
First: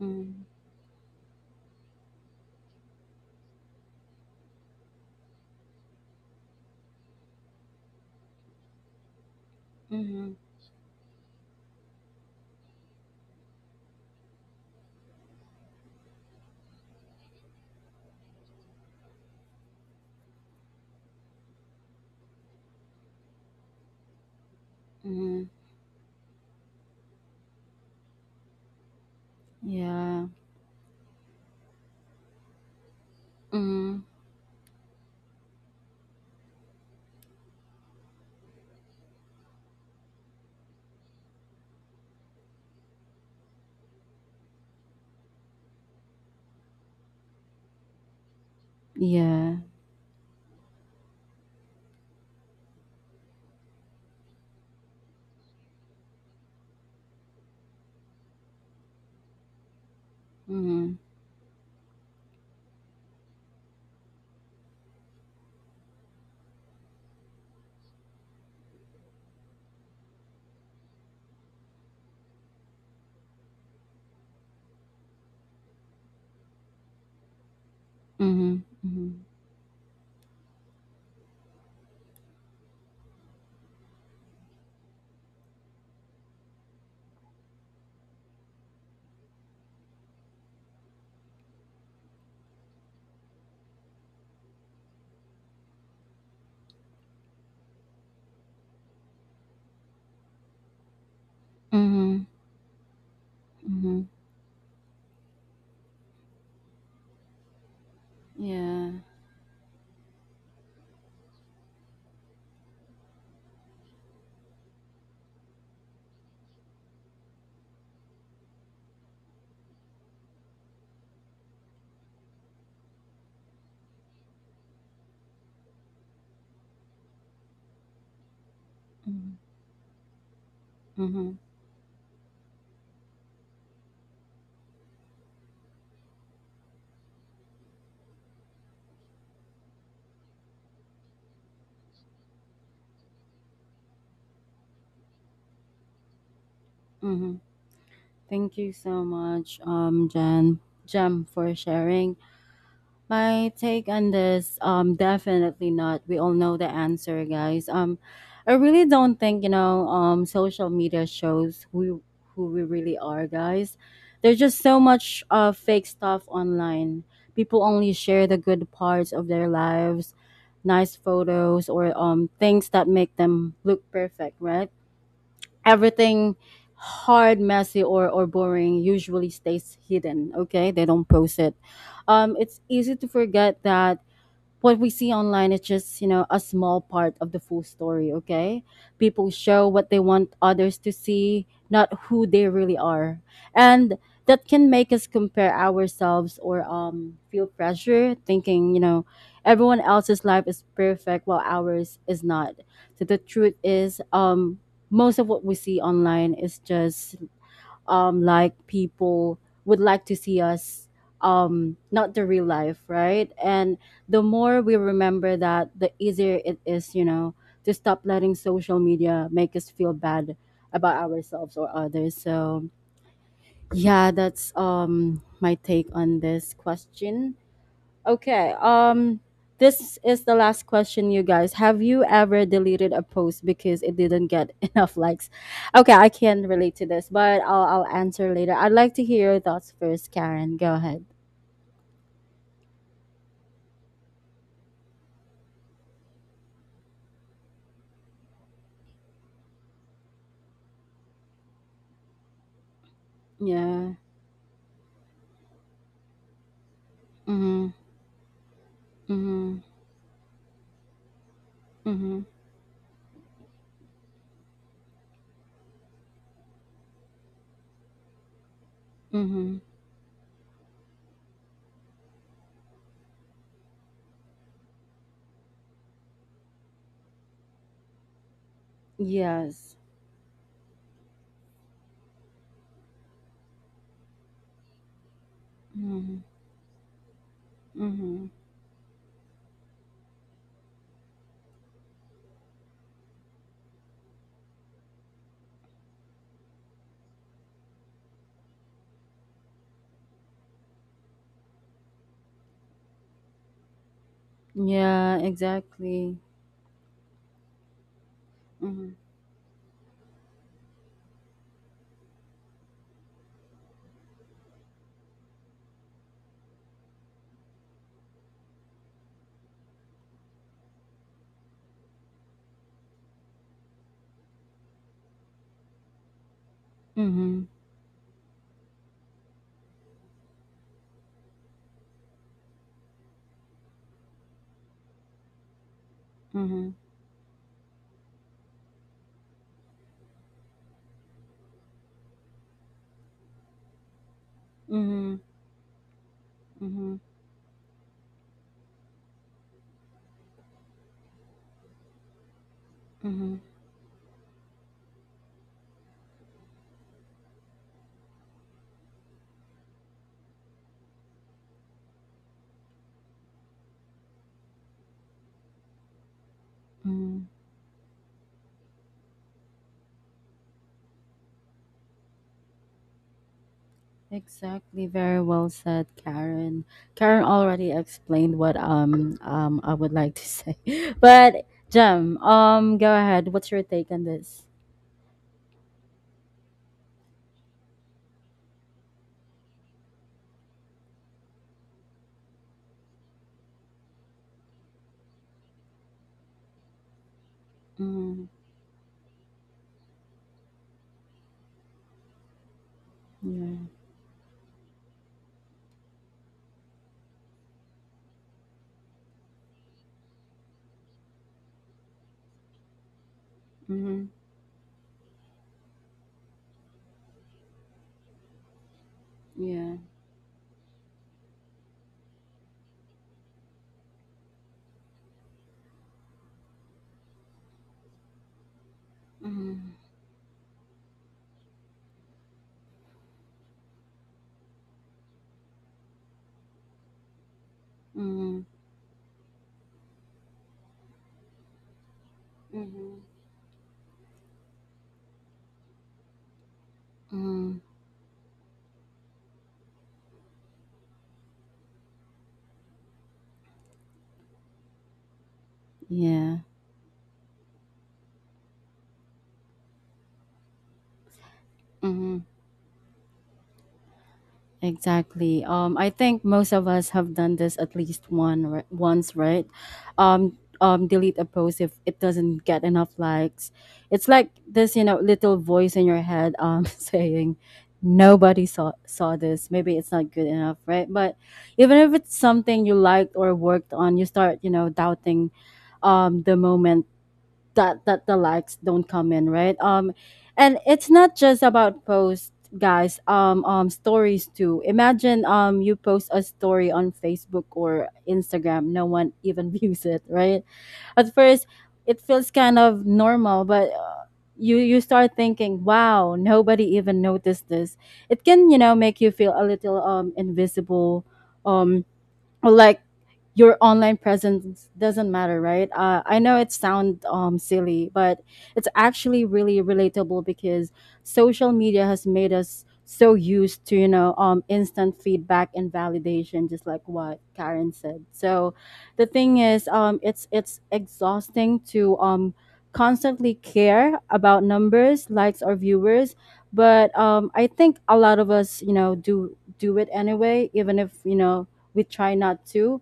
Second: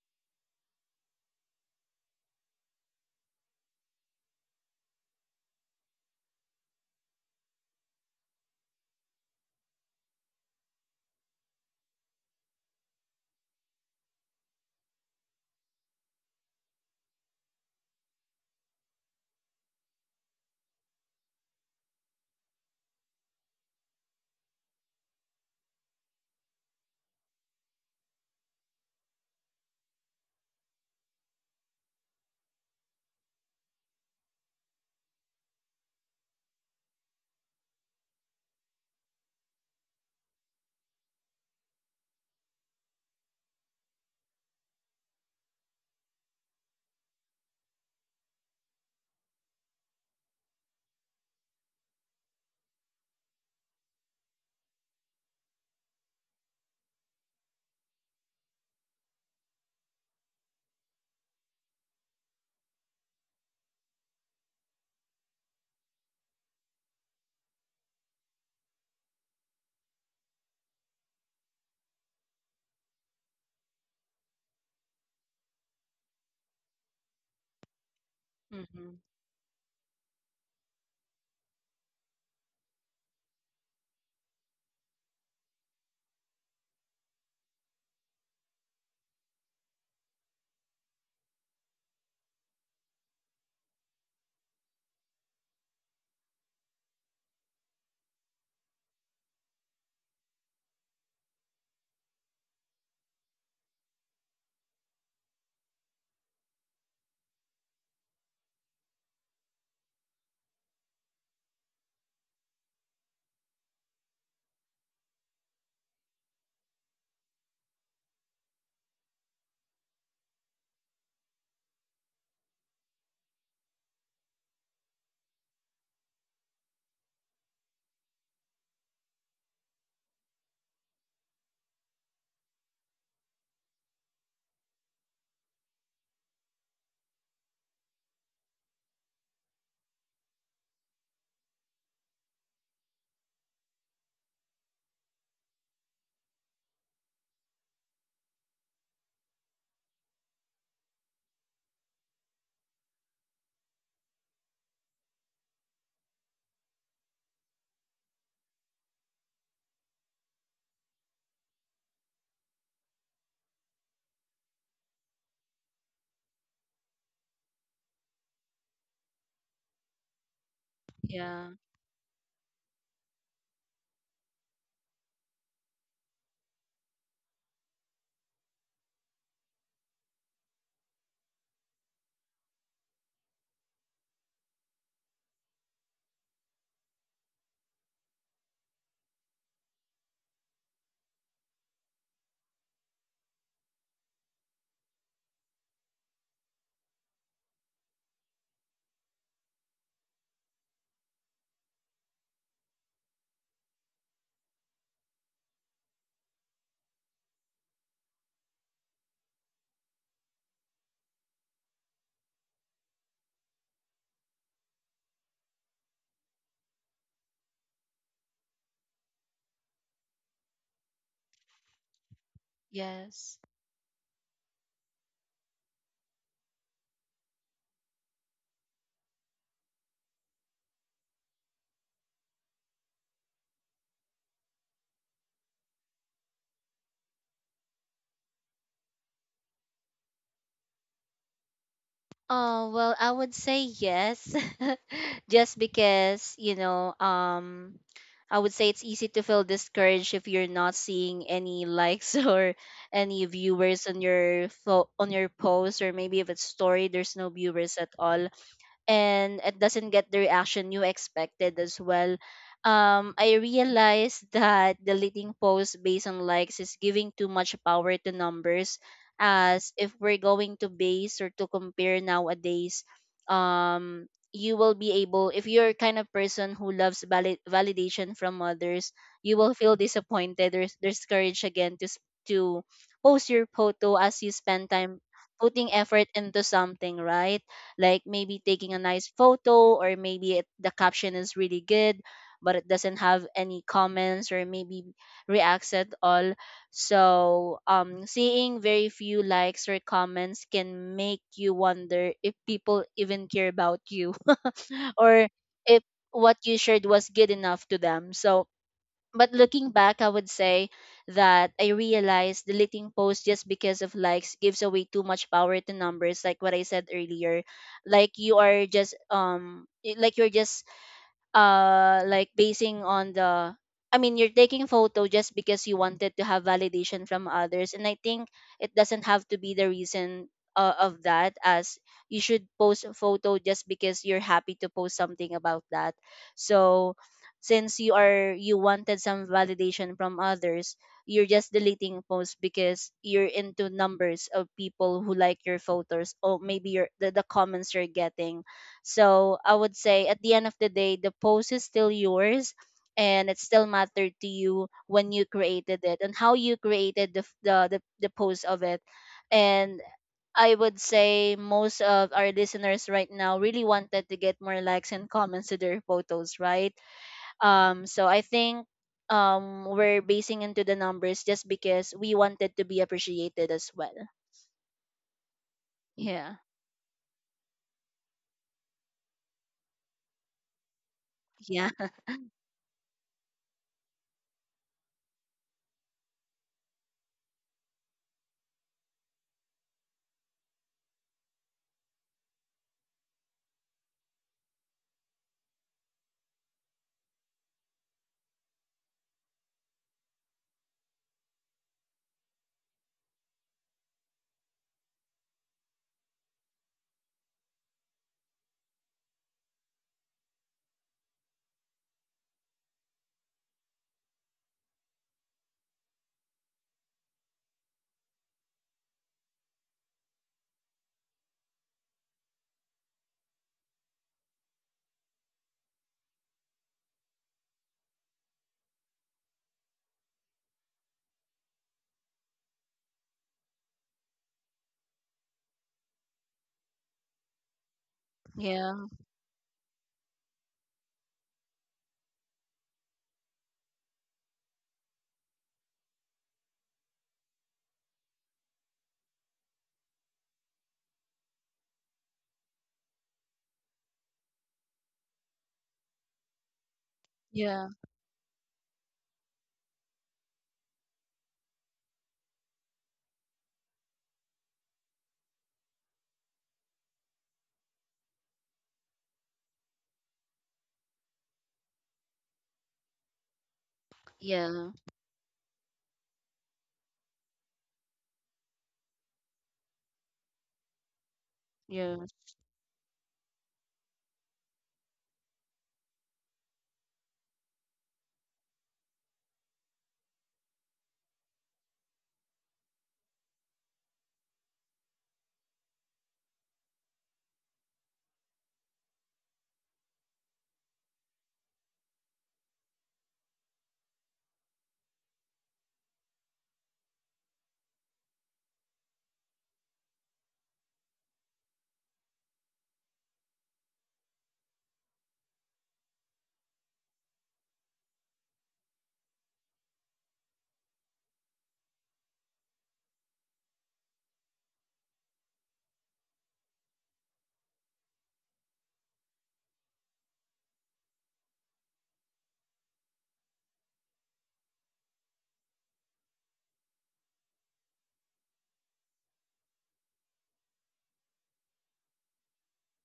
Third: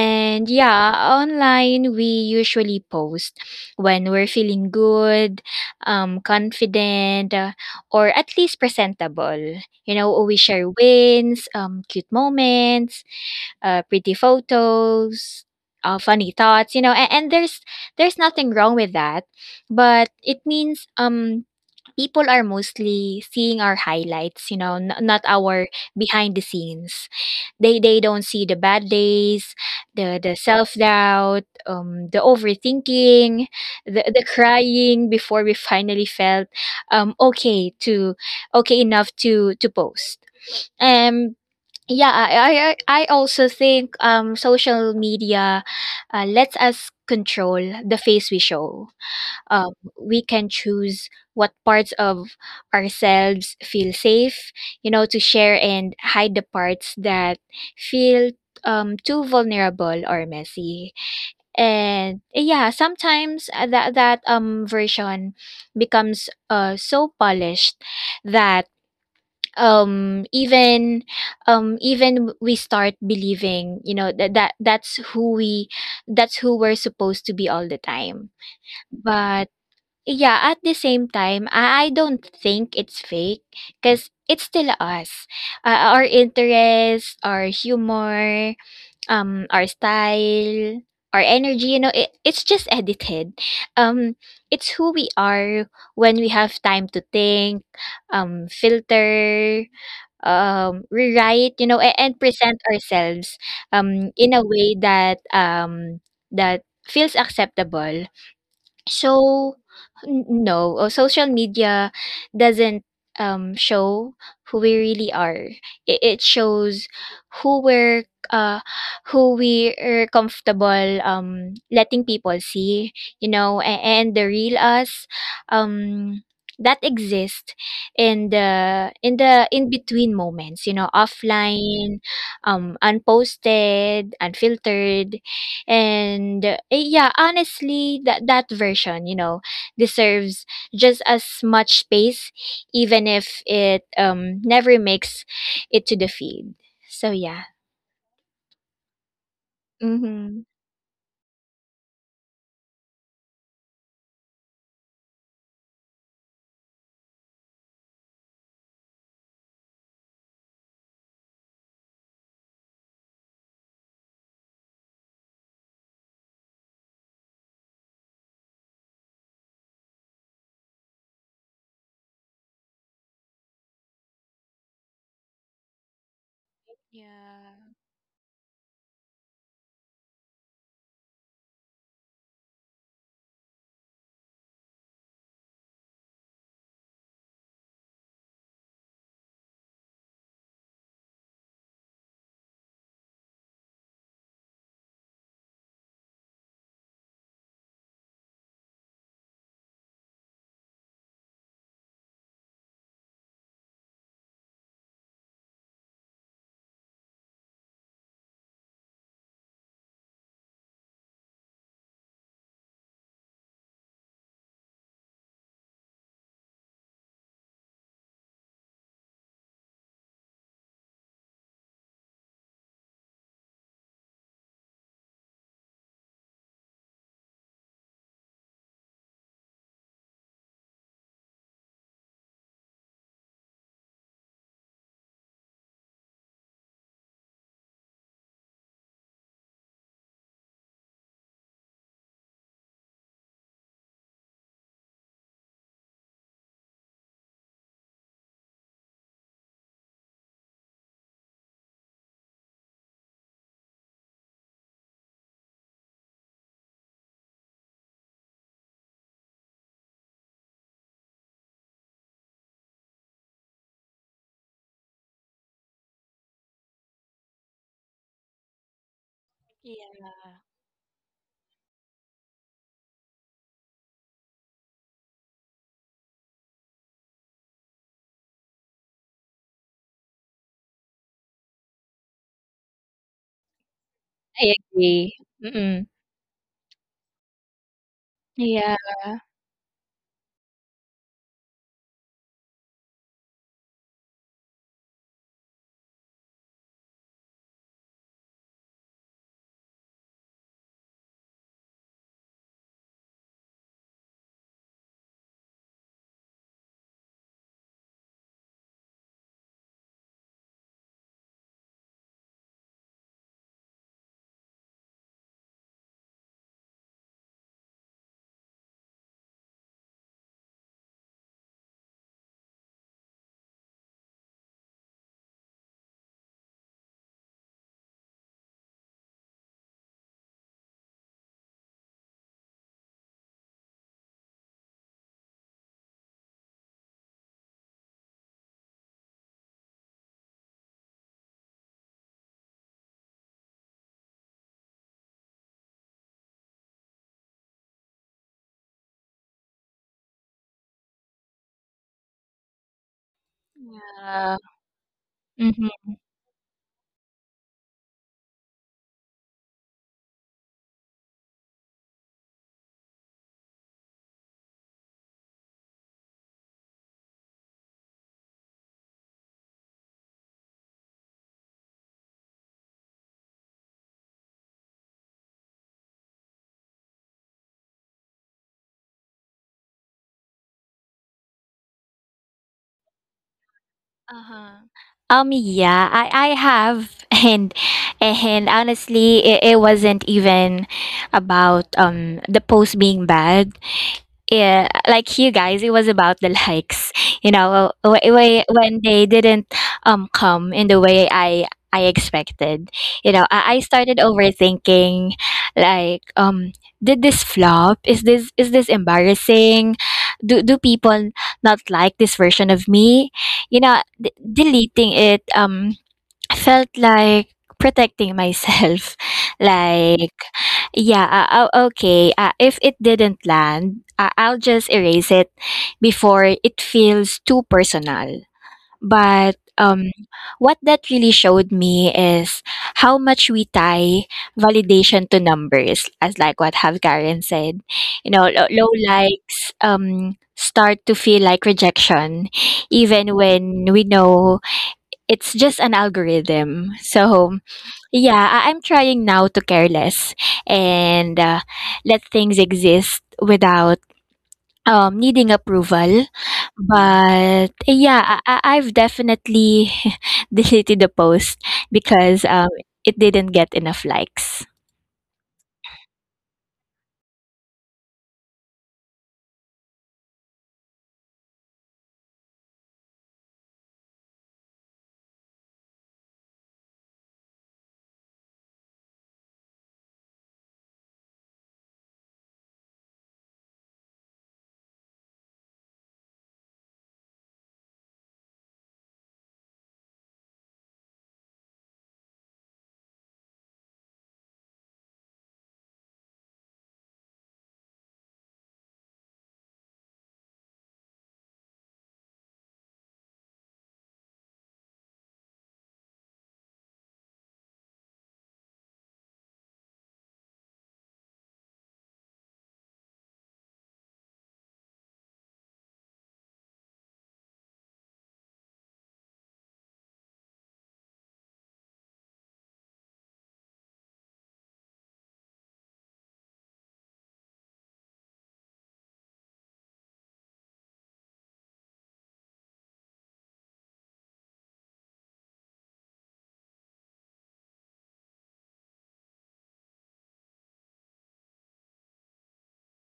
S1: Mm-hmm.
S3: yeah, online we usually post when we're feeling good, confident, or at least presentable. You know,
S1: Mm-hmm.
S3: we share wins, cute moments, pretty photos, funny thoughts. You know, and there's nothing wrong with that, but it means, people are mostly seeing our highlights, you know, n not our behind the scenes. They don't see the bad days, the
S1: Yeah.
S3: the self-doubt, the overthinking, the
S1: Mhm.
S3: the crying before we finally felt, um, okay to okay enough to post. Um, yeah, I also think, social media, lets us control the face we show.
S1: Yeah.
S3: um, we can choose what parts of ourselves feel safe, you know, to share, and hide the parts that feel too vulnerable or messy.
S1: Mhm.
S3: And yeah, sometimes that version becomes so polished that um even even we start believing, you know, that's who we that's who we're supposed to be all the time.
S1: Mhm.
S2: Mm-hmm.
S1: Mhm.
S3: But yeah, at the same time, I don't think it's fake because it's still us. Our interest, our humor, our style, our energy, you know, it's just edited. Um, it's who we are when we have time to think, filter, rewrite, you know, and
S1: Mhm.
S3: present ourselves
S1: Mhm.
S3: in a way that that feels acceptable.
S1: Yeah.
S3: So, no, social media doesn't show who we really are. It shows who we're uh, who we are comfortable letting people see, you know, and the real us, um, that exists in the in
S1: Mhm.
S3: the in between moments, you know,
S1: Mhm.
S3: offline, unposted, unfiltered, and yeah, honestly, that version, you know, deserves just as much space, even if it never makes it to the feed. So
S1: Mhm.
S3: yeah,
S1: Thank you so much,
S3: mm-hmm.
S1: Jem, for sharing. My take on this, definitely not. We all know the answer, guys. I really don't think you know, social media shows who we really are, guys. There's just so much fake stuff online. People only share the good parts of their lives, nice
S2: Yeah.
S1: photos or things that make them look perfect, right? Everything hard,
S3: Yeah.
S1: messy, or boring usually stays hidden. Okay, they don't post it. It's easy to forget that what we see online is just, you know, a small part of the full story, okay? People show what they want others to see, not who they really are. And that can make us compare ourselves or, feel pressure thinking, you know, everyone else's life is perfect while ours is not. So the truth is, most of what we see online is just, like, people would like to see us, not the real life, right? And the more we remember that, the easier it is, you know, to stop letting social media make us feel bad about ourselves or others. So
S2: Yes.
S1: yeah, that's my take on this question. Okay. This is the last question, you guys. Have you ever deleted a post because it didn't get enough likes? Okay, I can relate to this, but I'll answer later. I'd like to hear your thoughts first, Karen. Go ahead.
S2: Oh, well, I would say yes. Just because, you know, I would say it's easy to feel discouraged if you're not seeing any likes or any viewers
S1: Yeah.
S2: on your on your post, or maybe if it's story there's no
S1: Mhm.
S2: viewers at all, and it
S1: Mhm.
S2: doesn't get the reaction you expected as well.
S1: Mhm.
S2: I realized that deleting posts based on likes is giving too much power to numbers,
S1: Mhm.
S2: as if
S3: Yeah.
S2: we're going to base or to compare nowadays, um, you will be able, if you're kind of person who loves validation from others, you will
S1: Yes.
S2: feel disappointed. There's courage again to, to post your photo as you
S3: I
S2: spend time
S3: agree.
S2: putting
S3: Mm-mm.
S2: effort
S1: Mhm.
S2: into something, right? Like
S1: Mhm.
S2: maybe
S3: Yeah.
S2: taking a nice photo, or maybe the caption is really good, but it doesn't have any comments or maybe reacts at all. So seeing very few likes or comments can make you wonder if people even care about you,
S1: Yeah.
S2: or if
S1: Exactly.
S2: what you shared was good enough to them. So
S1: Mhm.
S2: but looking back, I would say that I realized deleting posts just because of likes gives away too much power to numbers, like what I said earlier. Like you are just like you're just like basing on the, I mean, you're taking photo just because you wanted to have validation from
S1: Mhm.
S2: others, and I think it doesn't have to be the reason of that. As you should post a photo just because you're happy to post something about that.
S1: Mhm.
S2: So since you wanted some validation from others, you're just deleting posts because you're into numbers of people who
S1: Mhm.
S2: like your photos, or maybe your
S1: Mhm.
S2: the comments you're getting. So I would say at the end of the day, the post is still yours, and
S1: Mhm.
S2: it still mattered to you when you
S3: Mm-hmm.
S2: created it, and how you created the, f- the post of it. And I would say most of our listeners right now really wanted to get more likes and comments to their photos, right?
S1: Mhm.
S2: So I think we're basing into the numbers just because we wanted to be appreciated as well.
S1: Exactly, very well said,
S2: Yeah.
S1: Karen. Karen already explained what I would like to say. But
S2: Yeah.
S1: Jem, go ahead. What's your take on this?
S3: Uh-huh. Yeah, I have, and honestly, it wasn't even about the post being bad. Yeah, like you guys, it was about the likes, you know,
S1: Mm,
S3: when they didn't come in the way I expected, you know.
S1: yeah.
S3: I started overthinking, like, did this flop, is this embarrassing, do people not like this version of me? You know,
S1: Mm-hmm.
S3: deleting it, I felt like protecting myself.
S1: Yeah.
S3: Like, yeah, oh, okay. If it didn't land, I'll just erase it before it feels too personal. But
S1: Mm-hmm.
S3: what that really showed me is how much we tie validation to numbers, as like what have Karen said. You know,
S1: Mm-hmm.
S3: low
S2: Yeah.
S3: likes start to feel like rejection,
S1: Mm-hmm.
S3: even when we know it's just an algorithm. So
S1: Mm-hmm.
S3: yeah, I'm trying now to care less and let things exist without needing approval.
S1: Yeah.
S3: But
S2: Yeah.
S3: yeah, I've definitely deleted the post
S1: Mm-hmm.
S3: because it didn't get enough likes.
S1: Exactly. I think most of us have done this at least once, right? Delete a post if it doesn't get enough likes. It's like
S2: Yeah.
S1: this, you know, little voice in your head, saying, "Nobody saw this. Maybe it's not good enough, right?" But even if
S2: Yeah.
S1: it's something you liked or worked on, you start, you know, doubting, the moment that the likes don't come in, right? And it's not just about posts, guys. Stories too. Imagine you post a story on Facebook or Instagram, no one even views it, right? At first it feels kind of normal, but you start thinking, wow, nobody even noticed this. It can, you know, make you feel a little invisible, um or like your online presence doesn't matter, right? I know it sounds, silly, but it's actually really relatable because social media has made us so used to, you know, instant feedback and validation, just like what Karen said. So the thing is, it's exhausting to, constantly care about numbers, likes, or viewers. But I think a lot of us, you know, do it anyway, even if you know we try not to.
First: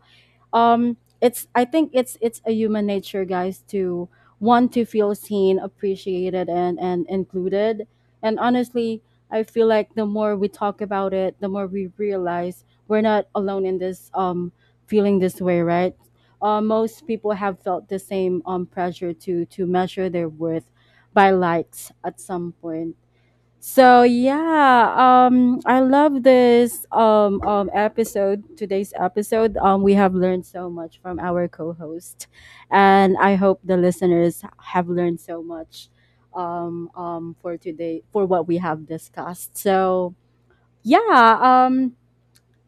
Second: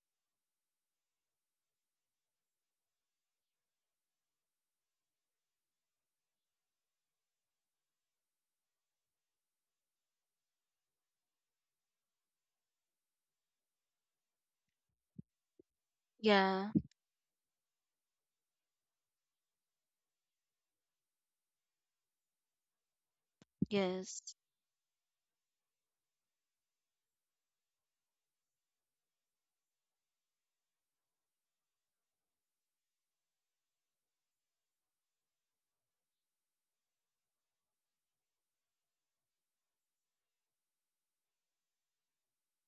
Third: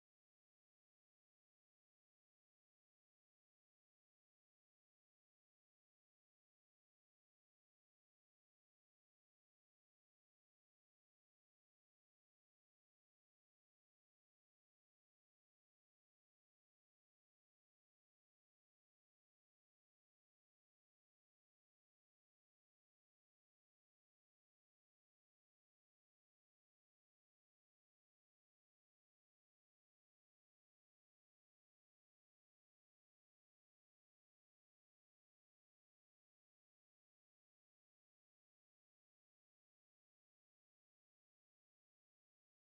S1: It's, I think it's a human nature, guys, to want to feel seen, appreciated, and included. And honestly, I feel like the more we talk about it, the more we realize we're not alone in this, feeling this way, right?
S2: Yeah.
S1: Most people have felt the same pressure to measure their worth by likes at some point. So
S2: Yes.
S1: yeah, I love this, episode. Today's episode, we have learned so much from our co-host, and I hope the listeners have learned so much, for today for what we have discussed. So yeah,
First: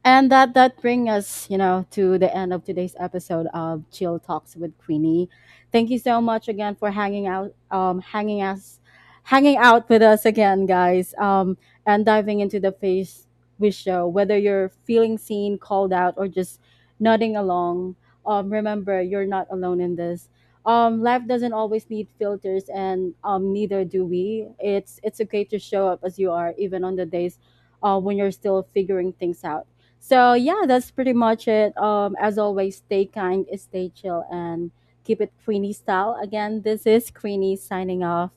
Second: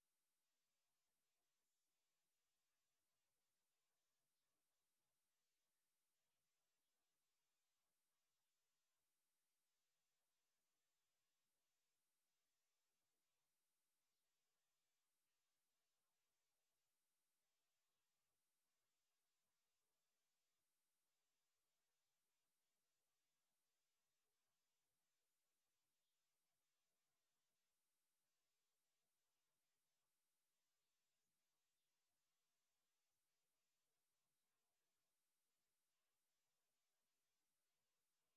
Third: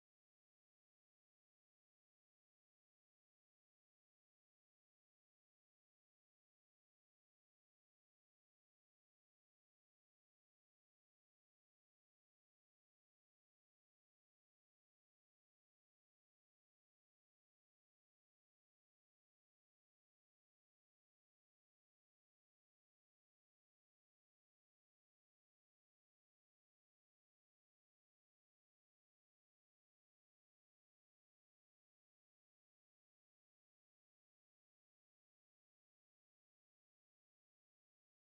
S1: and that brings us, you know, to the end of today's episode of Chill Talks with Queenie. Thank you so much again for hanging out, hanging out with us again, guys, and diving into the face we show. Whether you're feeling seen, called out, or just nodding along, remember you're not alone in this. Life doesn't always need filters, and neither do we. It's okay to show up as you are, even on the days when you're still figuring things out. So yeah, that's pretty much it. As always, stay kind, stay chill, and keep it Queenie style. Again, this is Queenie signing off.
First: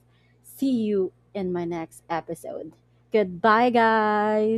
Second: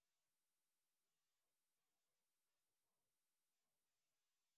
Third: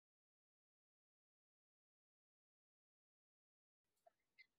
S1: See you in my next episode. Goodbye, guys.